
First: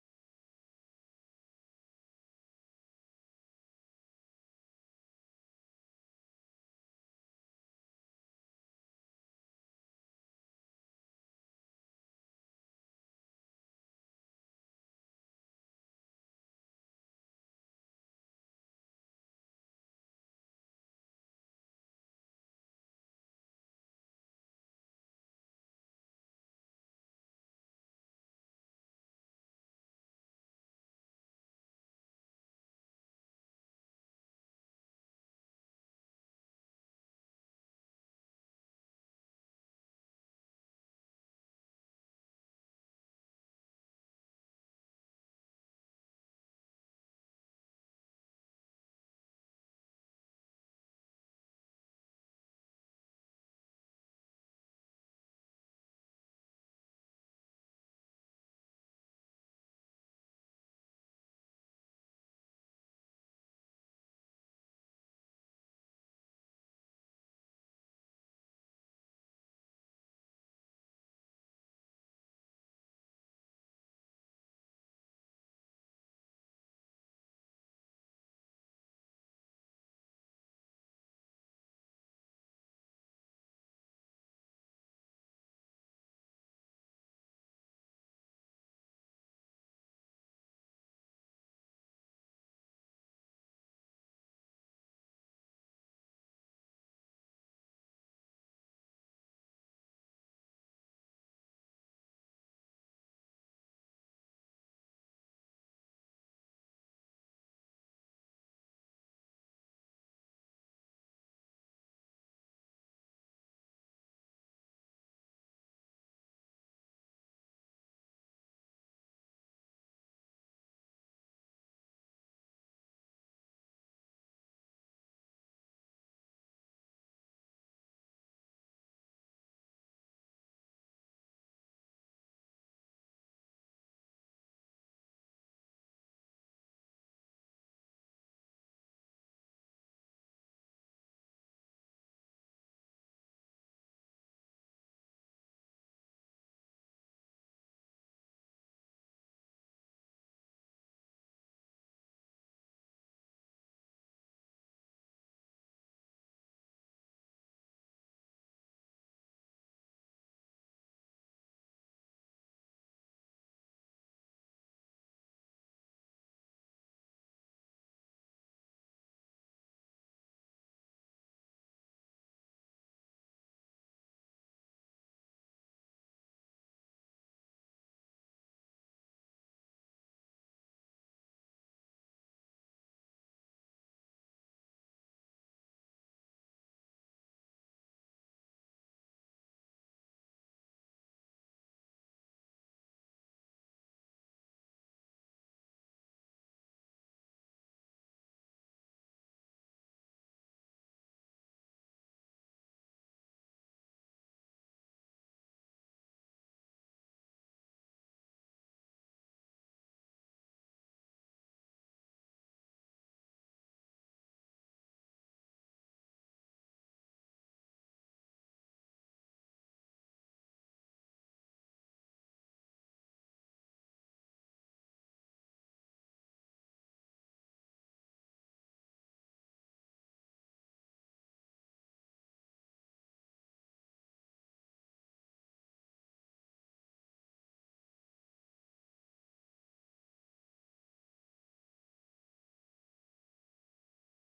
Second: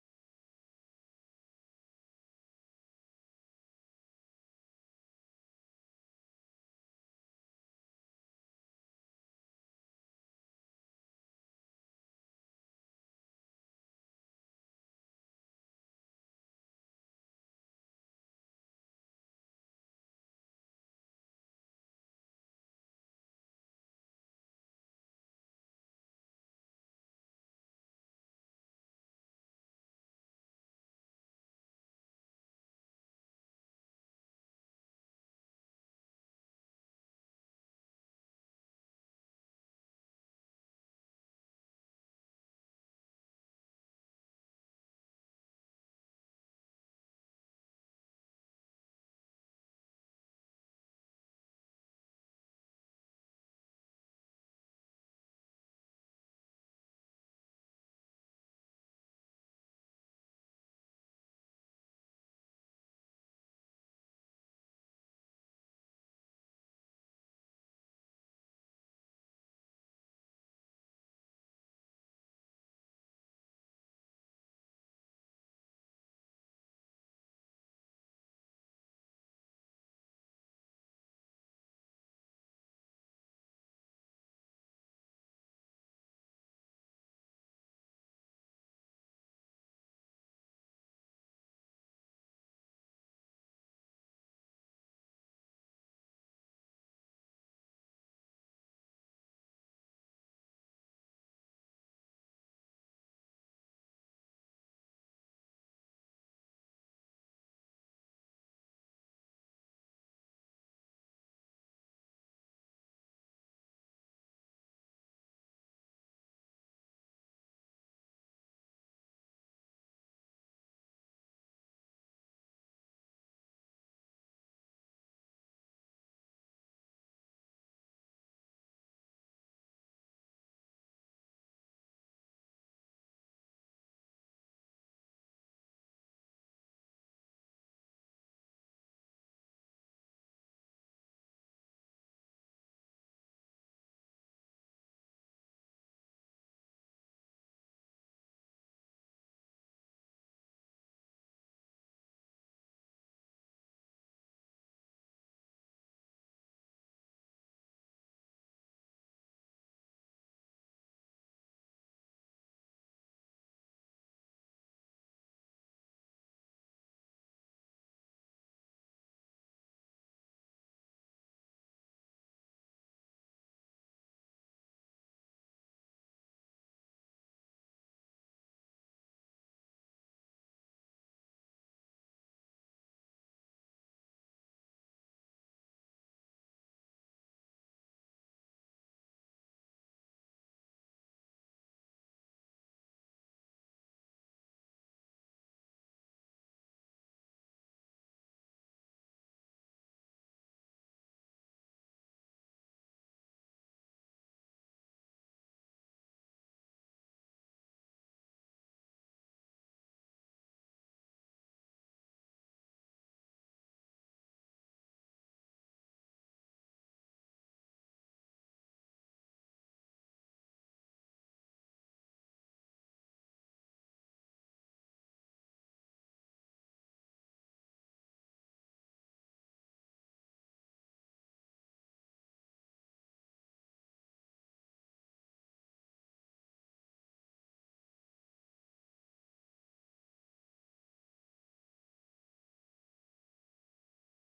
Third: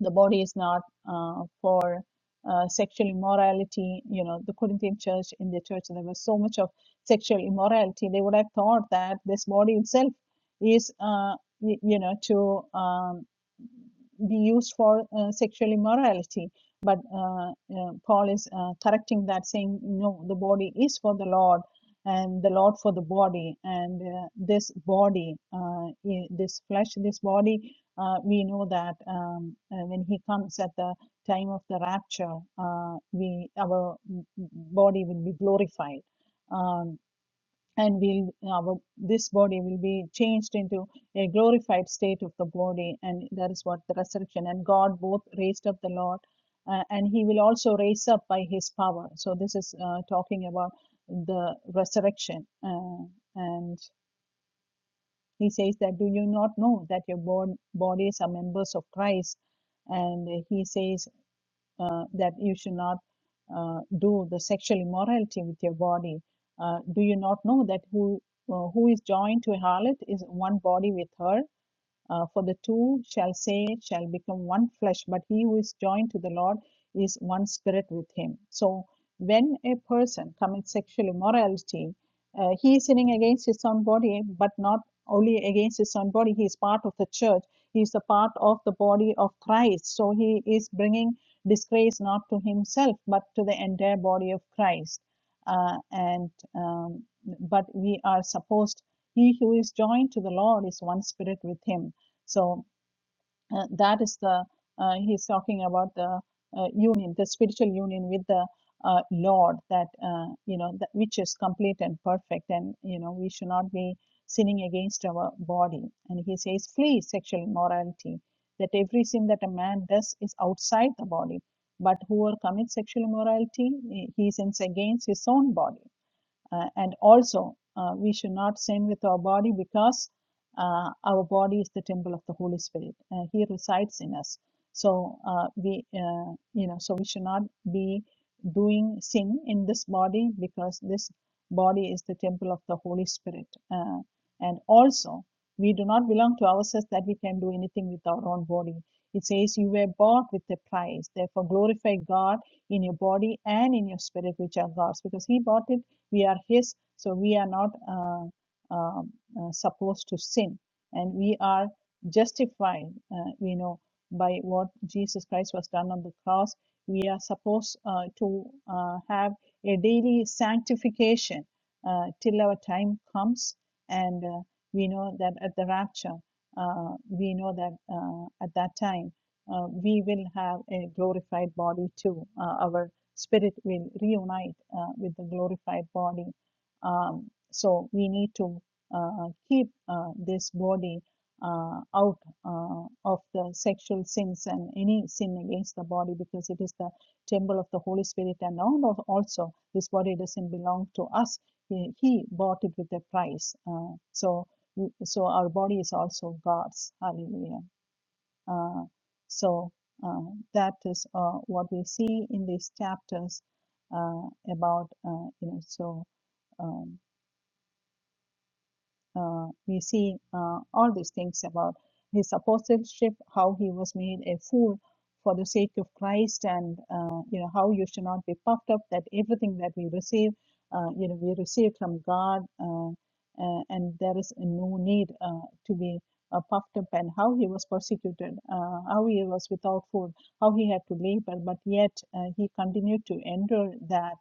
S1: the body is not uh, for uh, sexual immorality. You know, the Corinthian church, in the church, there was so much of sexual immorality. They would have thought that this body itself is, uh, y- you know, to um, be used for uh, sexual immorality. But uh, uh, Paul is uh, correcting that, saying, no, the body is for the Lord. And the Lord for the body, and uh, this body, uh, i- this flesh, this body uh, we know that um, uh, when He comes at the time of the rapture, uh, we our body will be glorified, um, and we'll our this body will be changed into a glorified state of the body, and that is what the resurrection. And God both raised up the Lord, uh, and He will also raise up by His power. So this is uh, talking about the resurrection, uh, and he says that, Do you not know that your bod- bodies are members of Christ? And he says uh, that you should not uh, do the sexual immorality with your body. Uh, do you not know that who uh, who is joined to a harlot is one body with her? Uh, for the two shall say, shall become one flesh, but he who is joined to the Lord is one spirit with him. So when a person commits sexual immorality, uh, he is sinning against his own body, but not only against his own body, he is part of the church, he is a part of the body of Christ. So he is bringing disgrace not to himself, but to the entire body of Christ. Uh, and um, but we are supposed he who is joined to the Lord is one spirit with him. So uh, that is the uh, he's talking about the uh, union, the spiritual union with the uh, Lord, that uh, you know that which is complete and perfect, and you know we should not be sinning against our body. And he says, flee sexual immorality. That every sin that a man does is outside the body, but whoever commits sexual immorality, he he sins against his own body uh, and also, uh, we should not sin with our body because uh, our body is the temple of the Holy Spirit. Uh, he resides in us. So uh, we, uh, you know, so we should not be doing sin in this body because this body is the temple of the Holy Spirit. Uh, and also, we do not belong to ourselves that we can do anything with our own body. It says, "You were bought with a price. Therefore, glorify God in your body and in your spirit, which are God's, because He bought it." we are His, so we are not uh, uh, uh, supposed to sin, and we are justified, uh, you know, by what Jesus Christ was done on the cross. We are supposed uh, to uh, have a daily sanctification uh, till our time comes, and uh, we know that at the rapture, uh, we know that uh, at that time uh, we will have a glorified body too. Uh, our spirit will reunite uh, with the glorified body. Um, so we need to uh, keep uh, this body uh, out uh, of the sexual sins and any sin against the body because it is the temple of the Holy Spirit. And now also, this body doesn't belong to us. He, he bought it with a price. Uh, so, so our body is also God's. Hallelujah. Uh, so uh, that is uh, what we see in these chapters uh, about uh, you know so. um, uh, we see uh, all these things about his apostleship, how he was made a fool for the sake of Christ, and uh, you know how you should not be puffed up that everything that we receive, uh, you know, we receive from God, uh, uh, and there is no need uh, to be uh, puffed up, and how he was persecuted, uh, how he was without food, how he had to labor, but yet uh, he continued to endure that.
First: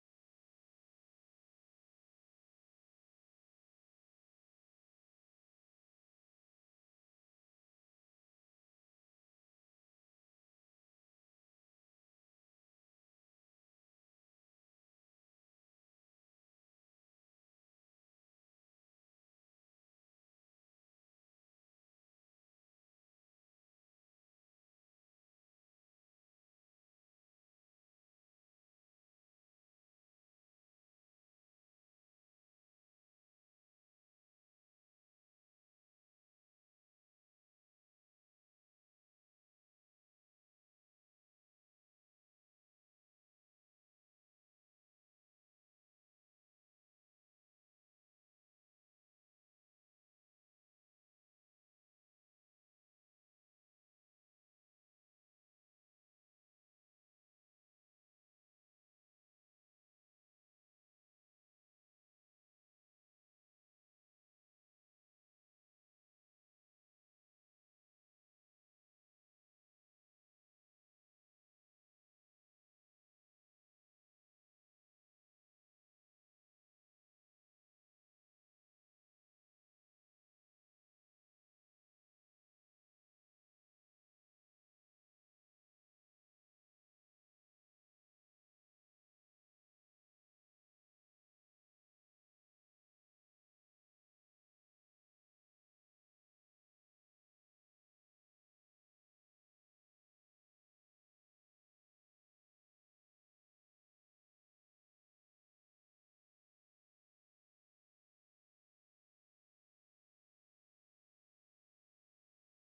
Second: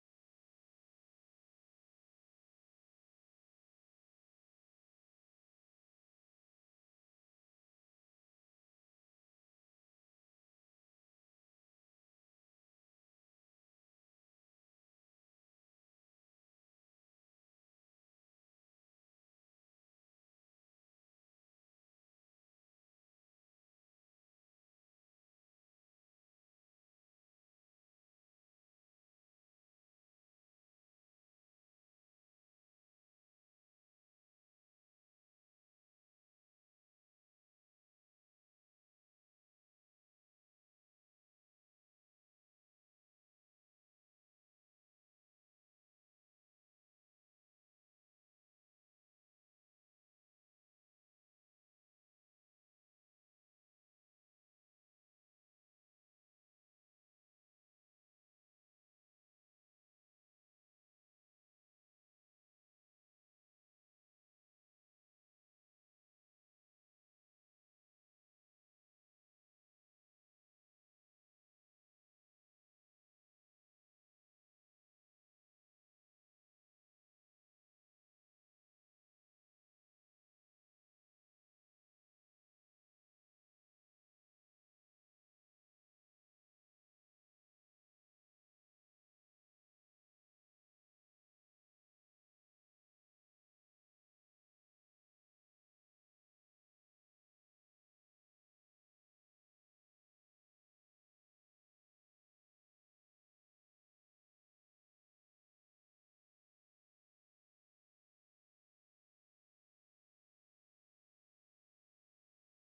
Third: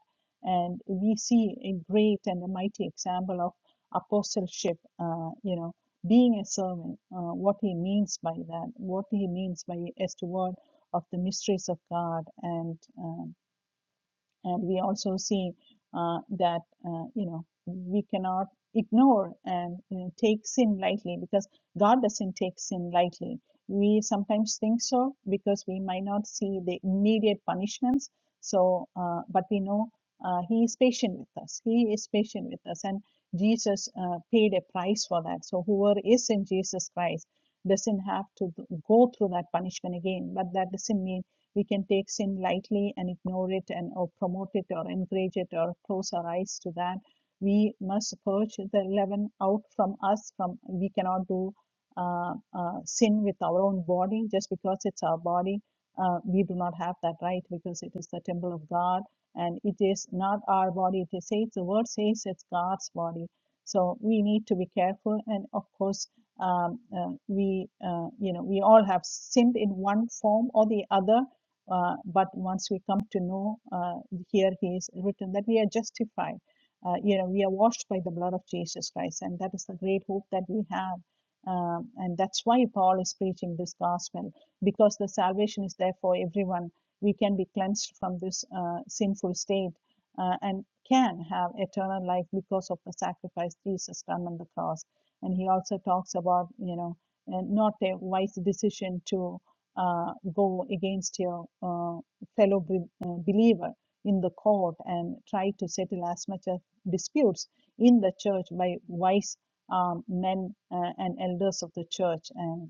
S1: And we see a great and a mighty example of apostleship, uh, you know, being a servant, uh, what he means by that, what he means by a steward of the mysteries of God, and uh, and we also see uh, that uh, you know we cannot ignore and you know, take sin lightly because god doesn't take sin lightly we sometimes think so because we might not see the immediate punishments so uh, but we know uh, he is patient with us he is patient with us and jesus uh, paid a price for that so whoever is in jesus christ doesn't have to go through that punishment again but that doesn't mean we can take sin lightly and ignore it and or promote it or encourage it or close our eyes to that we must purge the leaven out from us from we cannot do uh, uh, sin with our own body just because it's our body uh, we do not have that right because it is the temple of god and it is not our body it is says the word says it's god's body so we need to be careful and of course um, uh, we uh, you know we all have sinned in one form or the other uh, but once we come to know, uh, here he is written that we are justified. Uh, you know, we are washed by the blood of Jesus Christ, and that is the great hope that we have. Um, and that's why Paul is preaching this gospel because the salvation is there for everyone. We can be cleansed from this uh, sinful state uh, and can have eternal life because of the sacrifice Jesus done on the cross. And he also talks about, you know, and not a wise decision to uh, go against your uh, fellow be- uh, believer in the court and try to settle as much of disputes in the church by wise um, men uh, and elders of the church. and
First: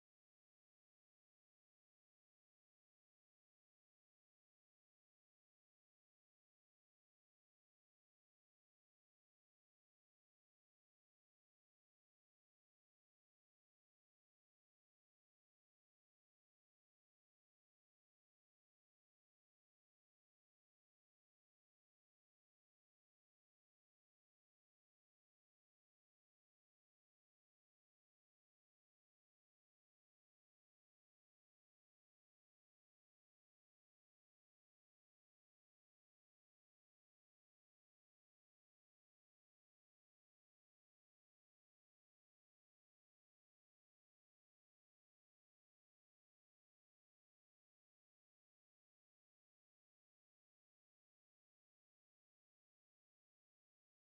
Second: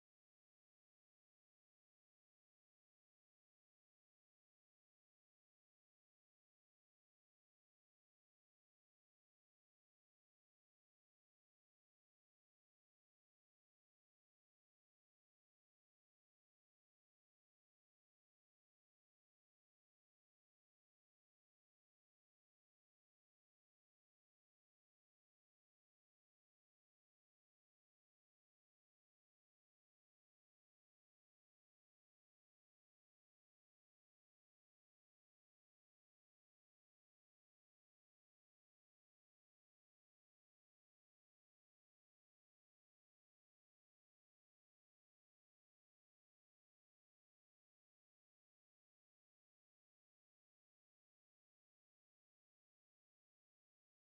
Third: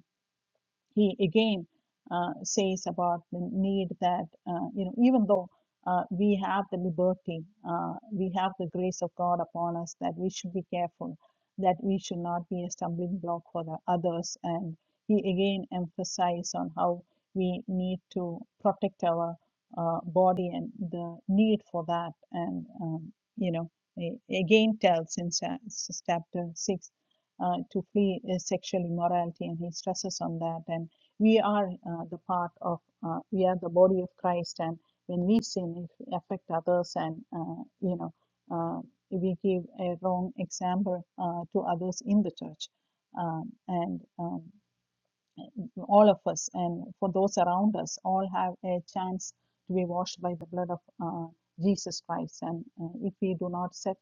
S1: he again uh, says about the need that uh, you know even though uh, we have the liberty uh, we have the grace of god upon us that we should be careful that we should not be a stumbling block for the others and he again emphasized on how we need to protect our uh, body and the need for that and um, you know a- again tells in sa- s- chapter 6 uh, to flee uh, sexual immorality, and he stresses on that. And we are uh, the part of, uh, we are the body of Christ, and when we sin, it affects others, and uh, you know, uh, we give a wrong example uh, to others in the church. Um, and um, all of us and for those around us all have a chance to be washed by the blood of uh, Jesus Christ. And uh, if we do not set,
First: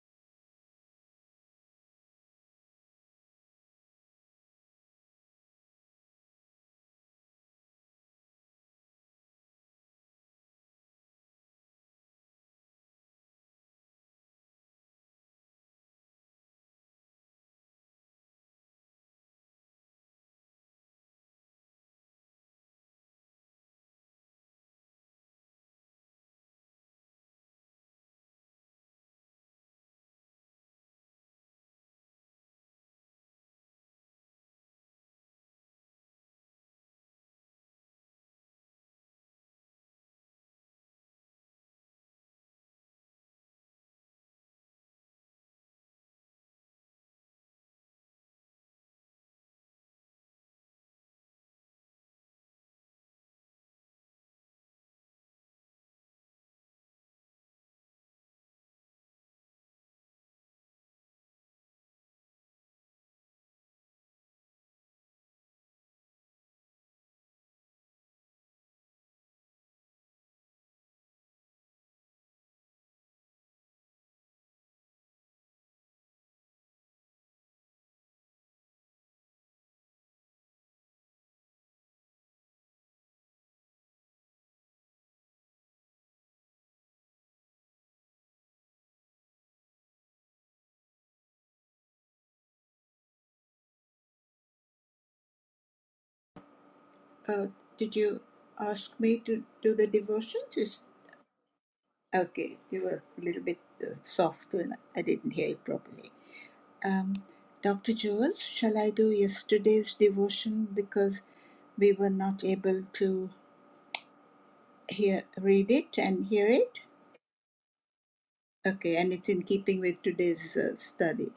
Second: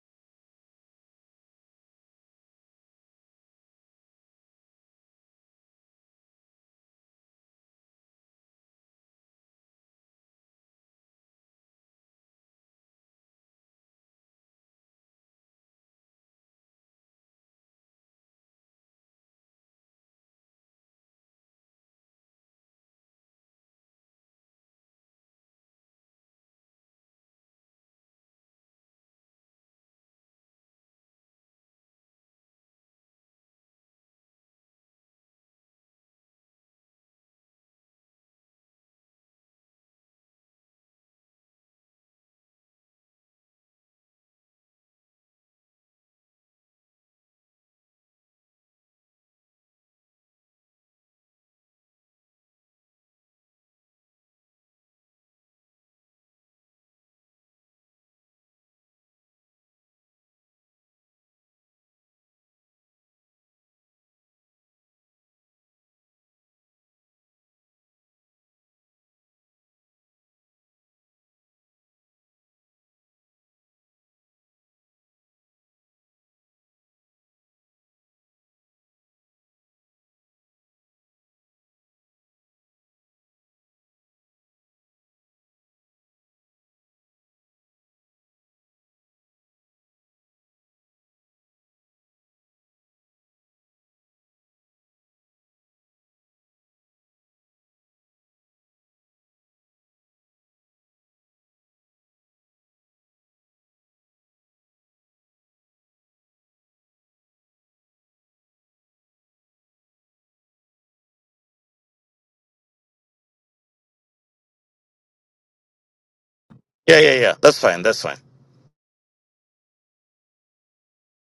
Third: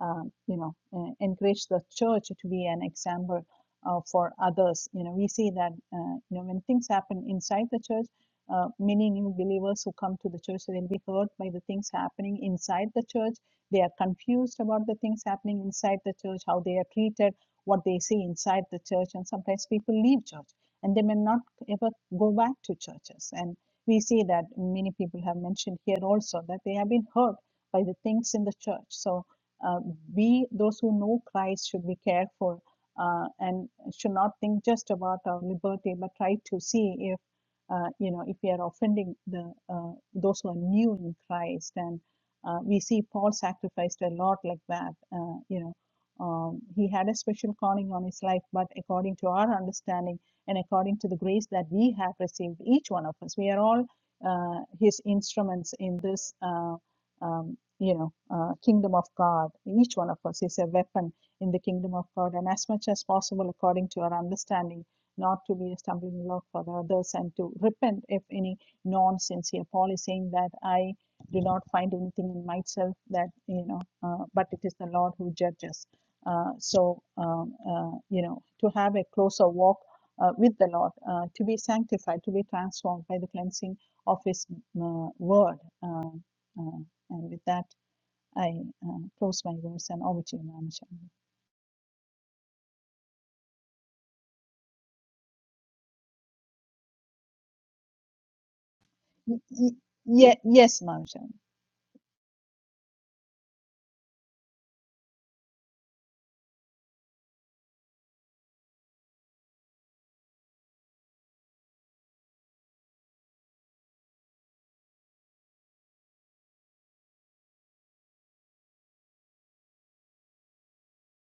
S1: um, you know, uh, encourage the church to be an example uh, for others, you know, we see that, uh, you know, when things happen inside the church, uh, many new believers who come to the church, they'll be hurt by the things happening inside the church. They are confused about the things happening inside the church, how they are treated, what they see inside the church, and sometimes people leave church and they may not ever go back to churches. And we see that many people have mentioned here also that they have been hurt by the things in the church. So uh, we, those who know Christ, should be careful uh, and should not think just about our liberty, but try to see if uh, you know if we are offending the uh, those who are new in Christ. And uh, we see Paul sacrificed a lot like that. Uh, you know, um, he had a special calling on his life, but according to our understanding and according to the grace that we have received, each one of us. We are all uh, His instruments in this, uh, um, you know, uh, kingdom of God. Each one of us is a weapon in the kingdom of God, and as much as possible, according to our understanding, not to be a stumbling block for the others, and to repent if any nonsense here. Paul is saying that I do not find anything in myself that you know, uh, but it is the Lord who judges. Uh, so um, uh, you know, to have a closer walk uh, with the Lord, uh, to be sanctified, to be transformed by the cleansing of His uh, word. Uh, uh, and with that, I uh, close my verse and over to you, Mama Shamli.
S3: Uh, did you ask me to do the
S1: ye-
S3: devotions? Is-
S1: yes, Mama Shamli.
S3: Okay, you were a little bit uh, soft when I didn't hear it properly. Um, Dr. Jules, shall I do yesterday's devotion because we were not able to hear, read it and hear it?
S2: Yeah, yeah, yeah. That's fine. That's fine.
S3: Okay, and it's in keeping with today's uh, study.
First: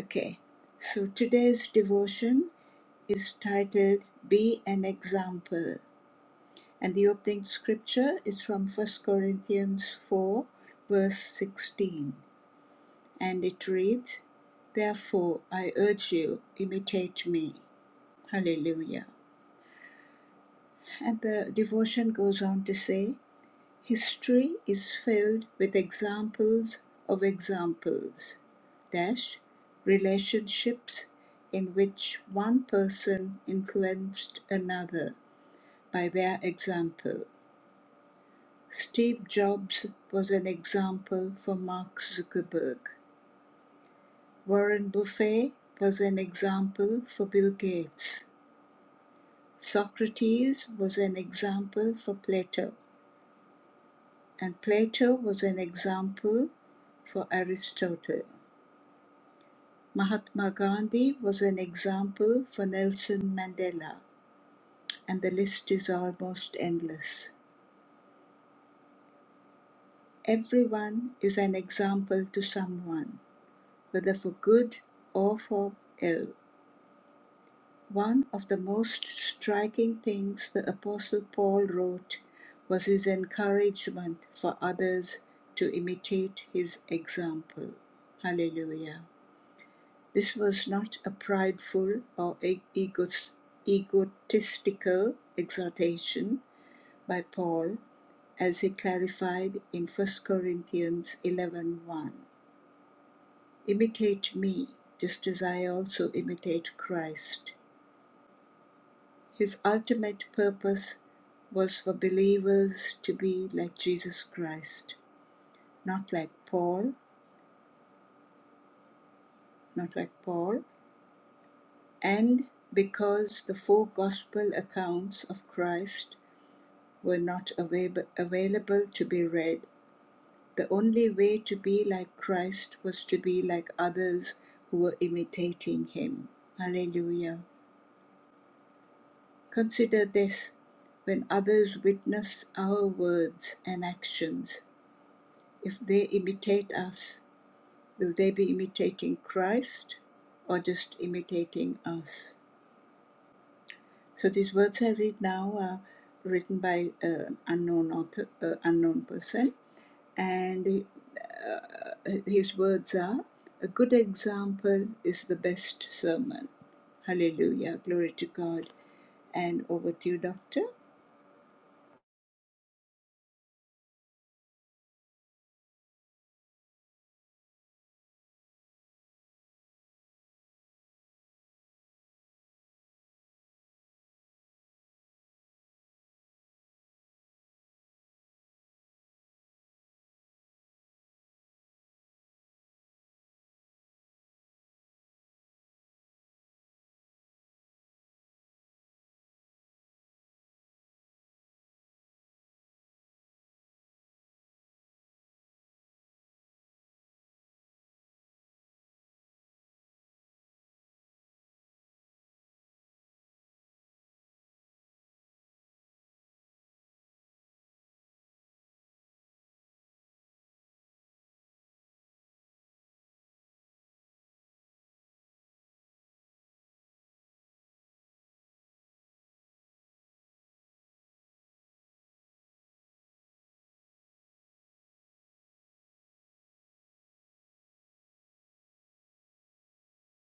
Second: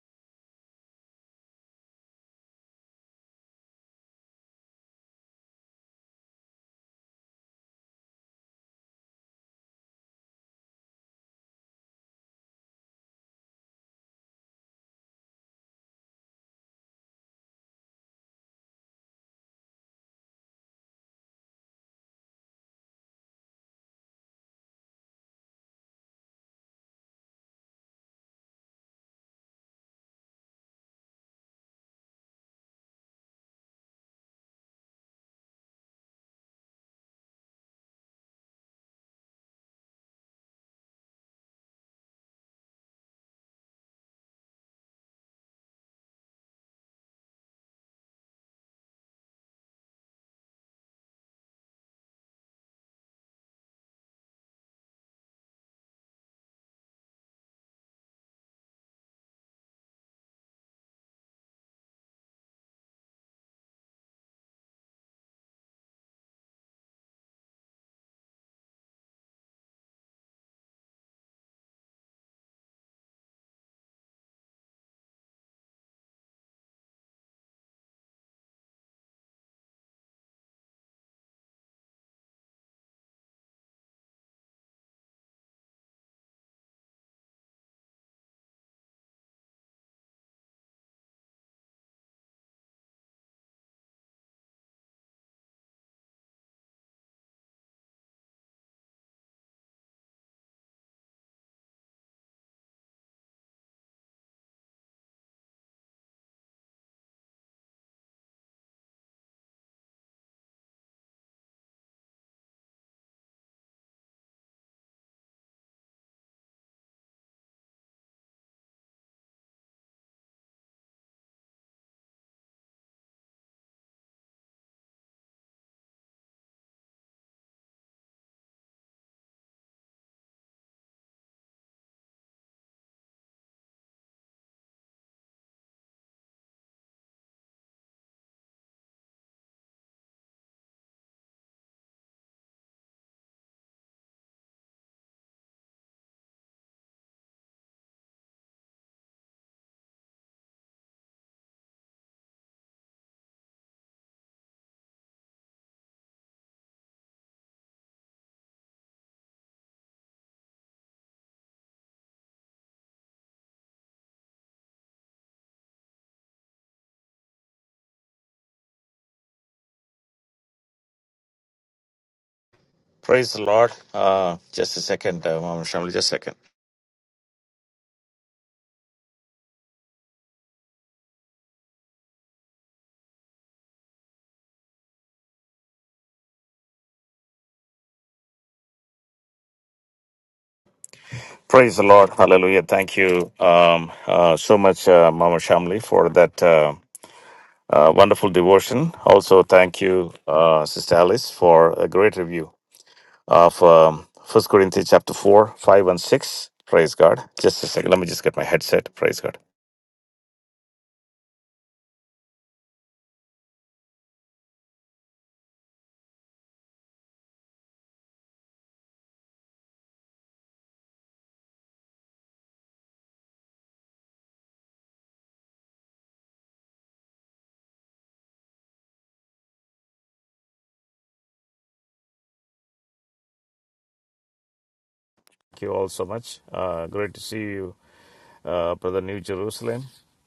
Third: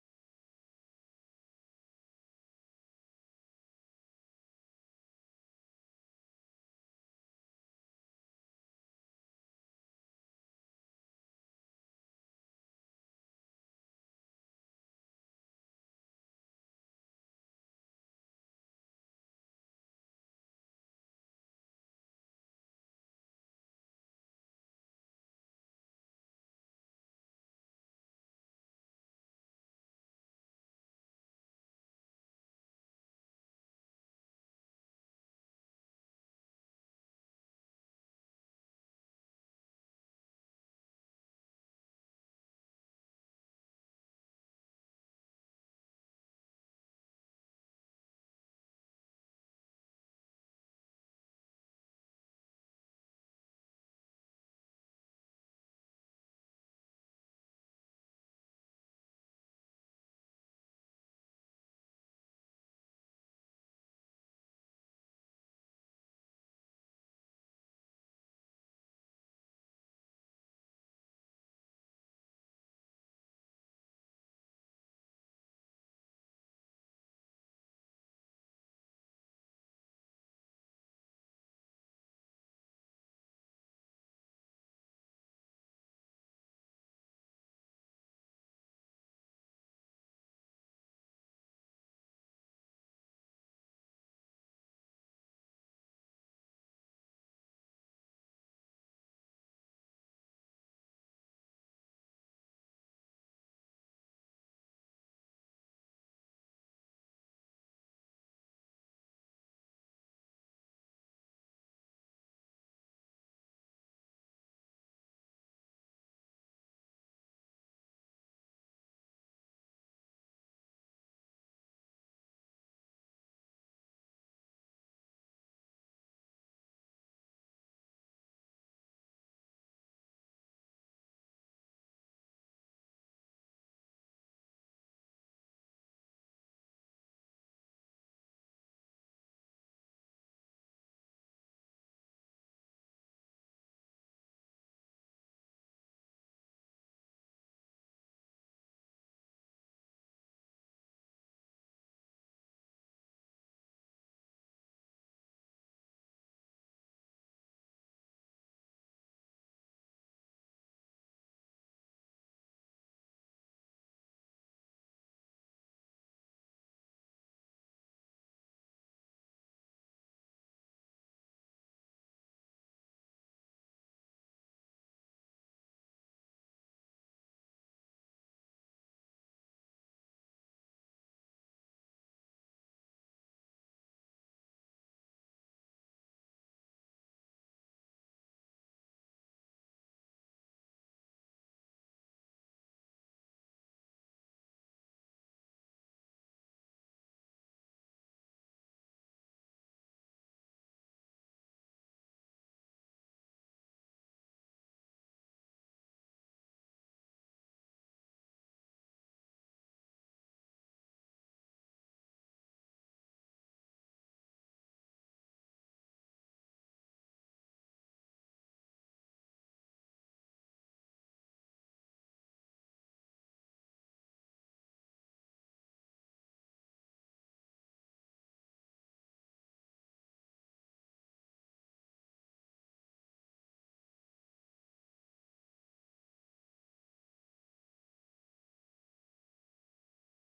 S3: Okay, so today's devotion is titled Be an Example, and the opening scripture is from First Corinthians 4, verse 16, and it reads, Therefore, I urge you, imitate me. Hallelujah. And the devotion goes on to say, history is filled with examples of examples, dash, relationships in which one person influenced another by their example. Steve Jobs was an example for Mark Zuckerberg. Warren Buffet was an example for Bill Gates. Socrates was an example for Plato. and Plato was an example for Aristotle. Mahatma Gandhi was an example for Nelson Mandela, and the list is almost endless. Everyone is an example to someone, whether for good or for ill. One of the most striking things the Apostle Paul wrote was his encouragement for others to imitate his example. Hallelujah. This was not a prideful or e- egotistical exhortation by Paul, as he clarified in First Corinthians eleven one. Imitate me, just as I also imitate Christ. His ultimate purpose was for believers to be like Jesus Christ, not like Paul, not like Paul, and because the four gospel accounts of Christ were not avail- available to be read. The only way to be like Christ was to be like others who were imitating him. Hallelujah. Consider this when others witness our words and actions, if they imitate us, will they be imitating Christ or just imitating us? So these words I read now are written by an unknown author, uh, unknown person, and uh, his words are a good example is the best sermon hallelujah glory to god and over to you doctor
S2: Praise the Lord. Uh, just a second, uh, Mama Shamli, just a second. Praise the Lord. Hallelujah. Thank you um, uh, so much, uh, Mama Shamli, for that uh, uh, wonderful devotion. Also, thank you, uh, Sister Alice, for a great review of um, 1 Corinthians chapter 4, 5, and 6. Praise God. Just a second. Let me just get my headset. Praise God. Thank you all so much. Uh, great to see you, uh, Brother New Jerusalem,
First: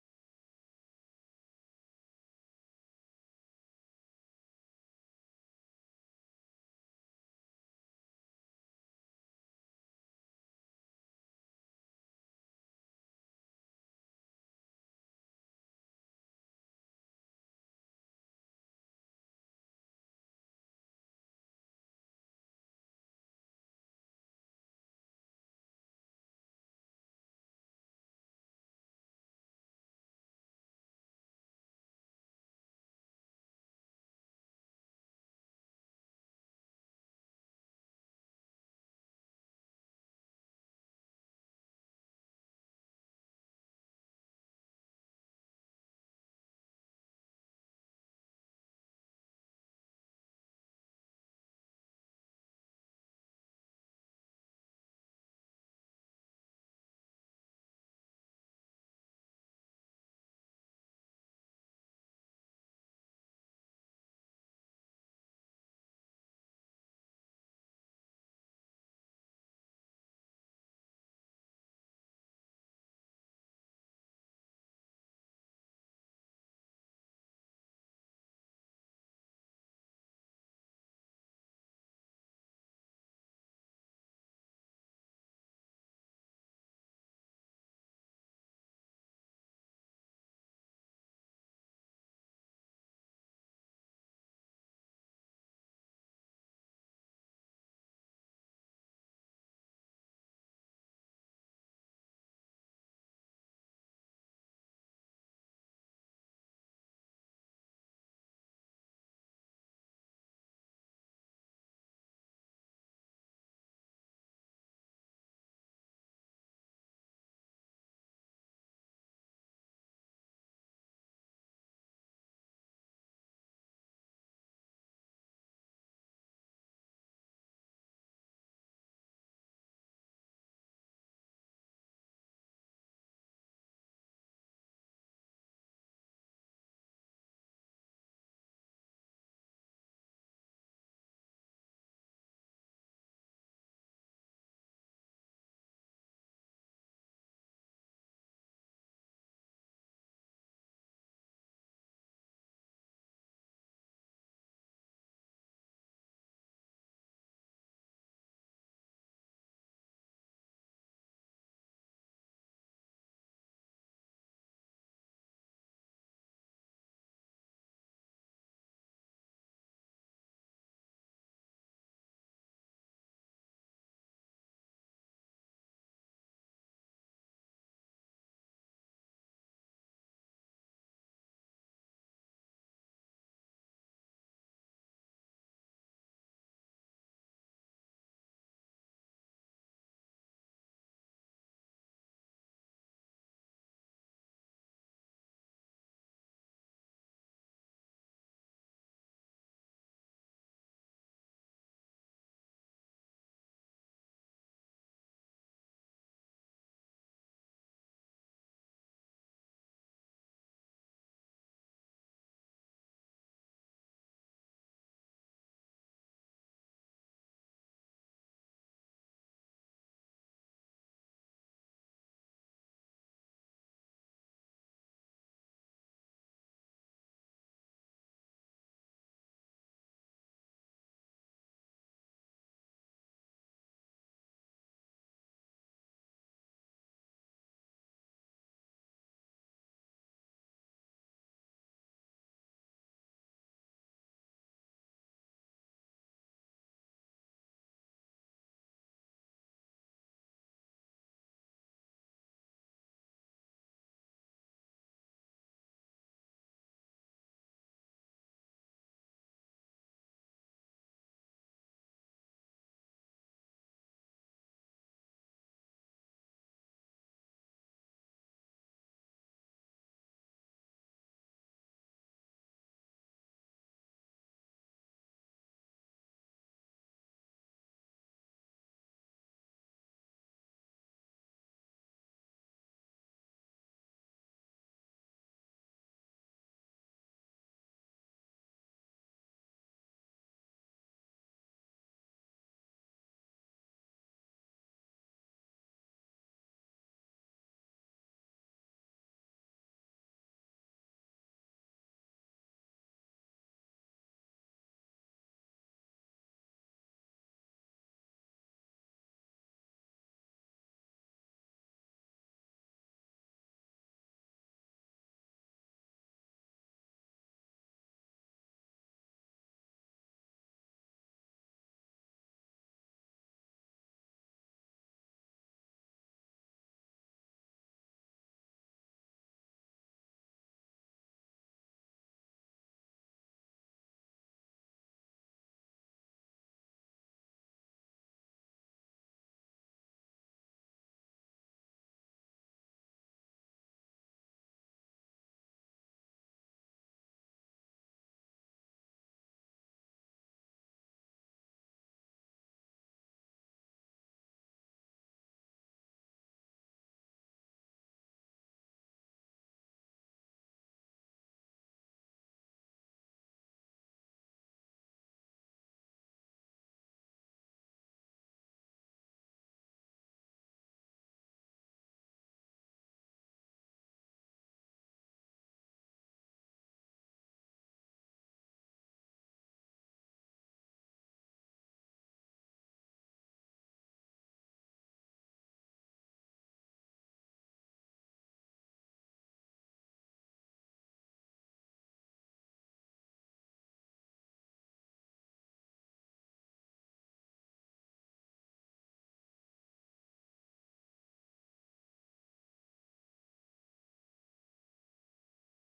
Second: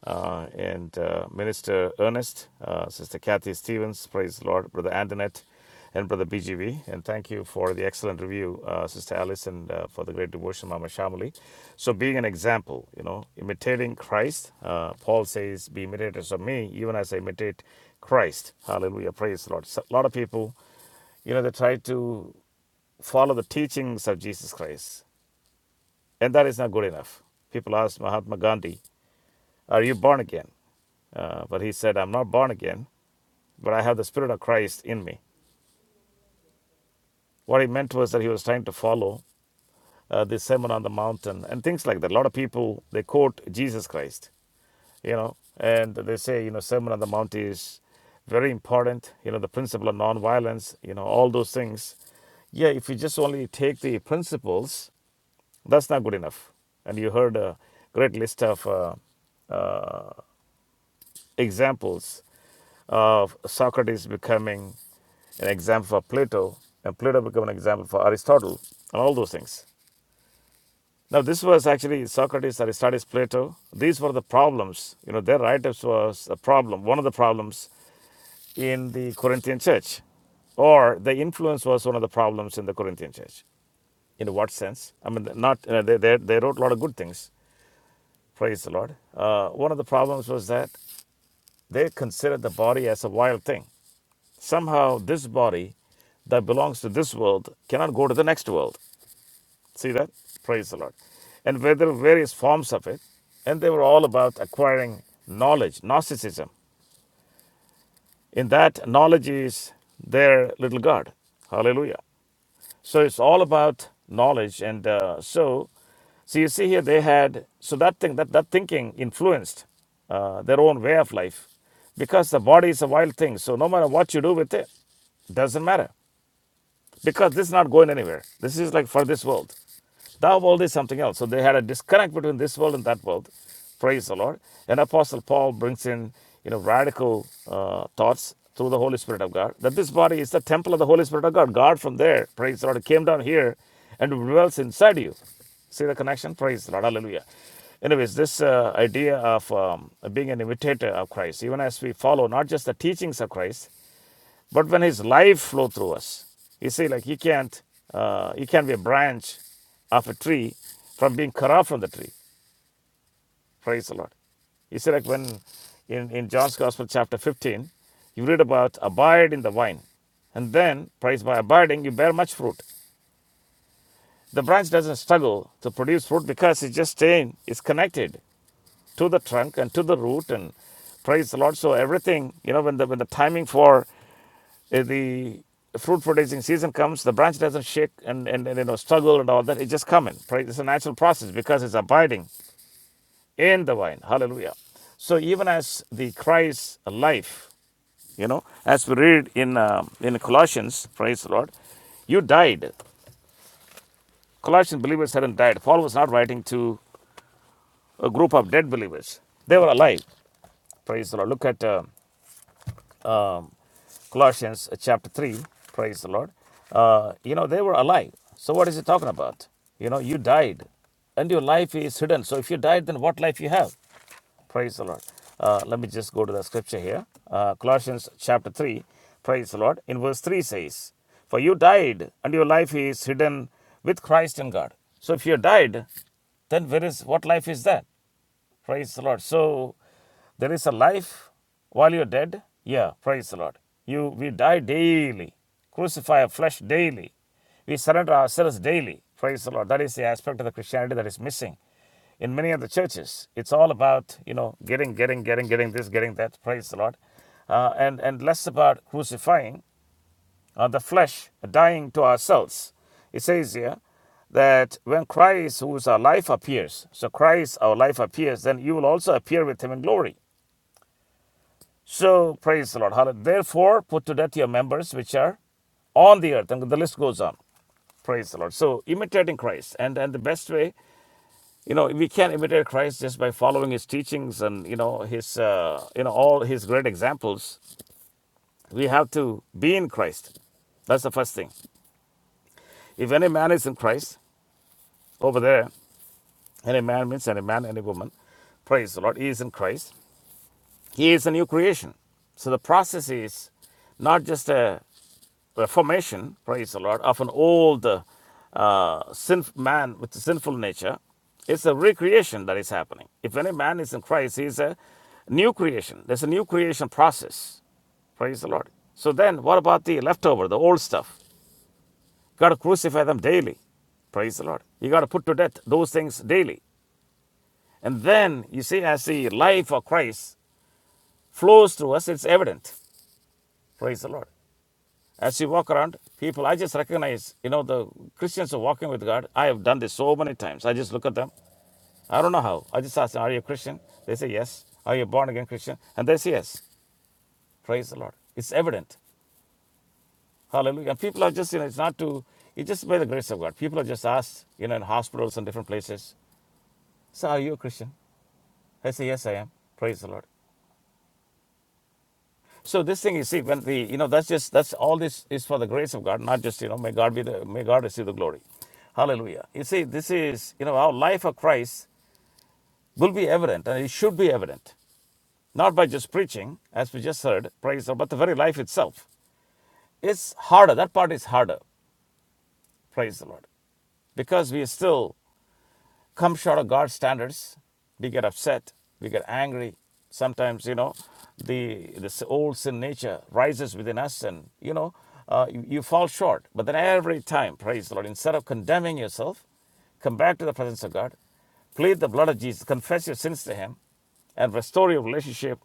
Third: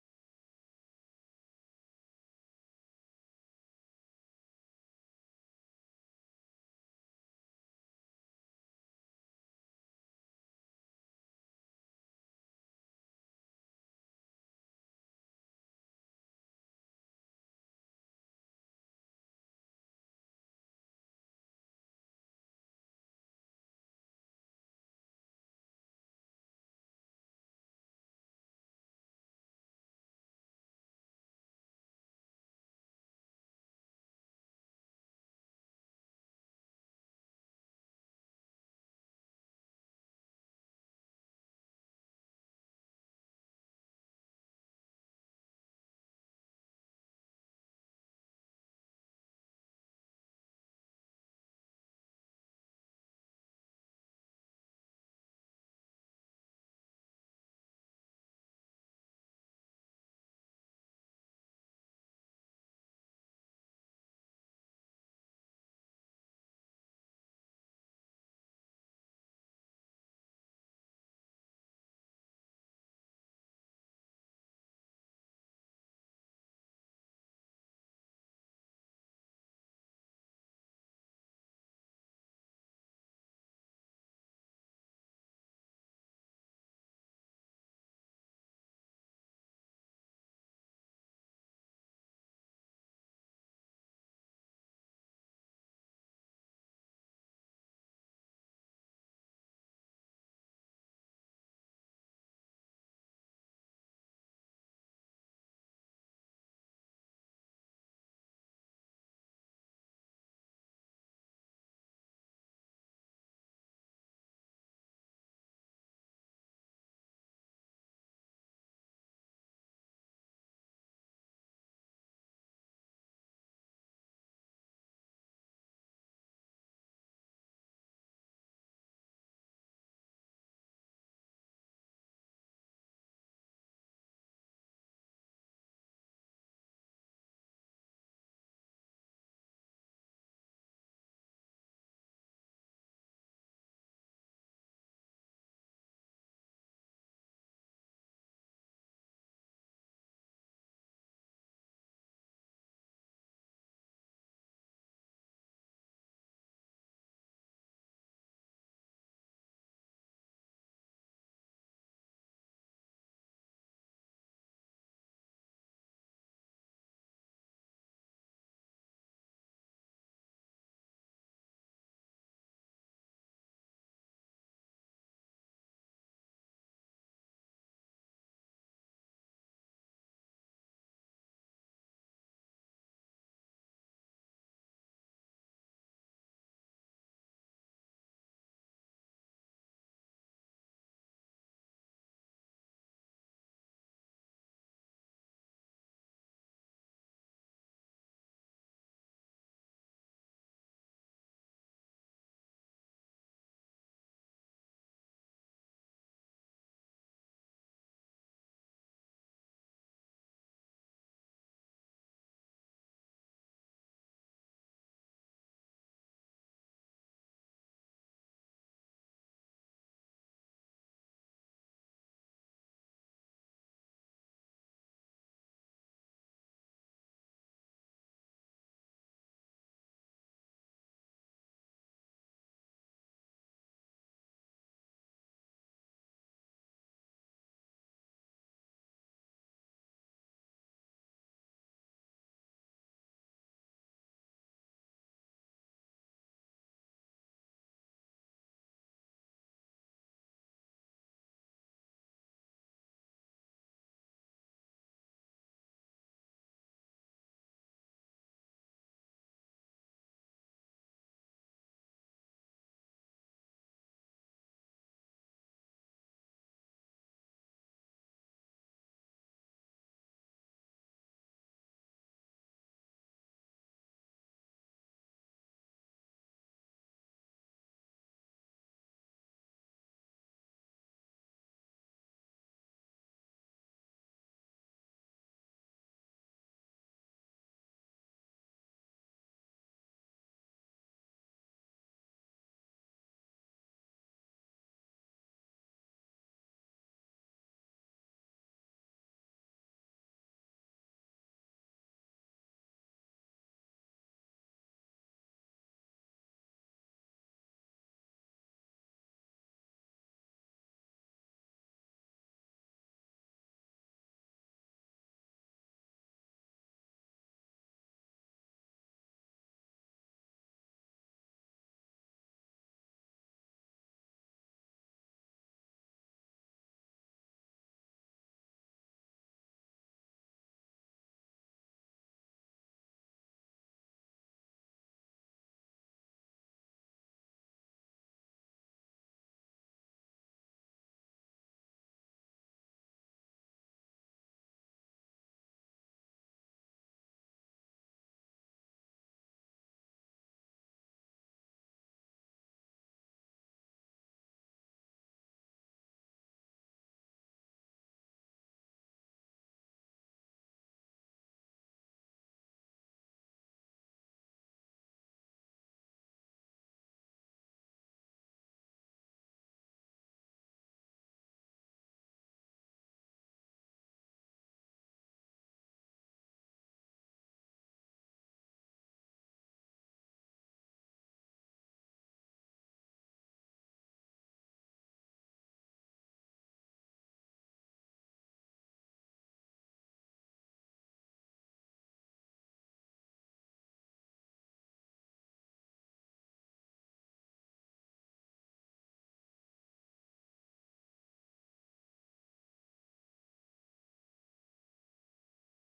S2: uh, and uh, Minister Ernest, uh, Sister Kathy Stevens, praise the Lord, Brother Antoinette, and Brother BGV. And thank you for the excellent review, uh, Sister Alice, and uh, for the great devotion, Mama Shamali. So, being an example, you know, imitating Christ, uh, Paul says, Be imitators of me, even as I imitate Christ. Hallelujah, praise the Lord. So, a lot of people, you know, they try to follow the teachings of Jesus Christ. And that is not good enough. People ask Mahatma Gandhi, Are you born again? Uh, but he said, I'm not born again, but I have the Spirit of Christ in me. What he meant was that he was trying to follow uh, the Sermon on the Mountain and things like that. A lot of people, they quote Jesus Christ, you know, and they say, you know, Sermon on the Mount is very important, you know, the principle of nonviolence, you know, all those things. Yeah, if you just only take the principles, that's not good enough. And you heard a great list of uh, examples of Socrates becoming an example for Plato and Plato becoming an example for Aristotle and all those things. Now this was actually Socrates, Aristotle, Plato. These were the problems. You know, their write-ups was a problem, one of the problems in the Corinthian church. Or the influence was one of the problems in the Corinthian church. In what sense? I mean, not you know, they, they, they wrote a lot of good things. Praise the Lord. Uh, one of the problems was that they considered the body as a wild thing. Somehow, this body that belongs to this world cannot go to the next world. See that? Praise the Lord. And where there were various forms of it, and they were all about acquiring knowledge, Gnosticism. In that, knowledge is their little god. Hallelujah. So it's all about knowledge. And uh, so, so you see here, they had, so that thing, that, that thinking influenced uh, their own way of life because the body is a wild thing. So no matter what you do with it, doesn't matter. because this is not going anywhere. This is like for this world. Thou world is something else. So they had a disconnect between this world and that world. Praise the Lord. And Apostle Paul brings in, you know, radical uh, thoughts through the Holy Spirit of God that this body is the temple of the Holy Spirit of God. God from there, praise the Lord, came down here and dwells inside you. See the connection? Praise the Lord. Hallelujah. Anyways, this uh, idea of um, being an imitator of Christ, even as we follow not just the teachings of Christ, but when His life flow through us, you see, like He can't, uh, He can't be a branch of a tree from being cut off from the tree. Praise the Lord. You see, like when in, in John's Gospel, chapter 15, you read about abide in the vine. And then, praise by abiding, you bear much fruit. The branch doesn't struggle to produce fruit because it's just staying, it's connected to the trunk and to the root. And praise the Lord. So, everything, you know, when the, when the timing for If the fruit producing season comes, the branch doesn't shake and, and, and you know struggle and all that. It just coming. Right? It's a natural process because it's abiding in the vine. Hallelujah. So even as the Christ life, you know, as we read in um in Colossians, praise the Lord, you died. Colossian believers hadn't died. Paul was not writing to a group of dead believers. They were alive. Praise the Lord. Look at uh, Colossians uh, chapter 3, praise the Lord, uh, you know, they were alive. So what is he talking about? You know, you died and your life is hidden. So if you died, then what life you have? Praise the Lord. Uh, let me just go to the scripture here. Uh, Colossians chapter 3, praise the Lord. In verse 3 says, For you died, and your life is hidden with Christ in God. So if you died, then where is what life is that? Praise the Lord. So there is a life while you're dead. Yeah, praise the Lord. You we die daily, crucify our flesh daily. We surrender ourselves daily. Praise the Lord. That is the aspect of the Christianity that is missing in many of the churches. It's all about you know getting, getting, getting, getting this, getting that. Praise the Lord, uh, and and less about crucifying of the flesh, dying to ourselves. It says here that when Christ, who is our life, appears, so Christ, our life, appears, then you will also appear with him in glory. So praise the Lord. Hallelujah. Therefore, put to death your members which are on the earth. And the list goes on. Praise the Lord. So imitating Christ. And and the best way, you know, we can imitate Christ just by following his teachings and, you know, his, uh, you know, all his great examples. We have to be in Christ. That's the first thing. If any man is in Christ, over there. Any man means any man, any woman. Praise the Lord. He is in Christ. He is a new creation. So the process is not just a reformation, praise the Lord, of an old uh, sin man with a sinful nature. It's a recreation that is happening. If any man is in Christ, he is a new creation. There's a new creation process. Praise the Lord. So then, what about the leftover, the old stuff? You got to crucify them daily. Praise the Lord. You got to put to death those things daily. And then you see, as the life of Christ flows through us, it's evident. Praise the Lord. As you walk around, people, I just recognize, you know, the Christians are walking with God. I have done this so many times. I just look at them. I don't know how. I just ask them, Are you a Christian? They say, Yes. Are you a born again Christian? And they say, Yes. Praise the Lord. It's evident. Hallelujah. And people are just, you know, it's not to, it's just by the grace of God. People are just asked, you know, in hospitals and different places, So, are you a Christian? I say, Yes, I am. Praise the Lord. So this thing you see, when the you know that's just that's all this is for the grace of God, not just you know may God be the may God receive the glory, Hallelujah. You see, this is you know our life of Christ will be evident, and it should be evident, not by just preaching, as we just heard, praise the Lord, but the very life itself. It's harder. That part is harder, praise the Lord, because we are still come short of God's standards. We get upset. We get angry. Sometimes, you know, the this old sin nature rises within us, and you know, uh, you, you fall short. But then every time, praise the Lord, instead of condemning yourself, come back to the presence of God, plead the blood of Jesus, confess your sins to Him, and restore your relationship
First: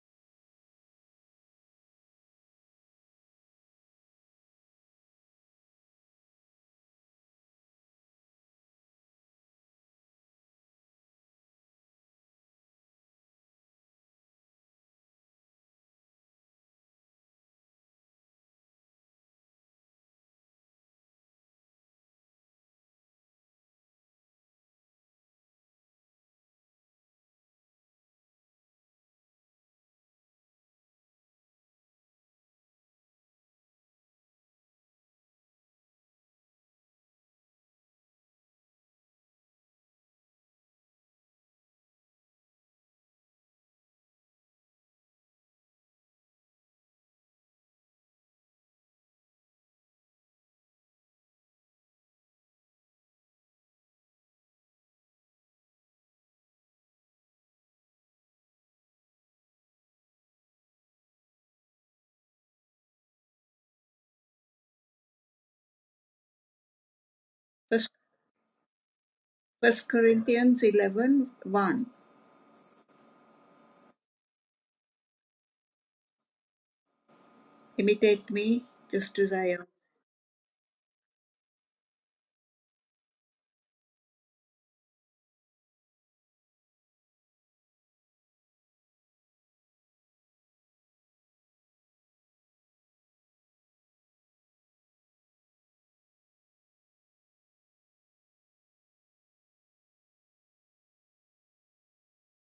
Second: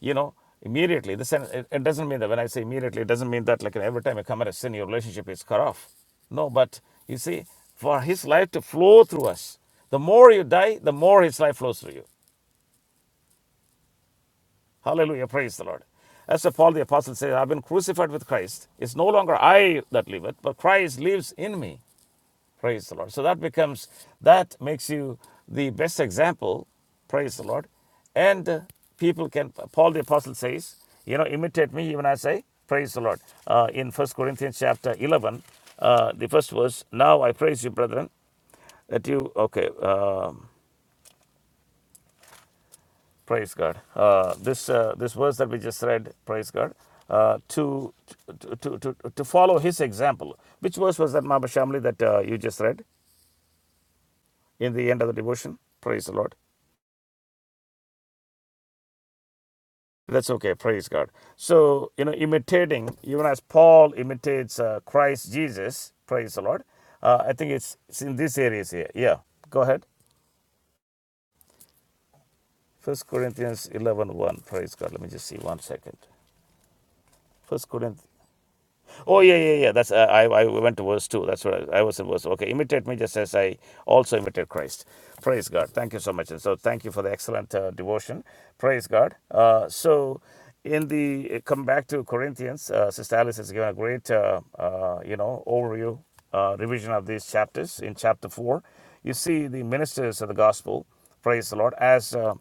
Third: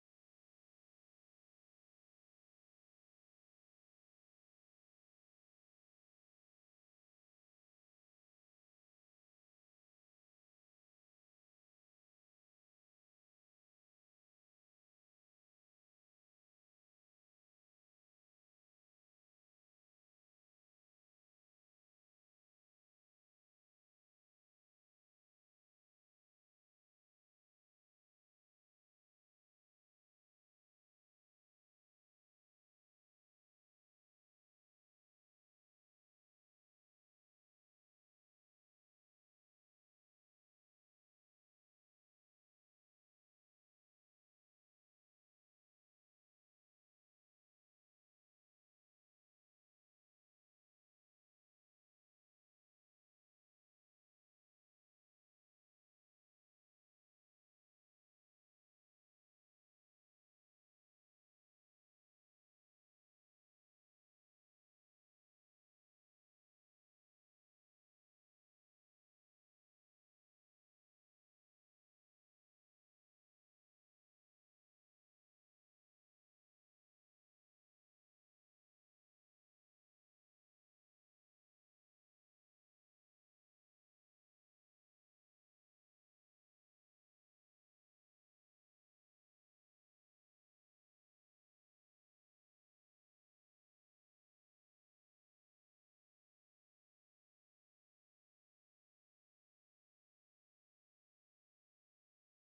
S2: you know immediately This it, doesn't mean that when i say immediately it doesn't mean that like every time you commit a sin your relationship is cut off no but you see for his life to flow through us the more you die the more his life flows through you hallelujah praise the lord as the paul the apostle says i've been crucified with christ it's no longer i that liveth but christ lives in me Praise the Lord. So that becomes, that makes you the best example. Praise the Lord. And uh, people can, Paul the Apostle says, you know, imitate me even as I praise the Lord. Uh, in First Corinthians chapter 11, uh, the first verse, now I praise you, brethren, that you, okay, um, praise God. Uh, this, uh, this verse that we just read, praise God, uh, to, to, to, to, to follow his example. Which verse was that, Mama Shamli, that uh, you just read in the end of the devotion? Praise the Lord. That's okay. Praise God. So, you know, imitating, even as Paul imitates uh, Christ Jesus, praise the Lord. Uh, I think it's,
S3: first,
S2: it's in these areas here. Yeah. Go ahead.
S3: first corinthians eleven one:
S2: First Corinthians eleven one. Praise God. Let me just see one second. First Corinthians.
S3: imitate me just
S2: Oh
S3: as
S2: yeah,
S3: i
S2: yeah, yeah. That's uh, I. I went to verse two. That's what I, I was in verse. Okay, imitate me just as I also imitate Christ. Praise God. Thank you so much. And so thank you for the excellent uh, devotion. Praise God. Uh, so in the uh, come back to Corinthians, uh, Sister Alice has given a great uh, uh, you know overview uh, revision of these chapters in chapter four. You see the ministers of the gospel. Praise the Lord as. Uh,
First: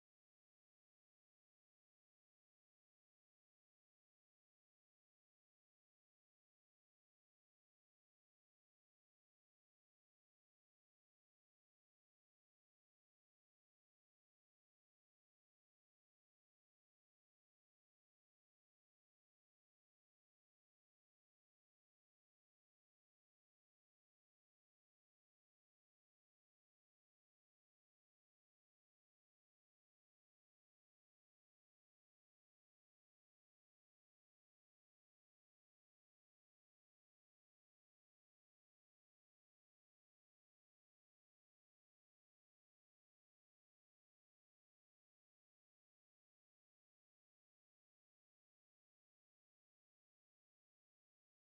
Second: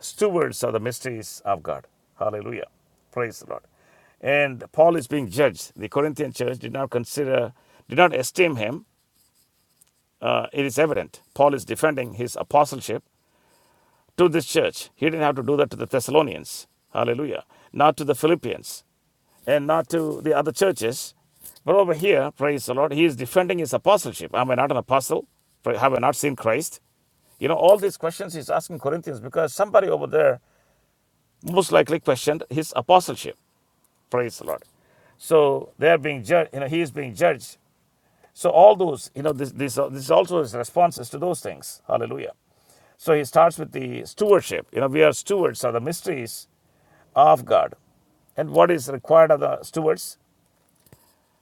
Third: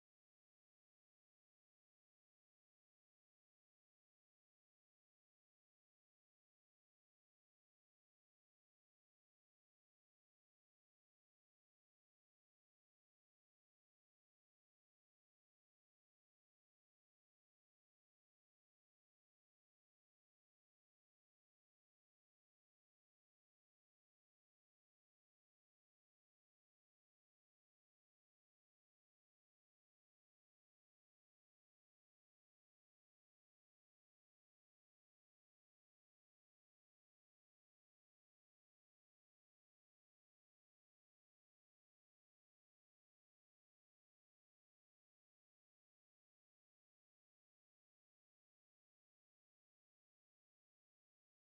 S2: stewards of the mysteries of God. Hallelujah. Praise the Lord. And Paul is being judged. The Corinthian church did not consider, did not esteem him. Uh, it is evident. Paul is defending his apostleship to this church. He didn't have to do that to the Thessalonians. Hallelujah. Not to the Philippians and not to the other churches. But over here, praise the Lord, he is defending his apostleship. Am I not an apostle? Have I not seen Christ? You know, all these questions he's asking Corinthians because somebody over there most likely questioned his apostleship. Praise the Lord. So they are being judged, you know, he is being judged. So all those, you know, this, this, uh, this is also his responses to those things. Hallelujah. So he starts with the stewardship. You know, we are stewards of the mysteries of God. And what is required of the stewards?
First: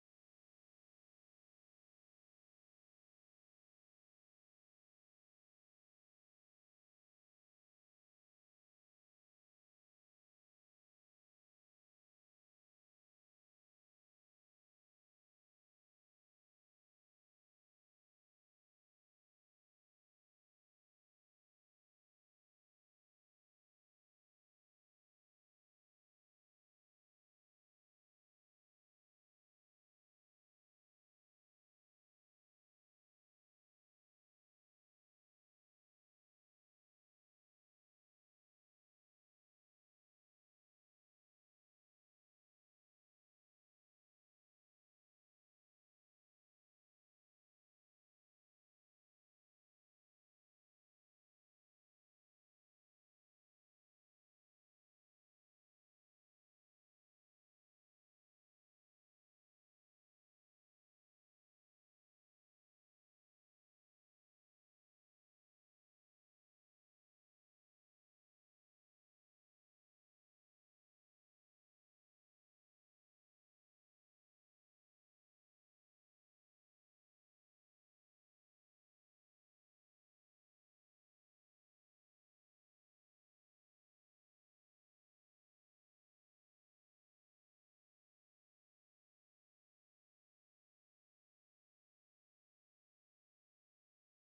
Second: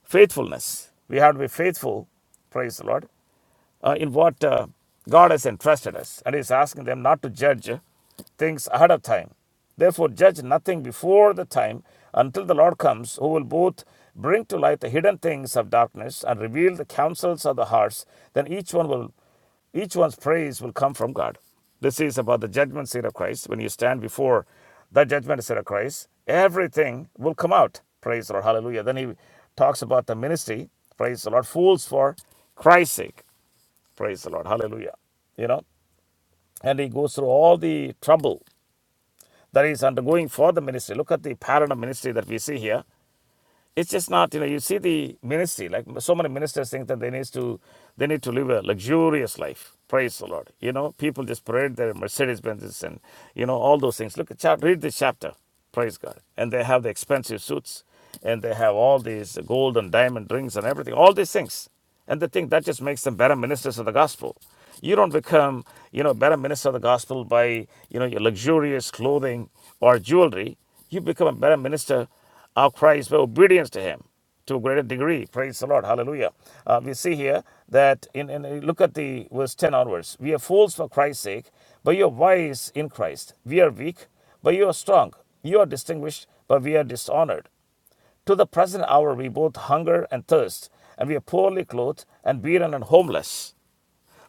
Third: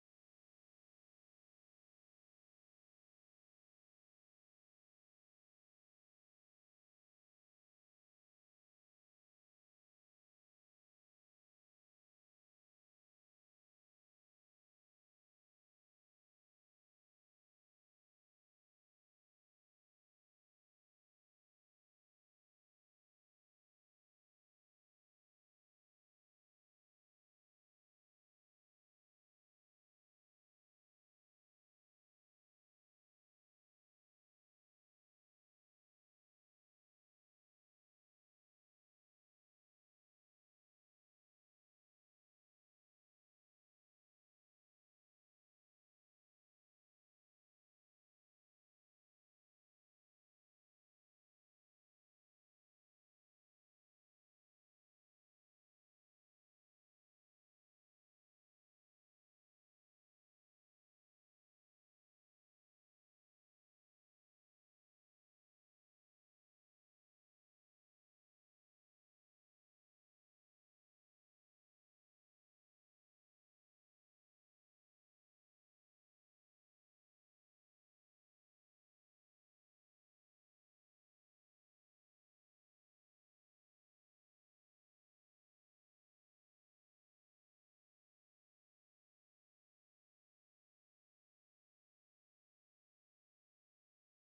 S2: Faithfulness. We have to be faithful. Praise the Lord uh, in what uh, God has entrusted us. And He's asking them not to judge things ahead of time. Therefore, judge nothing before the time until the Lord comes, who will both bring to light the hidden things of darkness and reveal the counsels of the hearts. Then each one will, each one's praise will come from God. This is about the judgment seat of Christ. When you stand before the judgment seat of Christ, everything will come out. Praise the Lord. Hallelujah. Then he talks about the ministry. Praise the Lord. Fools for Christ's sake. Praise the Lord. Hallelujah. You know, and he goes through all the trouble that he's undergoing for the ministry. Look at the pattern of ministry that we see here it's just not you know you see the ministry like so many ministers think that they need to they need to live a luxurious life praise the lord you know people just parade their mercedes benzes and you know all those things look at chapter, read this chapter praise god and they have the expensive suits and they have all these gold and diamond rings and everything all these things and they think that just makes them better ministers of the gospel you don't become you know better minister of the gospel by you know your luxurious clothing or jewelry you become a better minister of Christ by obedience to Him to a greater degree. Praise the Lord. Hallelujah. Uh, we see here that in, in uh, look at the verse 10 onwards. We are fools for Christ's sake, but you are wise in Christ. We are weak, but you are strong. You are distinguished, but we are dishonored. To the present hour we both hunger and thirst, and we are poorly clothed and beaten and homeless.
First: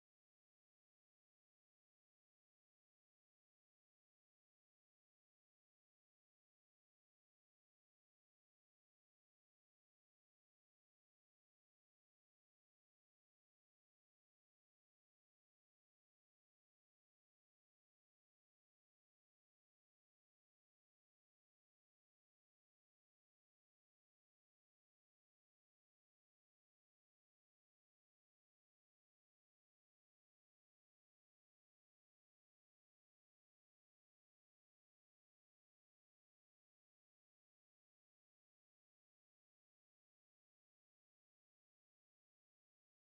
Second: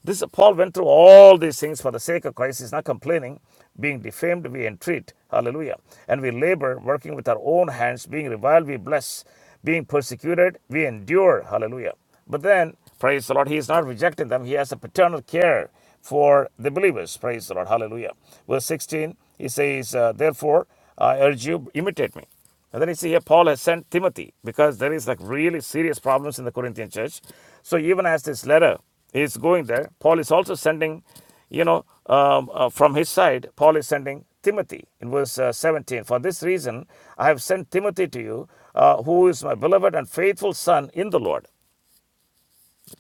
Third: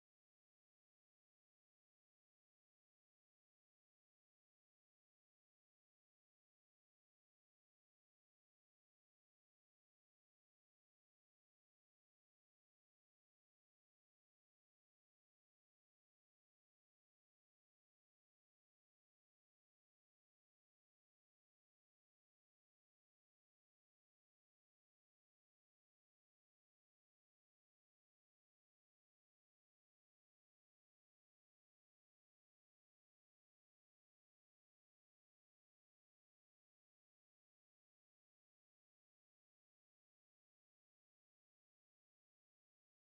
S2: This Paul went through all these things for the sake of Christ. He's not complaining. Being defamed, we entreat. Hallelujah. And we labor, working with our own hands. Being reviled, we bless. Being persecuted, we endure. Hallelujah. But then, praise the Lord, he is not rejecting them. He has a paternal care for the believers. Praise the Lord. Hallelujah. Verse 16, he says, uh, Therefore, I urge you, imitate me. And then you see here Paul has sent Timothy because there is like really serious problems in the Corinthian church. So even as this letter is going there, Paul is also sending, you know, um, uh, from his side, Paul is sending Timothy in verse uh, 17. For this reason, I have sent Timothy to you, uh, who is my beloved and faithful son in the Lord.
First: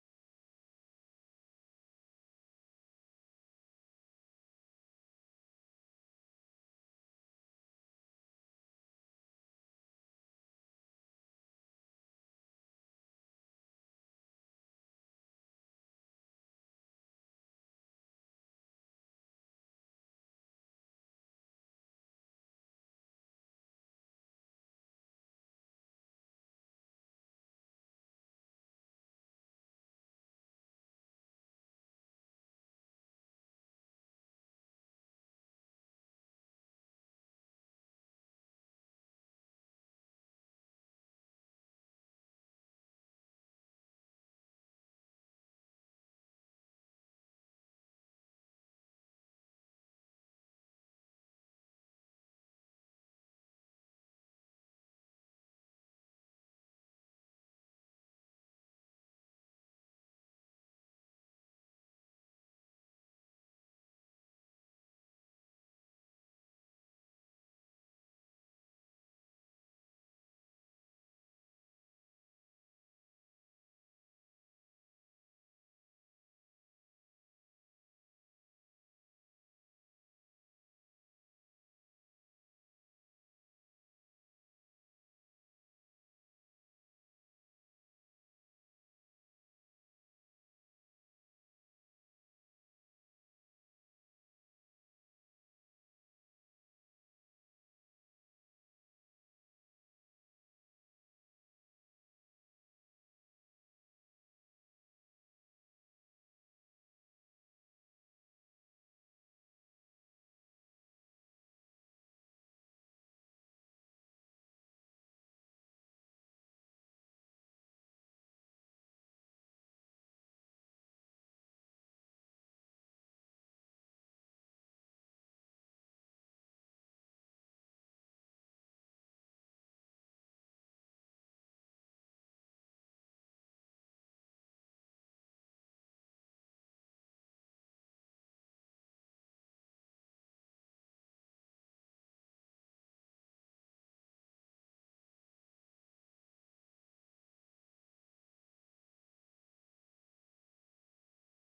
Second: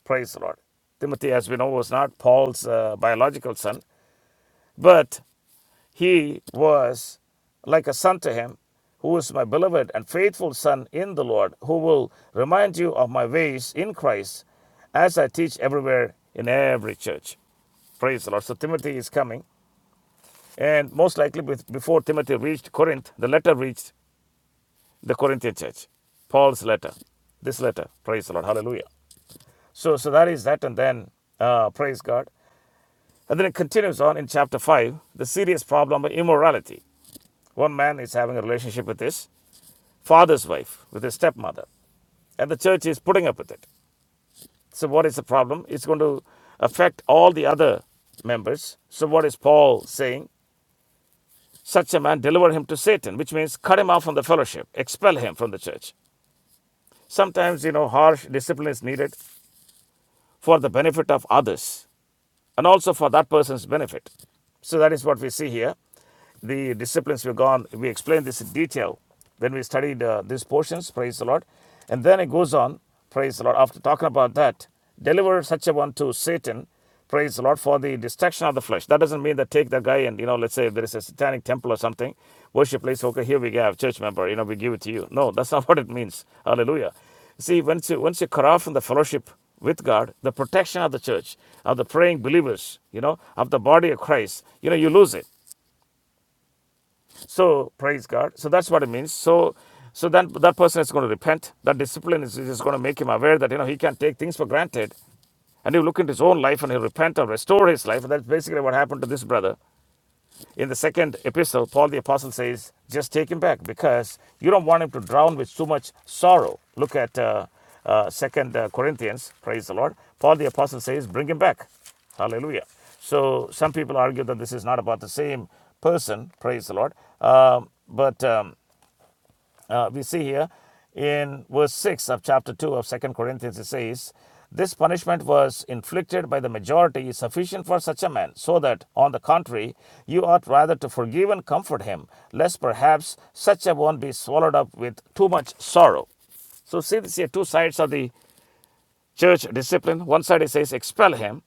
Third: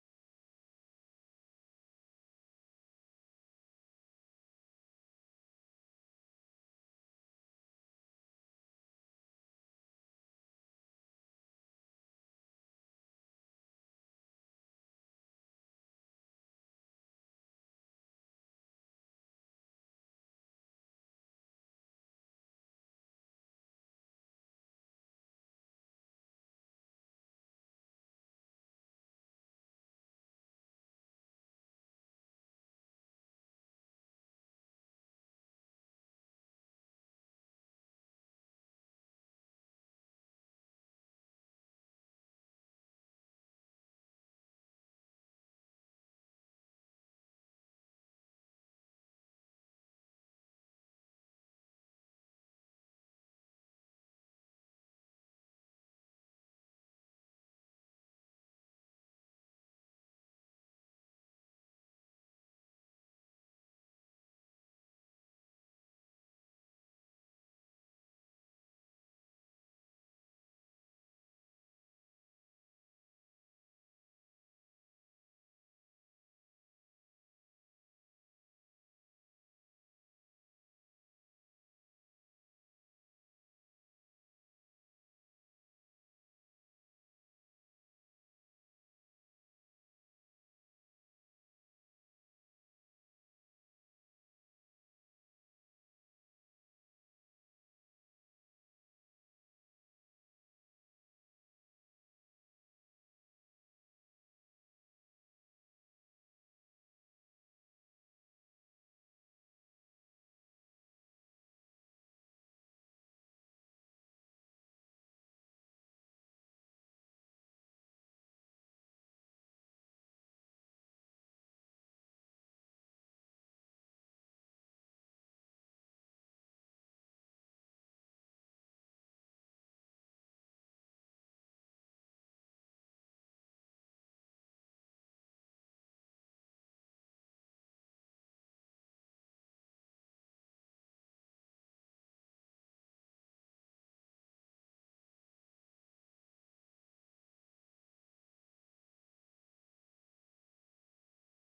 S2: Praise the Lord. Timothy, as we know, was not Paul's uh, biological son, but he was like a son to him, who is my beloved and faithful son in the Lord, who will remind you of my ways in Christ as I teach everywhere in every church. Praise the Lord. So Timothy is coming, and most likely before Timothy reached Corinth, the letter reached the Corinthian church. Paul's letter, this letter. Praise the Lord. Hallelujah. So, so that is that, and then uh, praise God. And then it continues on in chapter five, the serious problem of immorality. One man is having a relationship with his father's wife, with his stepmother, and the church is putting up with it. So, what is the problem? It's going to affect all the other members. So, what is Paul saying? Such a man, deliver him to Satan, which means cut him off from the fellowship, expel him from the church. Sometimes, you know, harsh discipline is needed for the benefit of others and also for that person's benefit. So that is what we see here. The disciplines we've gone, we explained this in detail when we studied uh, these portions, praise the Lord. And then it goes on, praise the Lord, after talking about that, deliver such a one to Satan, praise the Lord, for the destruction of the flesh. That doesn't mean that take that guy and, you know, let's say if there is a satanic temple or something, worship place, okay, here we have church member, you know, we give it to you. No, that's not what it means. Hallelujah. See, once you, once you cut off from the fellowship with God, the protection of the church, of the praying believers, you know, of the body of Christ, you know, you lose it. So praise God. So that's what it means. So, so then that person is going to repent. That discipline is, is going to make him aware that you know he can't take things for granted, and he'll look into his own life and he'll repent and restore his life. And that's basically what happened to this brother. In the second epistle, Paul the Apostle says, just take him back because you don't want him to drown with too much sorrow. Look at uh, uh, Second uh, Corinthians, praise the Lord. Paul the Apostle says, bring him back. Hallelujah. So some people argue that this is not about the same person, praise the Lord. Um, but um, uh, we see here in verse 6 of chapter 2 of Second Corinthians, it says, This punishment was inflicted by the majority sufficient for such a man, so that, on the contrary, you ought rather to forgive and comfort him, lest perhaps such a one be swallowed up with too much sorrow. So see this here two sides of the church discipline. One side it says expel him.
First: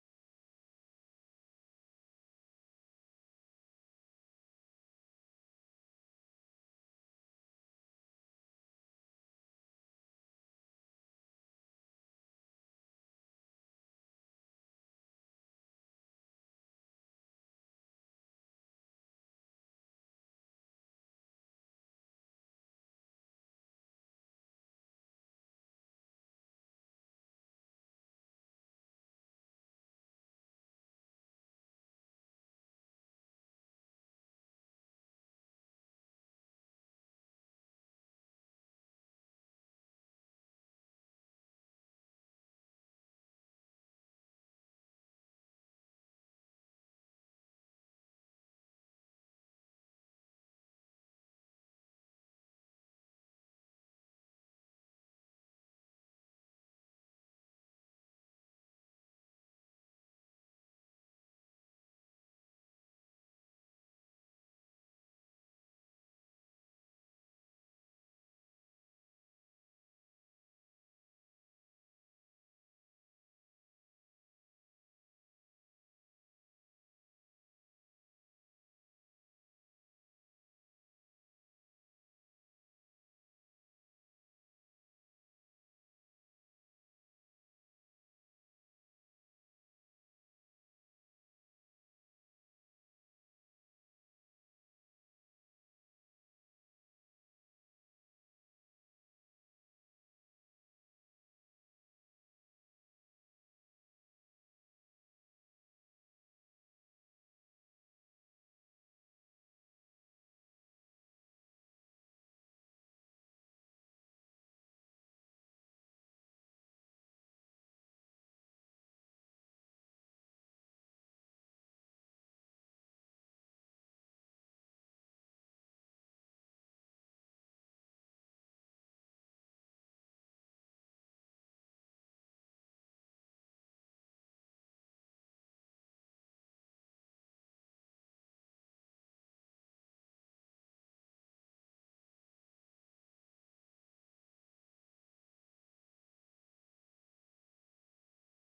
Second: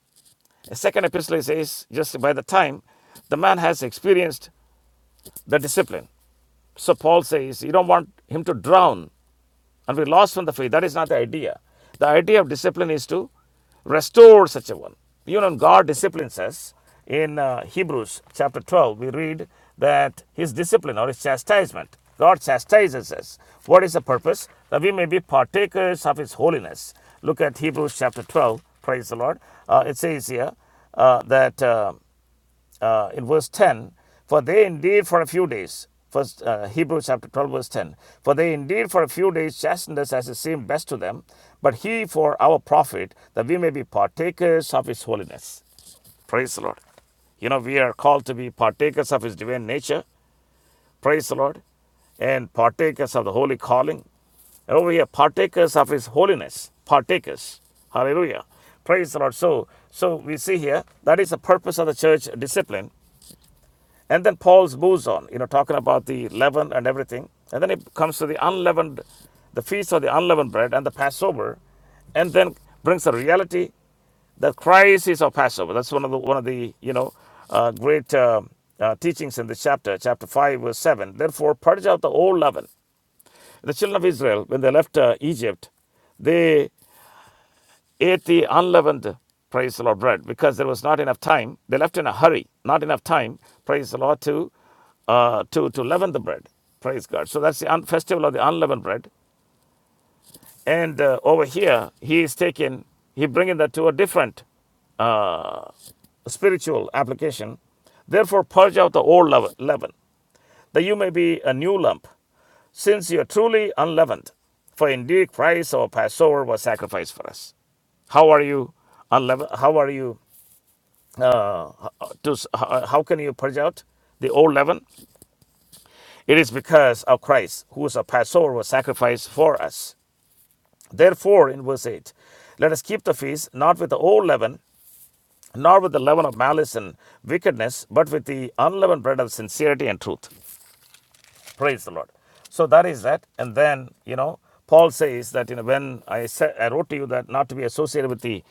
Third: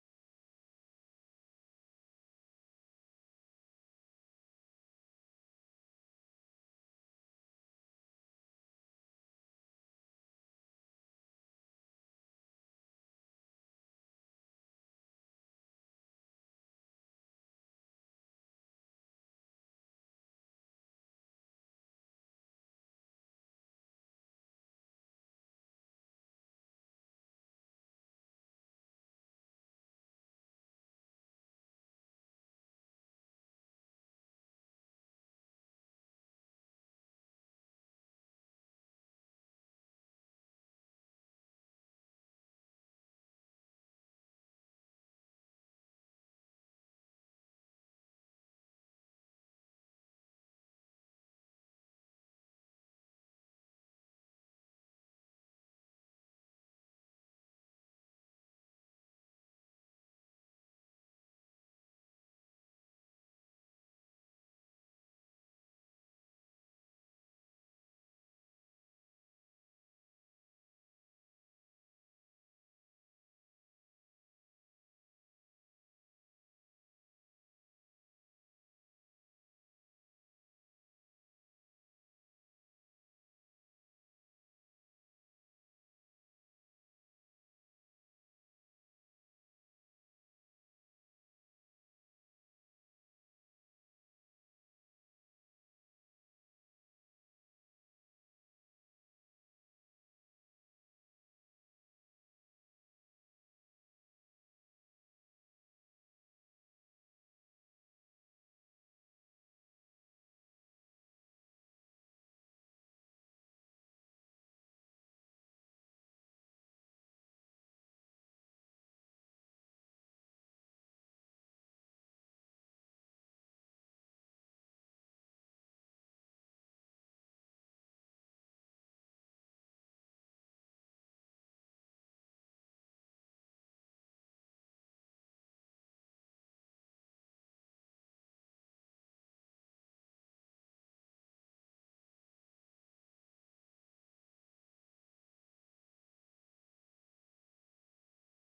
S2: A second epistle it says just by the time the man has experienced the discipline. So Paul says you don't want him to drown and we lost from the faith. That is not the idea. The idea of discipline is to restore such a one. You know, God disciplines us. In uh, Hebrews chapter 12, we read that His discipline or His chastisement, God chastises us. What is the purpose? That we may be partakers of His holiness. Look at Hebrews chapter 12. Praise the Lord. Uh, it says here uh, that. Uh, uh, in verse 10 for they indeed for a few days first uh, hebrews chapter 12 verse 10 for they indeed for a few days chastened us as it seemed best to them but he for our profit that we may be partakers of his holiness praise the lord you know we are called to be partakers of his divine nature praise the lord and partakers of the holy calling and over here partakers of his holiness partakers hallelujah praise the lord so so we see here that is the purpose of the church discipline and then Paul moves on, you know, talking about the leaven and everything. And then it comes to the unleavened, the feast of the unleavened bread and the Passover, and then brings the reality that Christ is our Passover. That's one of the one of the you know uh, great uh, uh, teachings in this chapter, chapter five, verse seven. Therefore, purge out the old leaven. The children of Israel, when they left uh, Egypt, they ate unleavened, praise the Lord, bread because there was not enough time. They left in a hurry, not enough time, praise the Lord, to uh, to to leaven the bread. Praise God. So that's the un- festival of the unleavened bread. And uh, over here, he is taking, he bringing that to a different uh, spiritual application. Therefore, purge out the old leaven, leaven that you may be a new lump, since you are truly unleavened. For indeed Christ our Passover was sacrificed for us. How are you unleavened? How are you? Uh, to, how, how can you purge out the old leaven? It is because of Christ, who is a Passover, was sacrificed for us. Therefore, in verse 8, let us keep the feast not with the old leaven, nor with the leaven of malice and wickedness, but with the unleavened bread of sincerity and truth. Praise the Lord. So that is that. And then, you know, Paul says that, you know, when I said, I wrote to you that not to be associated with the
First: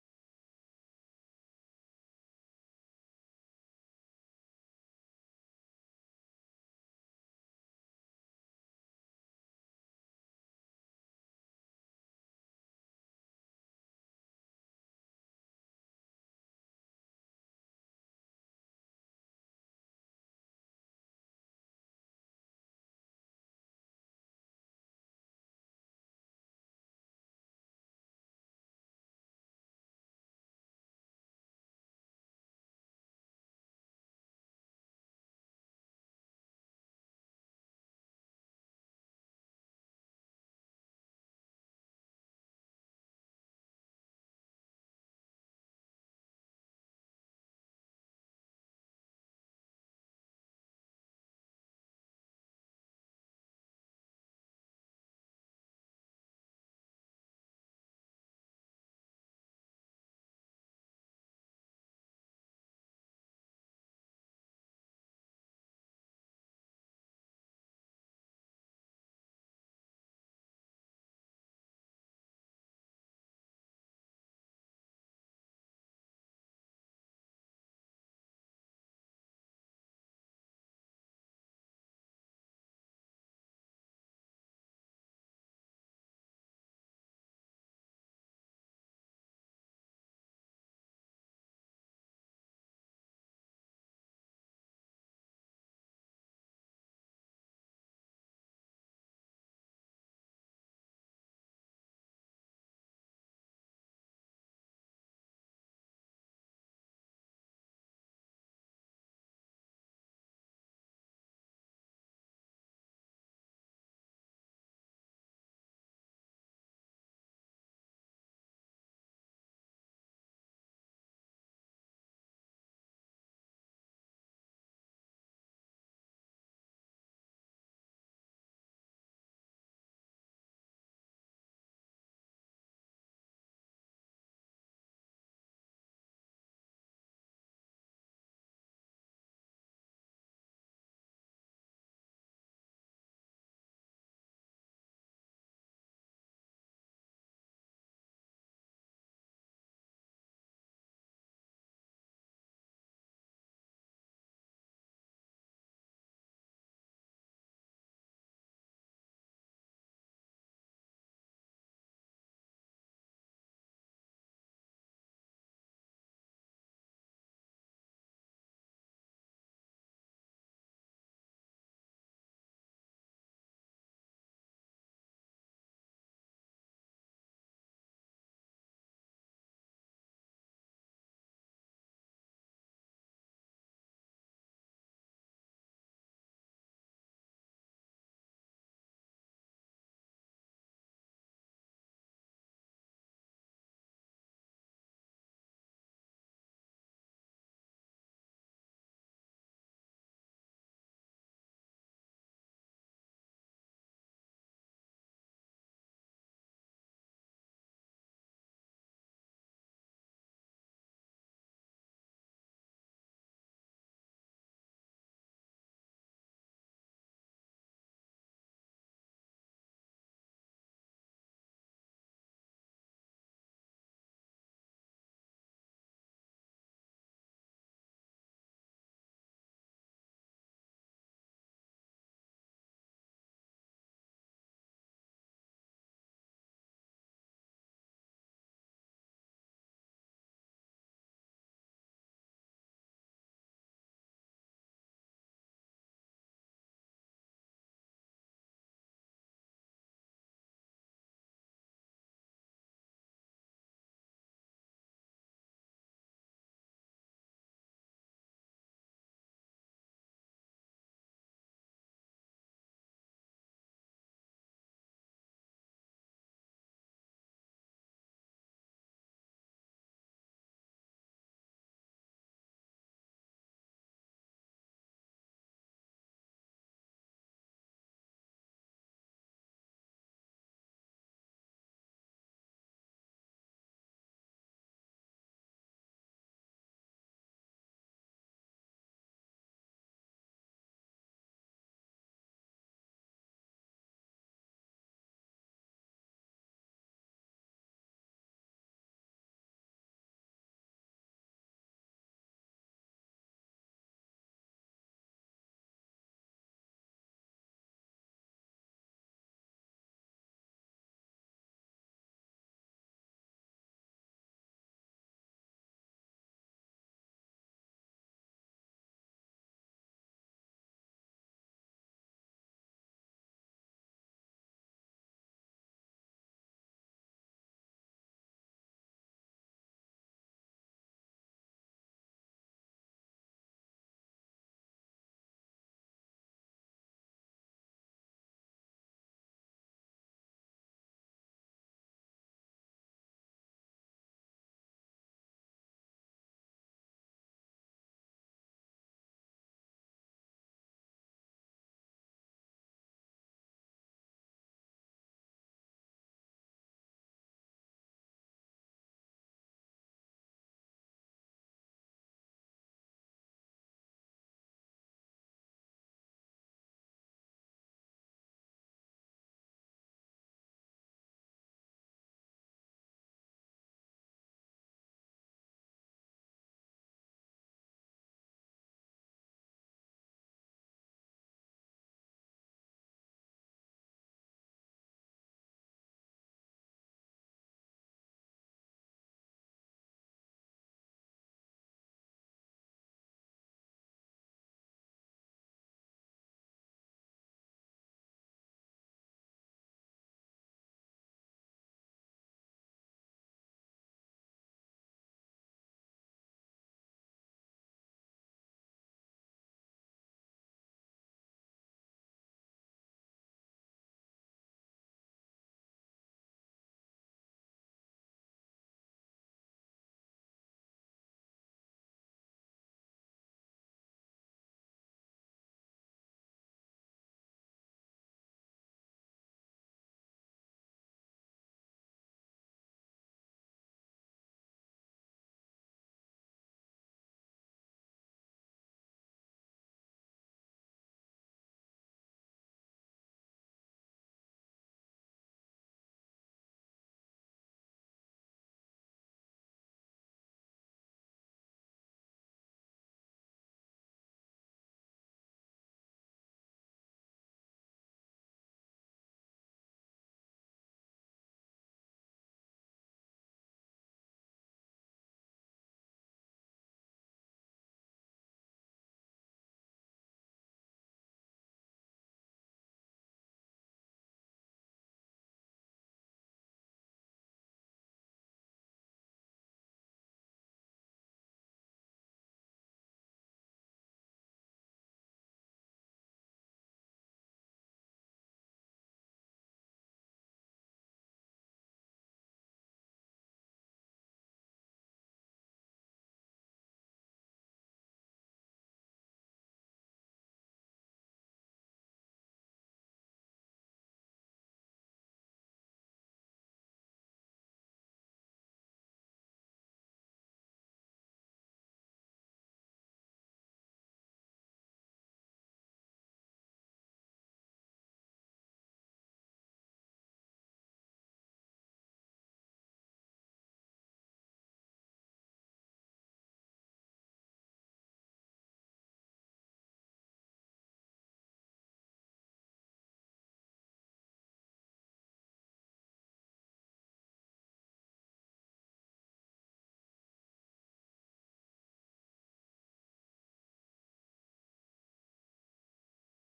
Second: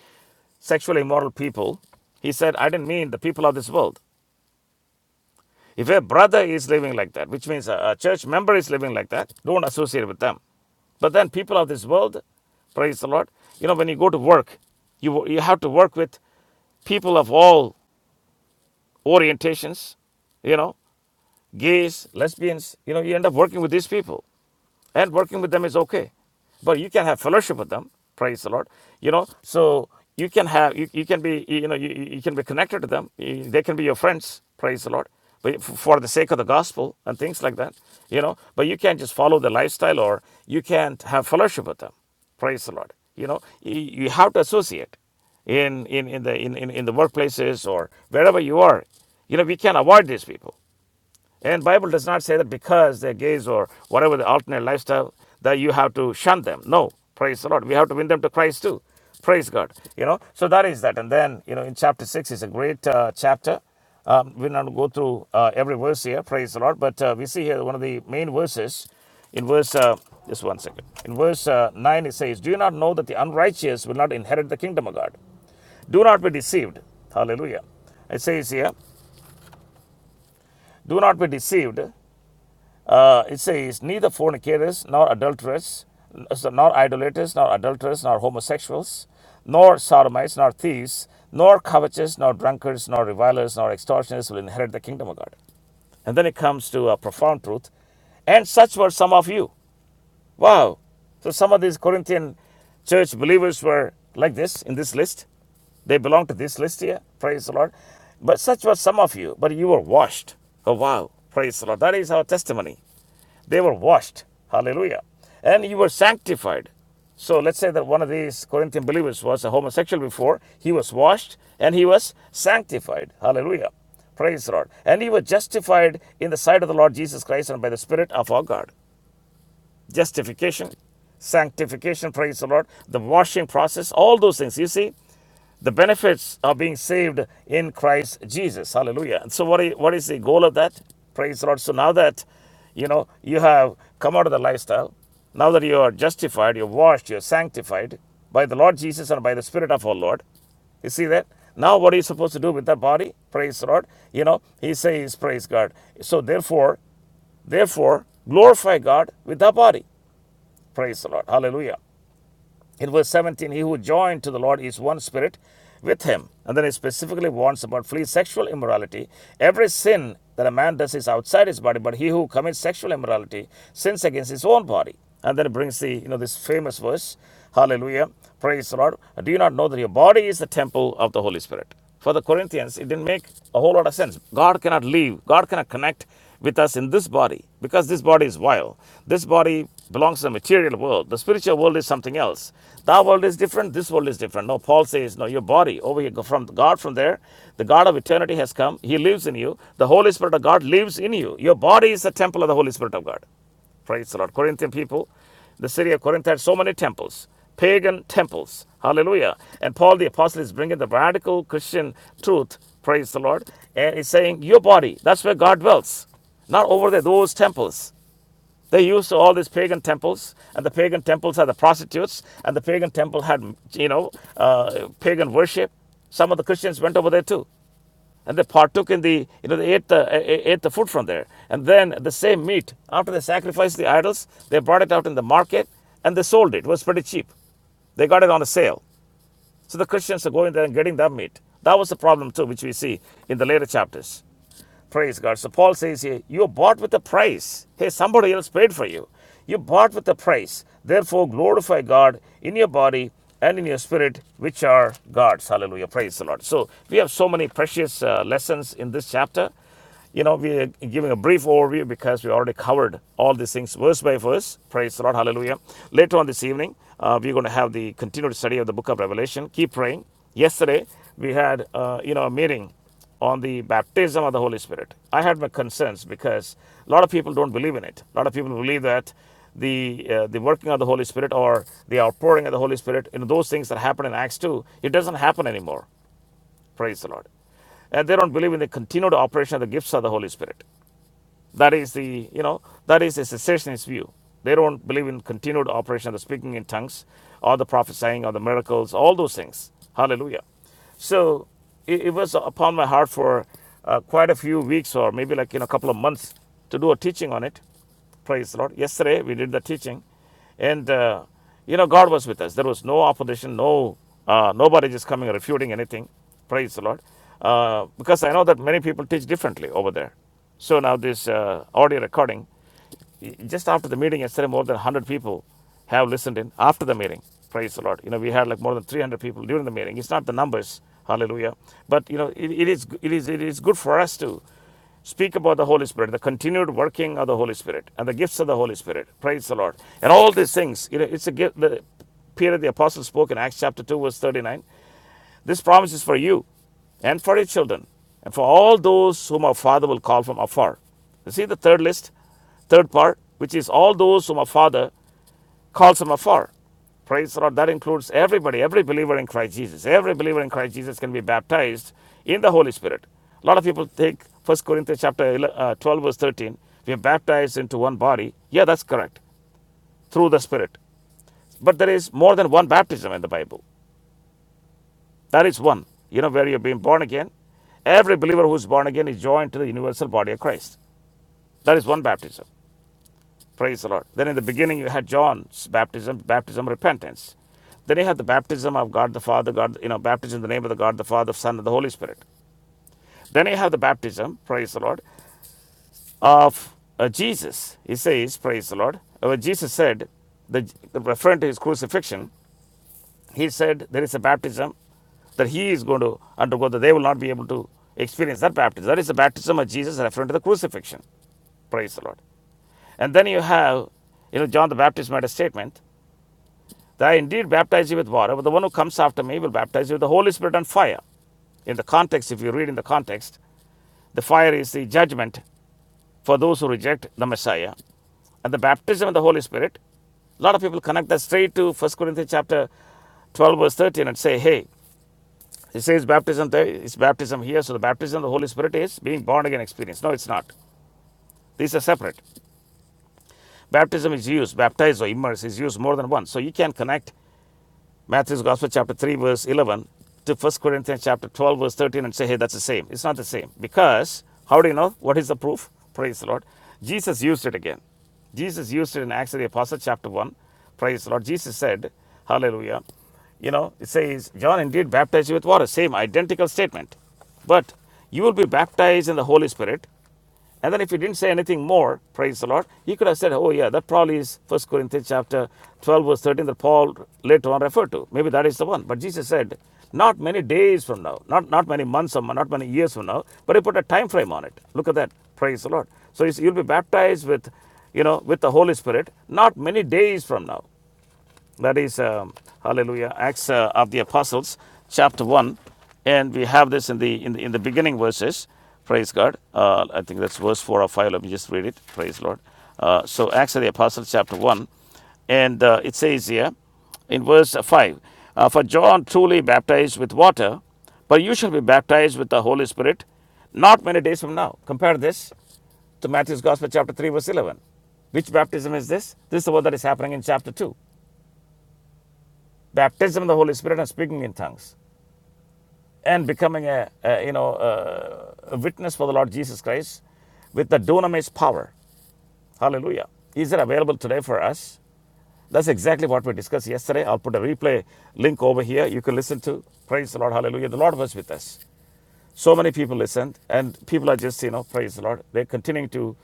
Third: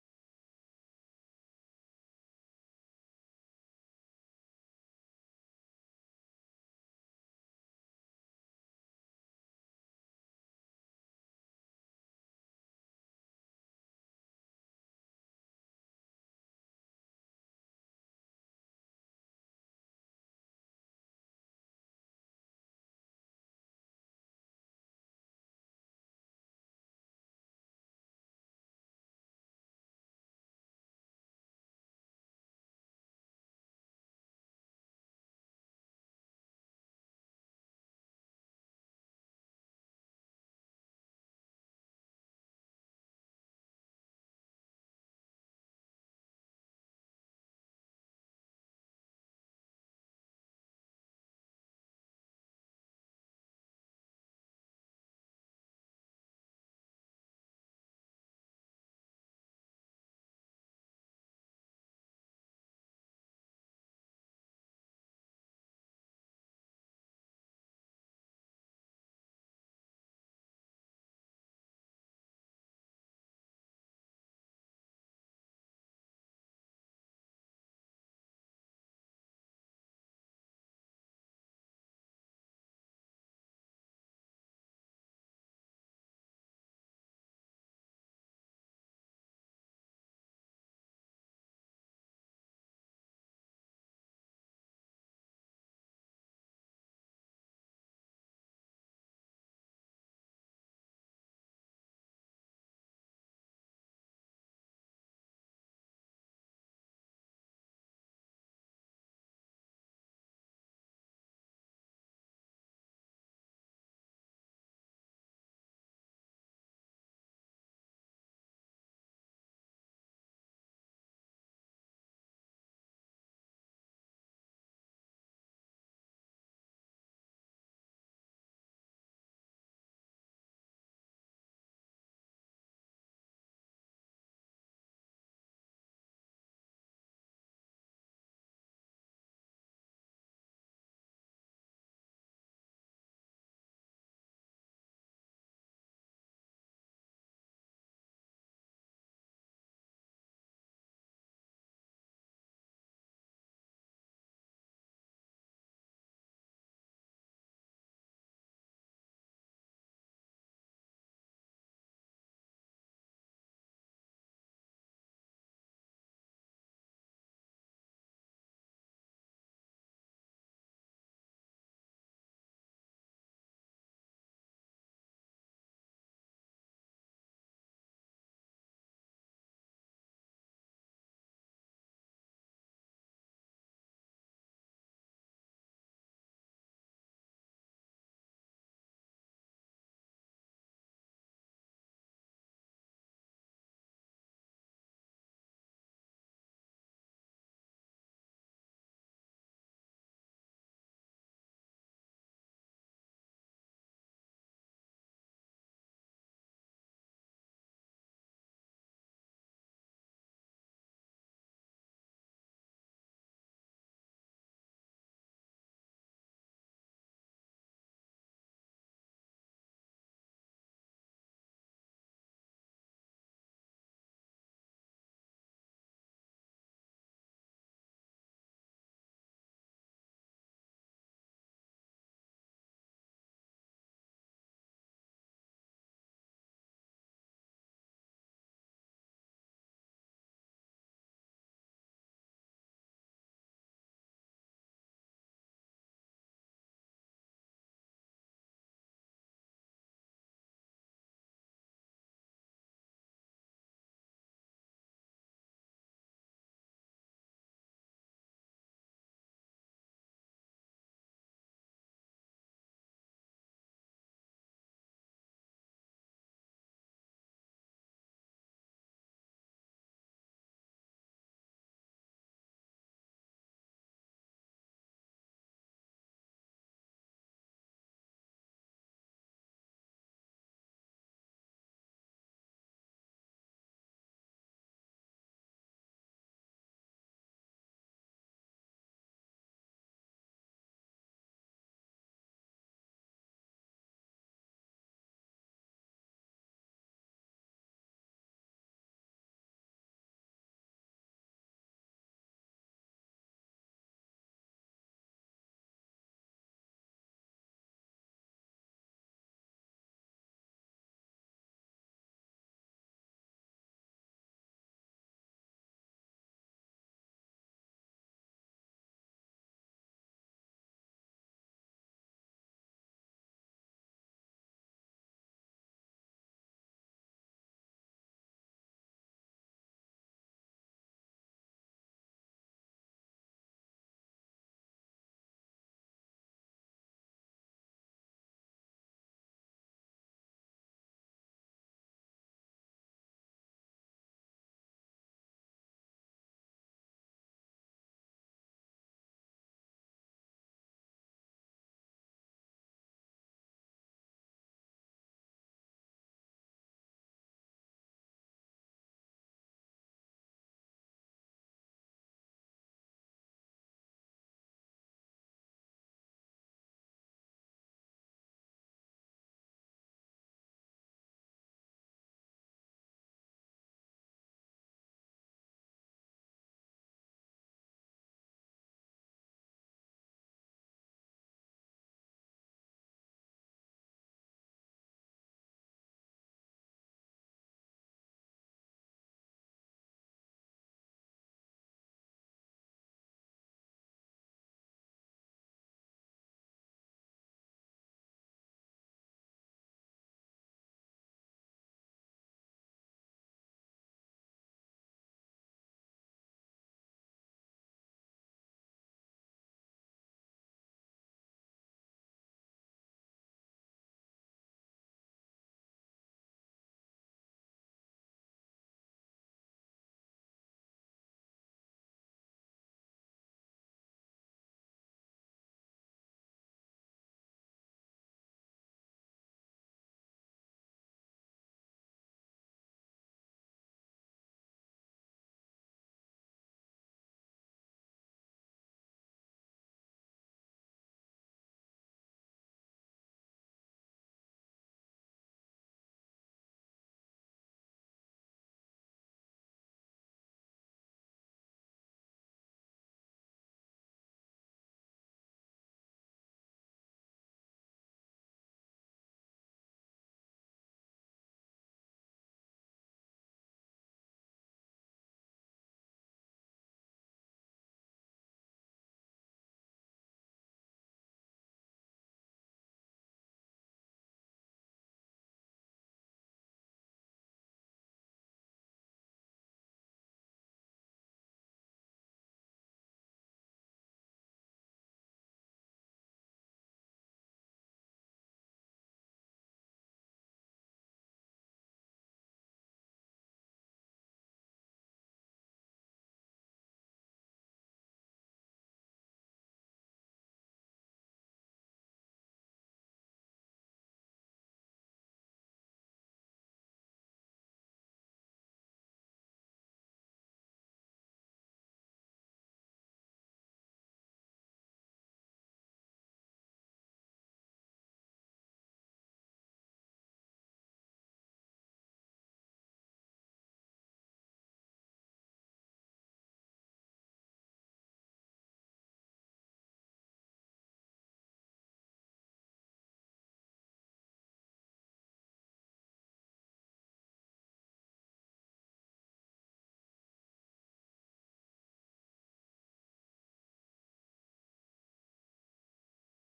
S2: sexually immoral people, he said, I didn't mean the people of this world. If a brother is living like that, which means a, a church member is living like that, don't associate with them. But then people of this world, praise the Lord, you know, when you go to work, you, you have to work with people of all orientations, you know, gays, lesbians, you know, you end up working with these people. and working with them is okay but you can have fellowship with them praise the lord you know so you can have you, you can be you know you, you can be connected to them You- they can be your friends praise the lord but for the sake of the gospel and things like that you know but you can't just follow the lifestyle or you can't have fellowship with them praise the lord you know you, you have to associate in in in the in, in, in the workplaces or wherever you are you know we can't avoid these people and Bible does not say that because they're gays or whatever the alternate lifestyle that you have to shun them. No, praise the Lord. We have to win them to Christ too. Praise God. You know, so that is that. And then you know, in chapter six is a great uh, chapter. Um, we're not going to go through uh, every verse here. Praise the Lord. But uh, we see here one of the main verses in verse. Uh, just one second. In verse uh, 9, it says, Do you not know that the unrighteous will not inherit the kingdom of God? Do not be deceived. Hallelujah. It says here, Do not be deceived. Uh, it says, neither fornicators, nor adulterers, so nor idolaters, nor adulterers, nor homosexuals, nor sodomites, nor thieves, nor covetous, nor drunkards, nor revilers, nor extortioners will inherit the kingdom of God. And then it comes to a profound truth. And such were some of you. Wow. So some of these Corinthian church believers were like this in this list. They belong to this list here. Praise the Lord. But such were some of you, but you were washed. Oh, wow. Praise the Lord. That is our testimony. They were washed. Hallelujah. And you were sanctified. So let's say that one of these Corinthian believers was a homosexual before. He was washed and he was sanctified. Hallelujah. Praise the Lord. And he was justified in the sight of the Lord Jesus Christ and by the Spirit of our God justification, sanctification, praise the Lord, the washing process, all those things. You see, the benefits of being saved in Christ Jesus. Hallelujah. And so, what is, what is the goal of that? Praise the Lord. So, now that you know you have come out of the lifestyle, now that you are justified, you're washed, you're sanctified by the Lord Jesus and by the Spirit of our Lord, you see that? Now, what are you supposed to do with that body? Praise the Lord. You know, he says, Praise God. So, therefore, therefore, glorify God with that body. Praise the Lord. Hallelujah. In verse 17, he who joined to the Lord is one spirit with him. And then he specifically warns about flee sexual immorality. Every sin that a man does is outside his body, but he who commits sexual immorality sins against his own body. And then it brings the, you know, this famous verse, Hallelujah, praise the Lord. Do you not know that your body is the temple of the Holy Spirit? for the Corinthians, it didn't make a whole lot of sense. God cannot leave, God cannot connect with us in this body because this body is vile. This body belongs to the material world. The spiritual world is something else. That world is different, this world is different. No, Paul says, No, your body over here from God from there, the God of eternity has come, He lives in you. The Holy Spirit of God lives in you. Your body is the temple of the Holy Spirit of God. Praise the Lord. Corinthian people, the city of Corinth had so many temples, pagan temples. Hallelujah. And Paul the apostle is bringing the radical Christian truth. Praise the Lord. And he's saying, Your body, that's where God dwells, not over there, those temples. They used all these pagan temples, and the pagan temples had the prostitutes, and the pagan temple had, you know, uh, pagan worship. Some of the Christians went over there too and they partook in the you know they ate the eh, eh, ate the food from there and then the same meat after they sacrificed the idols they brought it out in the market and they sold it it was pretty cheap they got it on a sale so the christians are going there and getting that meat that was the problem too which we see in the later chapters Praise God. So Paul says here, you are bought with a price. Hey, somebody else paid for you. You bought with a price. Therefore, glorify God in your body and in your spirit, which are God's. Hallelujah. Praise the Lord. So we have so many precious uh, lessons in this chapter. You know, we are giving a brief overview because we already covered all these things verse by verse. Praise the Lord. Hallelujah. Later on this evening, uh, we're going to have the continued study of the book of Revelation. Keep praying. Yesterday, we had, uh, you know, a meeting on the baptism of the Holy Spirit. I had my concerns because a lot of people don't believe in it. A lot of people believe that the uh, the working of the Holy Spirit or the outpouring of the Holy Spirit, you know, those things that happen in Acts 2, it doesn't happen anymore. Praise the Lord. And they don't believe in the continued operation of the gifts of the Holy Spirit. That is the, you know, that is a cessationist view. They don't believe in continued operation of the speaking in tongues or the prophesying or the miracles, all those things. Hallelujah. So it, it was upon my heart for uh, quite a few weeks or maybe like, you know, a couple of months to do a teaching on it. Praise the Lord. Yesterday we did the teaching, and uh, you know God was with us. There was no opposition, no uh, nobody just coming refuting anything. Praise the Lord. Uh, because I know that many people teach differently over there. So now this uh, audio recording, y- just after the meeting yesterday, more than 100 people have listened in after the meeting. Praise the Lord. You know, we had like more than 300 people during the meeting. It's not the numbers, hallelujah. But, you know, it, it, is, it, is, it is good for us to Speak about the Holy Spirit, the continued working of the Holy Spirit, and the gifts of the Holy Spirit. Praise the Lord. And all these things, you know, it's a gift. The, Peter the Apostle spoke in Acts chapter 2, verse 39. This promise is for you and for your children, and for all those whom our Father will call from afar. You see the third list, third part, which is all those whom our Father calls him afar. Praise the Lord. That includes everybody, every believer in Christ Jesus. Every believer in Christ Jesus can be baptized in the Holy Spirit. A lot of people think First Corinthians chapter uh, 12, verse 13, we are baptized into one body. Yeah, that's correct, through the Spirit. But there is more than one baptism in the Bible. That is one. You know, where you're being born again. Every believer who's born again is joined to the universal body of Christ. That is one baptism. Praise the Lord. Then in the beginning, you had John's baptism, baptism of repentance. Then you have the baptism of God the Father, God, you know, baptism in the name of the God the Father, Son, and the Holy Spirit. Then you have the baptism, praise the Lord, of uh, Jesus. He says, praise the Lord. Uh, When Jesus said, the, referring to his crucifixion, he said there is a baptism that he is going to undergo, that they will not be able to experience that baptism. That is the baptism of Jesus referring to the crucifixion. Praise the Lord. And then you have, you know, John the Baptist made a statement I indeed baptize you with water, but the one who comes after me will baptize you with the Holy Spirit and fire. In the context, if you read in the context, the fire is the judgment for those who reject the Messiah. And the baptism of the Holy Spirit, a lot of people connect that straight to First Corinthians chapter 12, verse 13, and say, hey, it says baptism there, it's baptism here, so the baptism of the Holy Spirit is being born again experience. No, it's not. These are separate. Baptism is used, baptize or immerse is used more than once. So you can connect Matthew's Gospel, chapter 3, verse 11, to First Corinthians, chapter 12, verse 13, and say, hey, that's the same. It's not the same. Because, how do you know? What is the proof? Praise the Lord. Jesus used it again. Jesus used it in Acts of the Apostles, chapter 1. Praise the Lord. Jesus said, Hallelujah. You know, it says, John indeed baptized you with water. Same identical statement. But you will be baptized in the Holy Spirit and then if he didn't say anything more, praise the Lord, he could have said, oh yeah, that probably is First Corinthians chapter 12 verse 13 that Paul later on referred to. Maybe that is the one. But Jesus said, not many days from now, not, not many months from now, not many years from now, but he put a time frame on it. Look at that. Praise the Lord. So you you'll be baptized with, you know, with the Holy Spirit not many days from now. That is, um, hallelujah, Acts uh, of the Apostles, chapter 1. And we have this in the in the, in the beginning verses. Praise God. Uh, I think that's verse 4 or 5. Let me just read it. Praise Lord. Uh, so, Acts of the Apostles, chapter 1. And uh, it says here in verse 5 uh, For John truly baptized with water, but you shall be baptized with the Holy Spirit not many days from now. Compare this to Matthew's Gospel, chapter 3, verse 11. Which baptism is this? This is the one that is happening in chapter 2 baptism of the Holy Spirit and speaking in tongues and becoming a, a you know a, a witness for the Lord Jesus Christ with the dunamis power. Hallelujah. Is it available today for us? That's exactly what we discussed yesterday. I'll put a replay link over here. You can listen to. Praise the Lord. Hallelujah. The Lord was with us. So many people listened, and people are just, you know, praise the Lord. They're continuing to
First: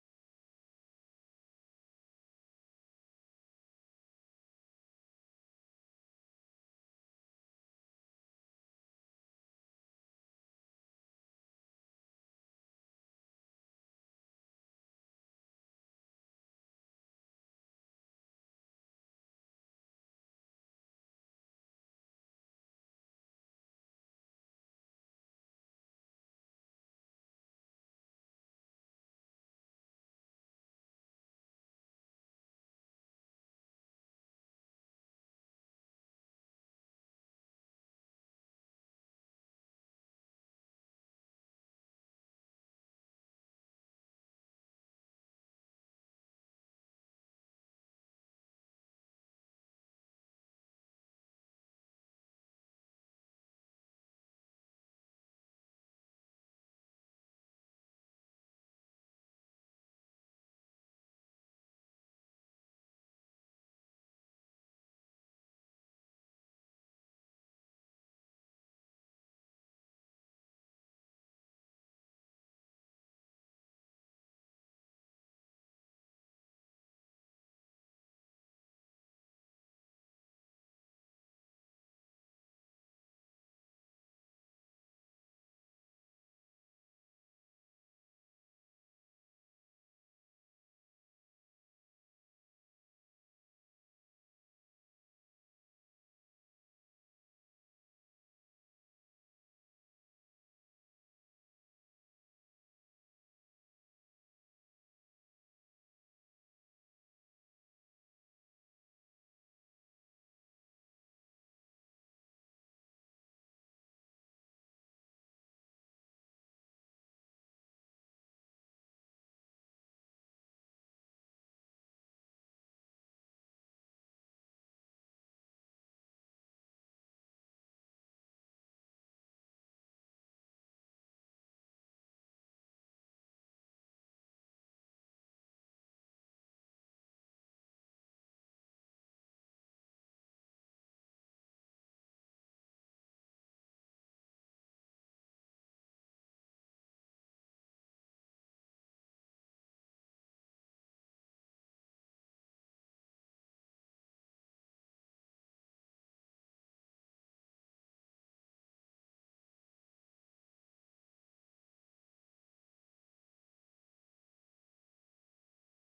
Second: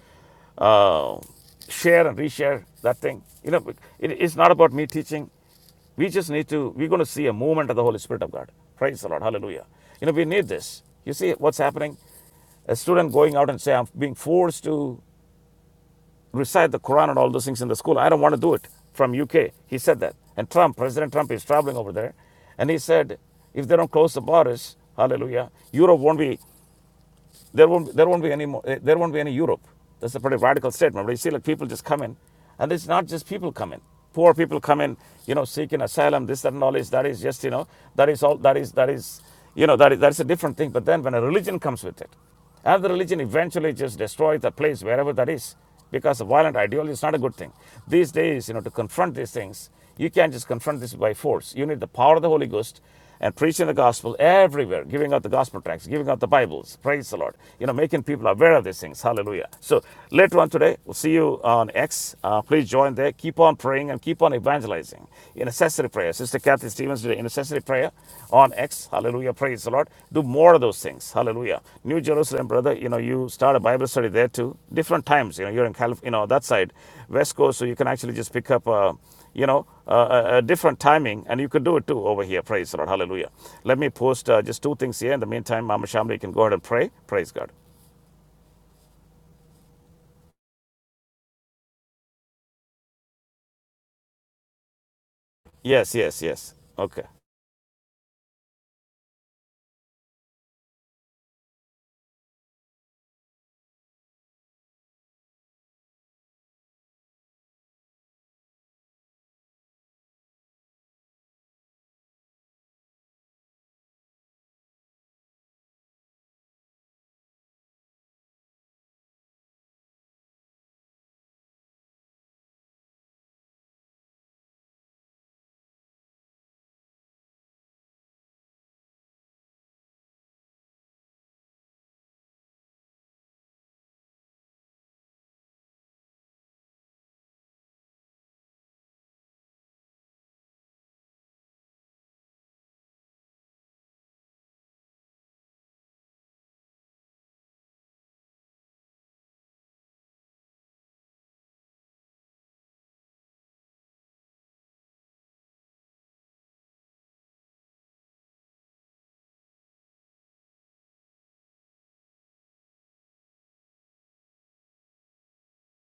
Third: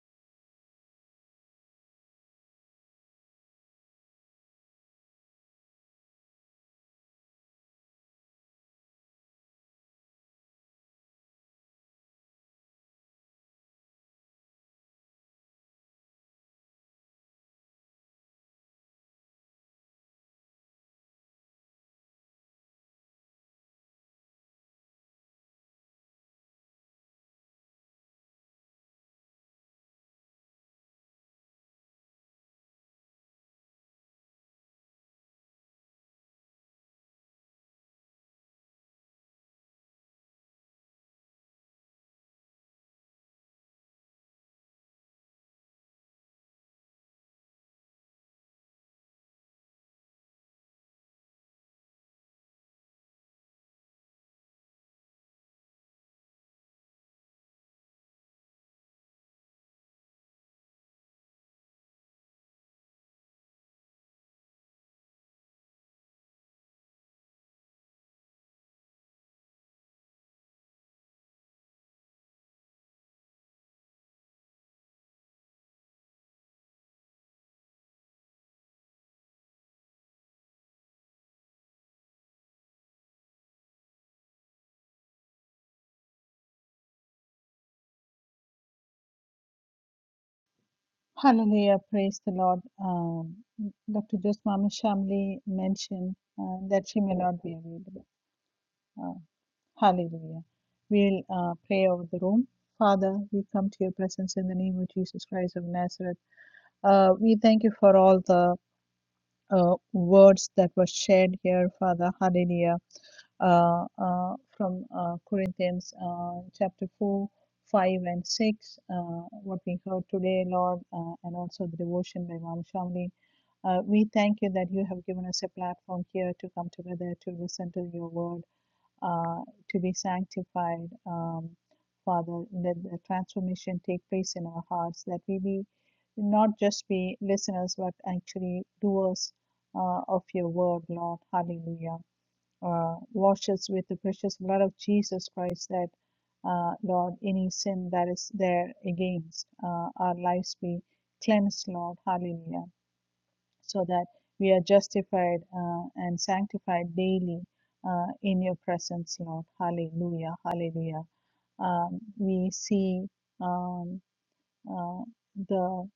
S2: uh, share and reshare that thing. You know, it, it's not about me teaching. We just need to, we're going to see a movement of the Holy Spirit of God. Praise the Lord. Hallelujah. You know, we need this. You see what's happening? A student going out and say, I'm being forced to recite the Quran and all those things in the school. I don't want to do it from UK. He said that. And Trump, President Trump is traveling over there. And he said, if they don't close the borders, hallelujah, Europe won't be there won't, there won't be any more, eh, there won't be any Europe. That's a pretty radical statement. But you see, like people just come in, and it's not just people come in. Poor people come in, you know, seeking asylum. This, that, and all is that is just you know that is all that is that is you know that is, that is a different thing. But then when a religion comes with it, and the religion eventually just destroys the place wherever that is because a violent ideology is not a good thing. These days, you know, to confront these things, you can't just confront this by force. You need the power of the Holy Ghost and preaching the gospel everywhere, giving out the gospel tracts, giving out the Bibles. Praise the Lord. You know, making people aware of these things. Hallelujah. So later on today, we'll see you on X. Uh, please join there. Keep on praying and keep on evangelizing. In accessory prayer, Sister Kathy Stevens today, intercessory prayer on X. Hallelujah. Praise the Lord. Do more of those things. Hallelujah. New Jerusalem, brother, you know, you start a Bible study there too. Different times, you know, you're in California, you know, that side, West Coast, so you can actually just pick up, uh, you know, uh, a, a different timing, and you could do it too over here. Praise the Lord. Hallelujah. Let me post uh, just two things here. In the meantime, Mama Shamli you can go ahead and pray. Praise God.
S1: Hallelujah. Praise the Lord. Um, Dr. Joseph Mama Shamli
S2: Yes,
S1: mentioned
S2: yes, yes.
S1: uh, that she
S2: Okay.
S1: may not be available. Uh, Hallelujah. We'll uh, pray over the room. Father, we come to your presence in the name of Jesus Christ of Nazareth. Uh, we thank you for all the uh, words that were shared here, Father. Hallelujah. Uh, uh, from uh, Corinthians uh, chapter 4, 5, and 6, uh, what we heard today, Lord, uh, and also the devotion by Mom Shamli. Uh, we thank you that you have given us a platform here to come together to listen to your word uh, to be sanctified, um, Father, let the transformation take place in our hearts, that we be not just be listeners, but actually doers uh, of your word, Lord. Hallelujah. Uh, wash us with the precious blood of Jesus Christ, that, uh, Lord, any sin that is there against uh, our lives be cleansed, Lord. Hallelujah so that we are justified uh, and sanctified daily uh, in your presence, Lord. Hallelujah, hallelujah. Um, we see um, uh, the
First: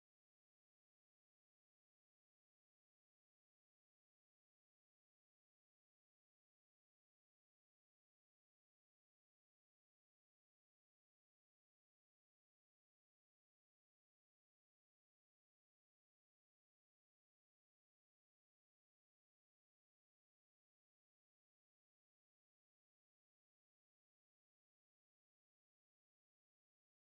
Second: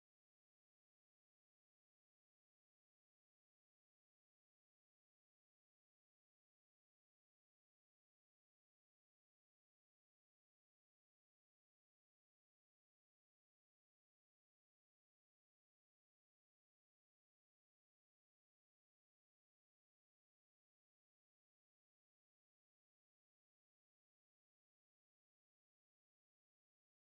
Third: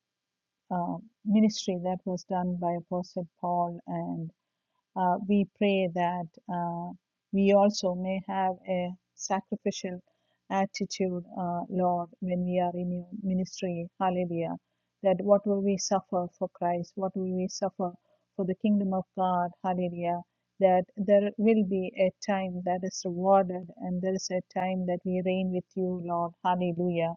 S1: uh, ministry that was done by Apostle Paul and uh, we pray that uh, we also may have a sacrificial attitude, uh, Lord, when we are in your ministry. Hallelujah. That what will we suffer for Christ? What will we suffer for the kingdom of God? Hallelujah. That there will be a time that is rewarded and there is a time that we reign with you, Lord. Hallelujah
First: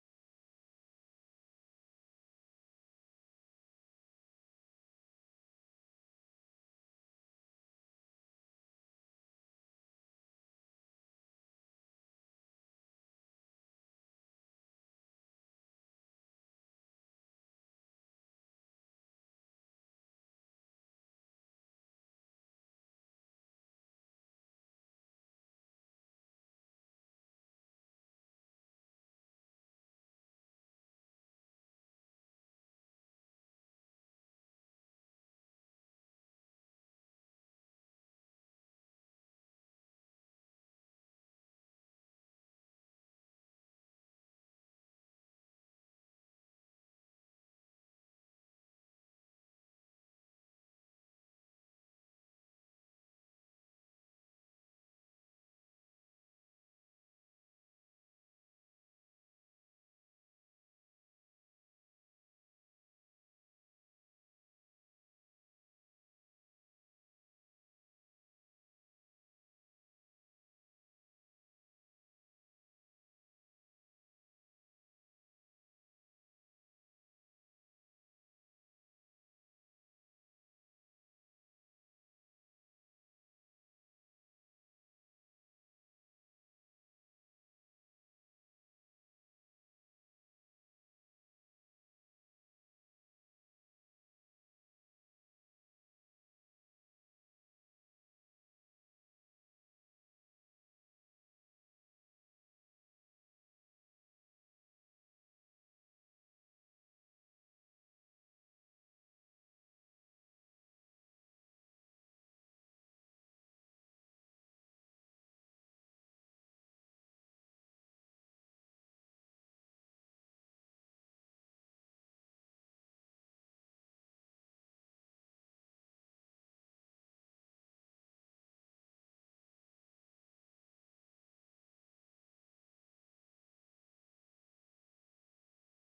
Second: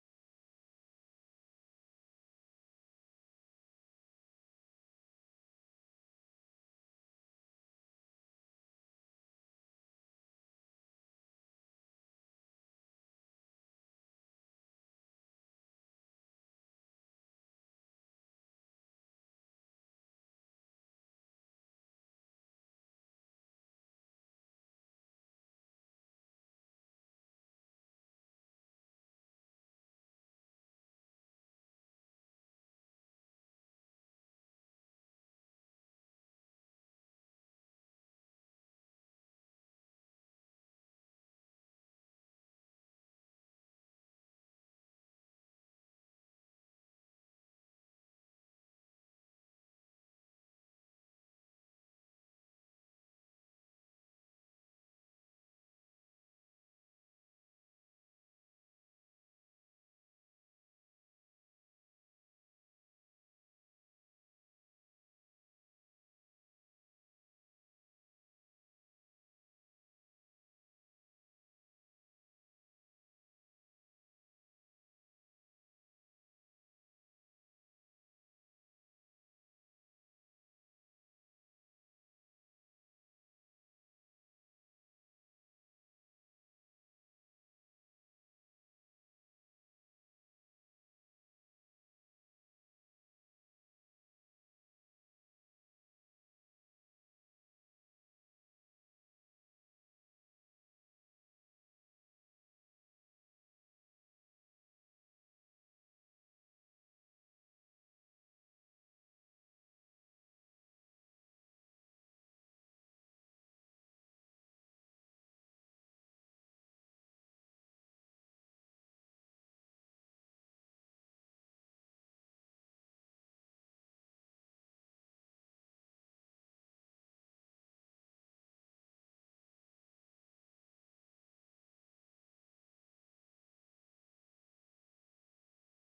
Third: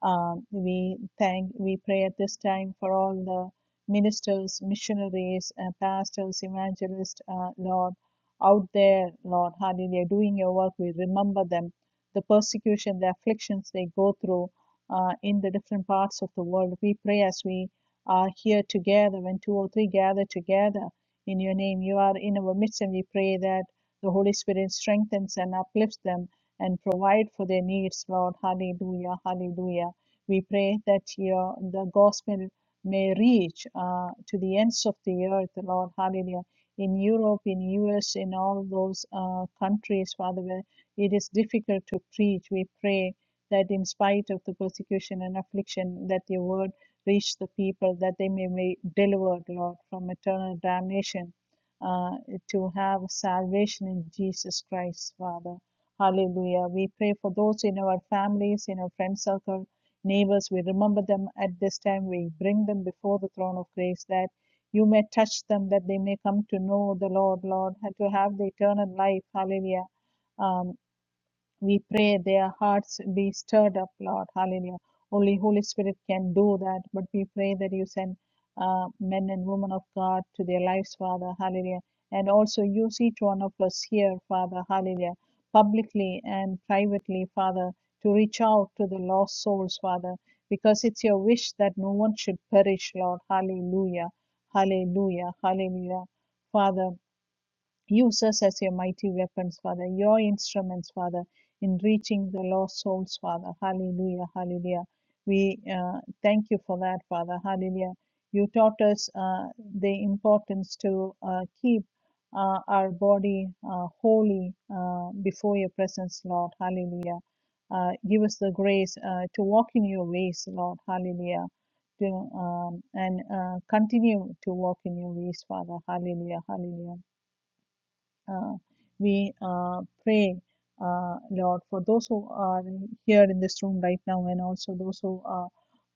S1: um, we thank, we pray at this time for all the ministers, missionaries, uh, pastors, evangelists, uh, Lord, out there, Lord, hallelujah, doing your work. We remember them, the persecution, the afflictions they go through uh, in the different parts of the world. We pray as we are here together, when two or three gather together in your name, you are in our midst, and we pray that the Holy Spirit strengthens and uplifts them and provide for their needs, Lord. Hallelujah, hallelujah. We pray that your the gospel may reach uh, to the ends of the earth, Lord. Hallelujah. In Europe, in US, in all those uh, countries, Father, where it is difficult to preach, we pray that in spite of the persecution and affliction, that your word reach the people, that they may be delivered, Lord, from eternal damnation, uh, to have salvation in Jesus Christ, Father. Hallelujah. We pray for those in our families, in our friend circle, Neighbors, we remember them at this time. We bring them before the throne of grace that you may touch them, that they may come to know the Lord, Lord, and to have the eternal life. Hallelujah. Um, we pray their hearts be stirred up, Lord. Hallelujah. Only Holy Spirit can do that, but we pray that you send uh, men and women of God to their lives, Father. Hallelujah. And also use each one of us here, Father. Hallelujah. Publicly and privately, Father, to reach out to the lost souls, Father, because it's your wish that no one should perish, Lord. Hallelujah. Hallelujah. Hallelujah. Father, Use us as your mighty weapons, Father, your instruments, Father, in reaching the lost souls, Father. Hallelujah, hallelujah. We uh, thank you for that, Father. Hallelujah. You taught us uh, the importance to uh, keep uh, our body uh, holy uh, before your presence, Lord. Hallelujah. Uh, give us the grace uh, to walk in your ways, Lord. Hallelujah. To, um, and uh, continue to walk in your ways, Father. Hallelujah, hallelujah uh, we uh, pray, uh, Lord, for those who are here in this room right now and also those who are,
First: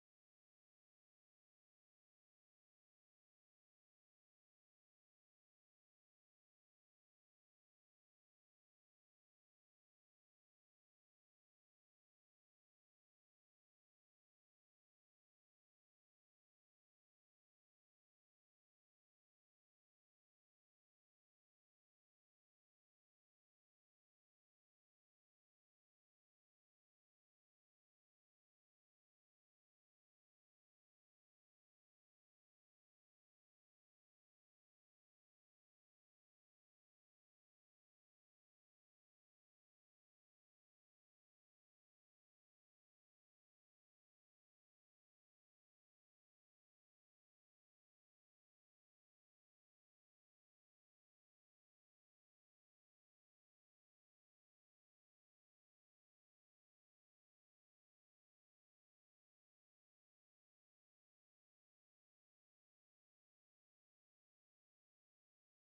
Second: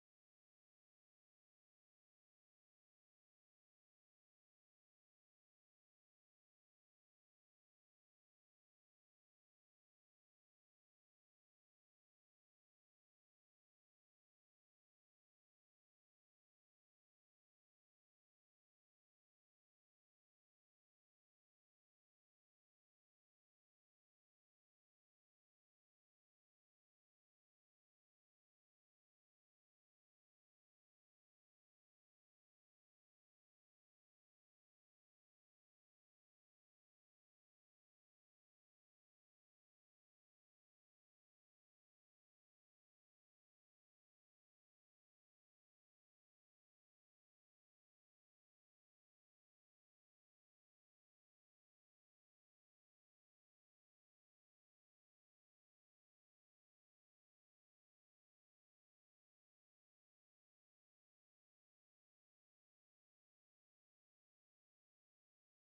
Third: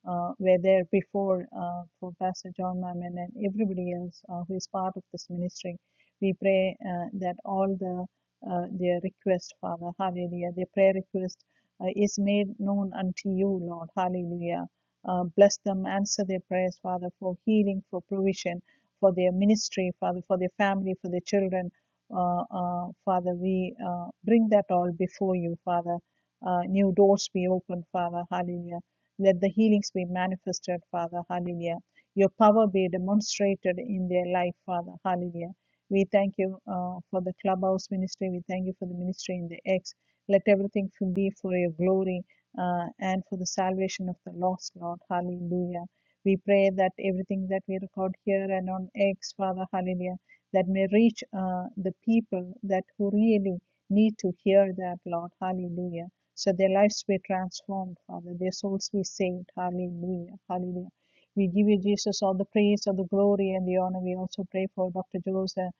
S1: uh, were there before uh, for Pastor John Mammon and everybody else uh, who is part of this ministry. We pray uh, that all the uh, their request, Father, hallelujah, their prayer request uh, is made known unto you, Lord, hallelujah. Uh, bless them, answer their prayers, Father, for healing, for provision, for their ministry, Father, for their family, for their children, uh, uh, Father, we uh, bring that all before you, Father. Uh, new doors be opened, Father. Hallelujah. Let the healings be manifested, Father. Hallelujah. Your power be demonstrated in their life, Father. Hallelujah. We thank you uh, for the clubhouse ministry. We thank you for the ministry in the X. Let everything be for your glory uh, and for the salvation of the lost, Lord. Hallelujah. We pray that everything that we record here and on X, Father, hallelujah that may reach uh, the people that who really need to hear that, Lord. Hallelujah. So their lives be transformed, Father. Their souls be saved. Hallelujah. Hallelujah. We give you, Jesus, all the praise, all the glory, and the honor. We also pray for Dr. Joseph,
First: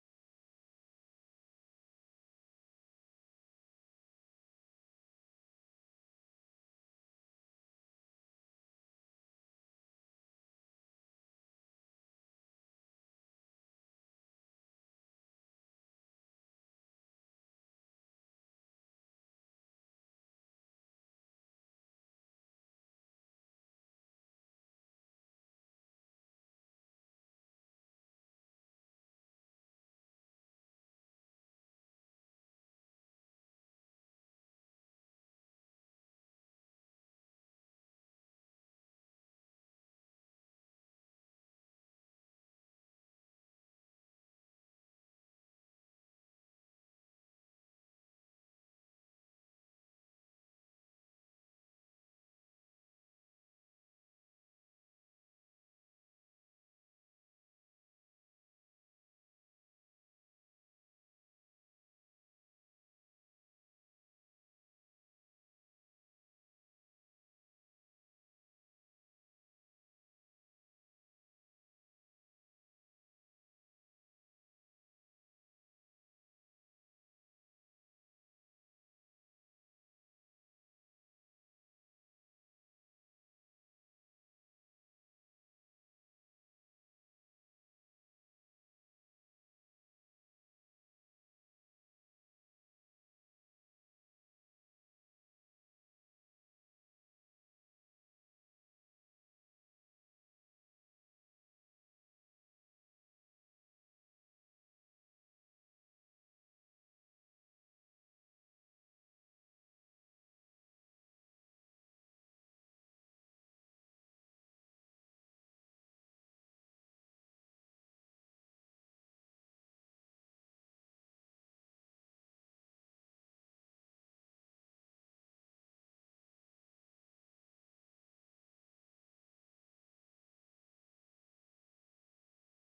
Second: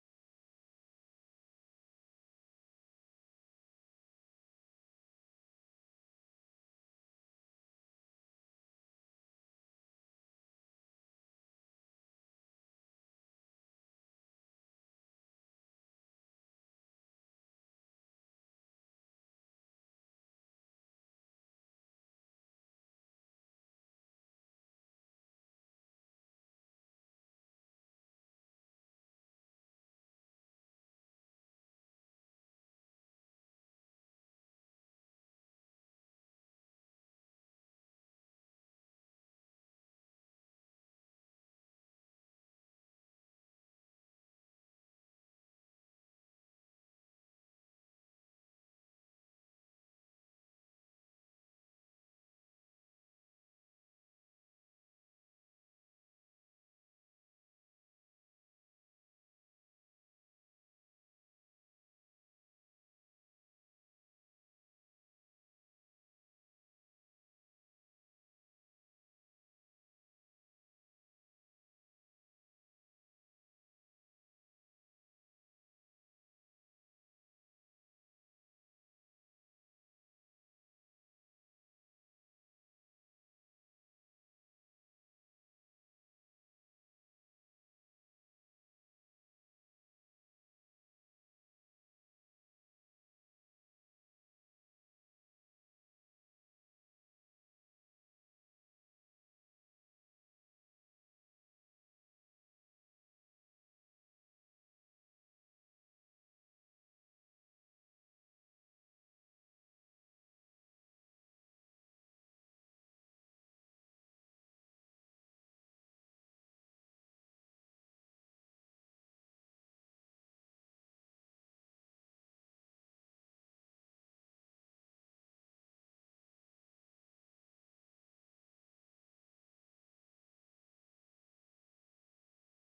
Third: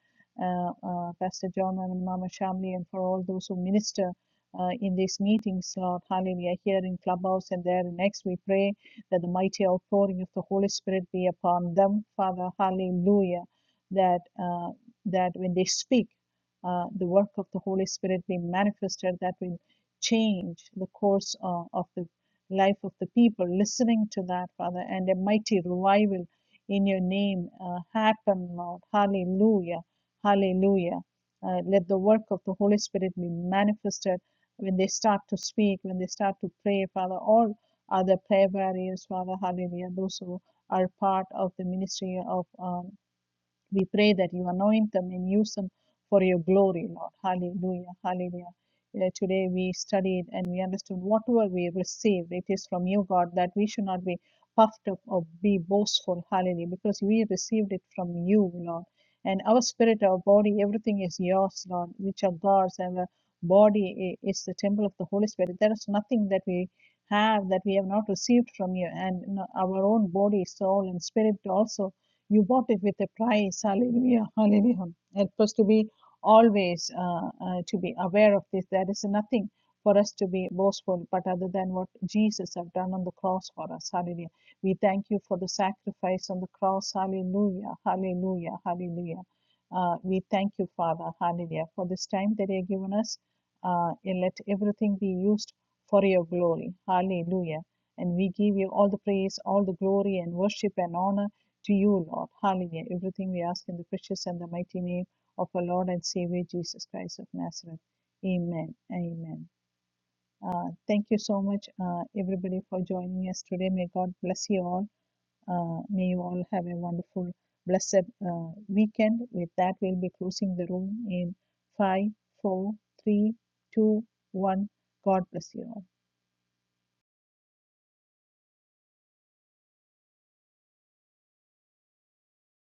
S1: uh, uh, Pastor John, and Mama Shamli, and for all those who minister uh, in these meetings, Lord. Hallelujah. Here in Clubhouse and there in X, we pray that the mighty outpouring of the Holy Spirit be upon them, Father. Hallelujah that uh, that when they speak, uh, the work of the Holy Spirit be manifested, that will change the course uh, of the life of the people listening to that, Father, and a mighty revival in your name uh, happen, Lord. Hallelujah. Hallelujah. Uh, let the work of the Holy Spirit be manifested when they start to speak, when they start to pray, Father. All other prayer barriers, Father, hallelujah. Those who are part of the ministry of um, we pray that you anoint them and use them for your glory, Lord. Hallelujah. Hallelujah. Uh, today we studied and we understood whatever we received, it is from you, God, that we should not be puffed up or be boastful. Hallelujah. Because we received it from you, Lord. And our spirit, our body, everything is yours, Lord, which are God's, and the body is the temple of the Holy Spirit. There is nothing that we have that we have not received from you, and our own body, soul, and spirit also you bought it with a price. Hallelujah. Hallelujah. Help us to be always uh, uh, to be aware of this. There is nothing for us to be boastful, but other than what Jesus have done on the cross for us. Hallelujah. We thank you for the sacrifice on the cross. Hallelujah. Hallelujah. Hallelujah. Uh, we thank you, Father. Hallelujah. For this time that you have given us, uh, and let everything be used for your glory. Hallelujah. And we give you all the praise, all the glory and worship and honor to you, Lord. Hallelujah. Everything we ask in the precious and the mighty name of our Lord and Savior Jesus Christ of Nazareth. Amen. Amen. Uh, thank you so much, uh, everybody, for joining us today. May God bless you all. Uh, may you all have a wonderful, blessed uh, weekend. With that, we'll be closing the room in five, four, three, two, one. God bless you all.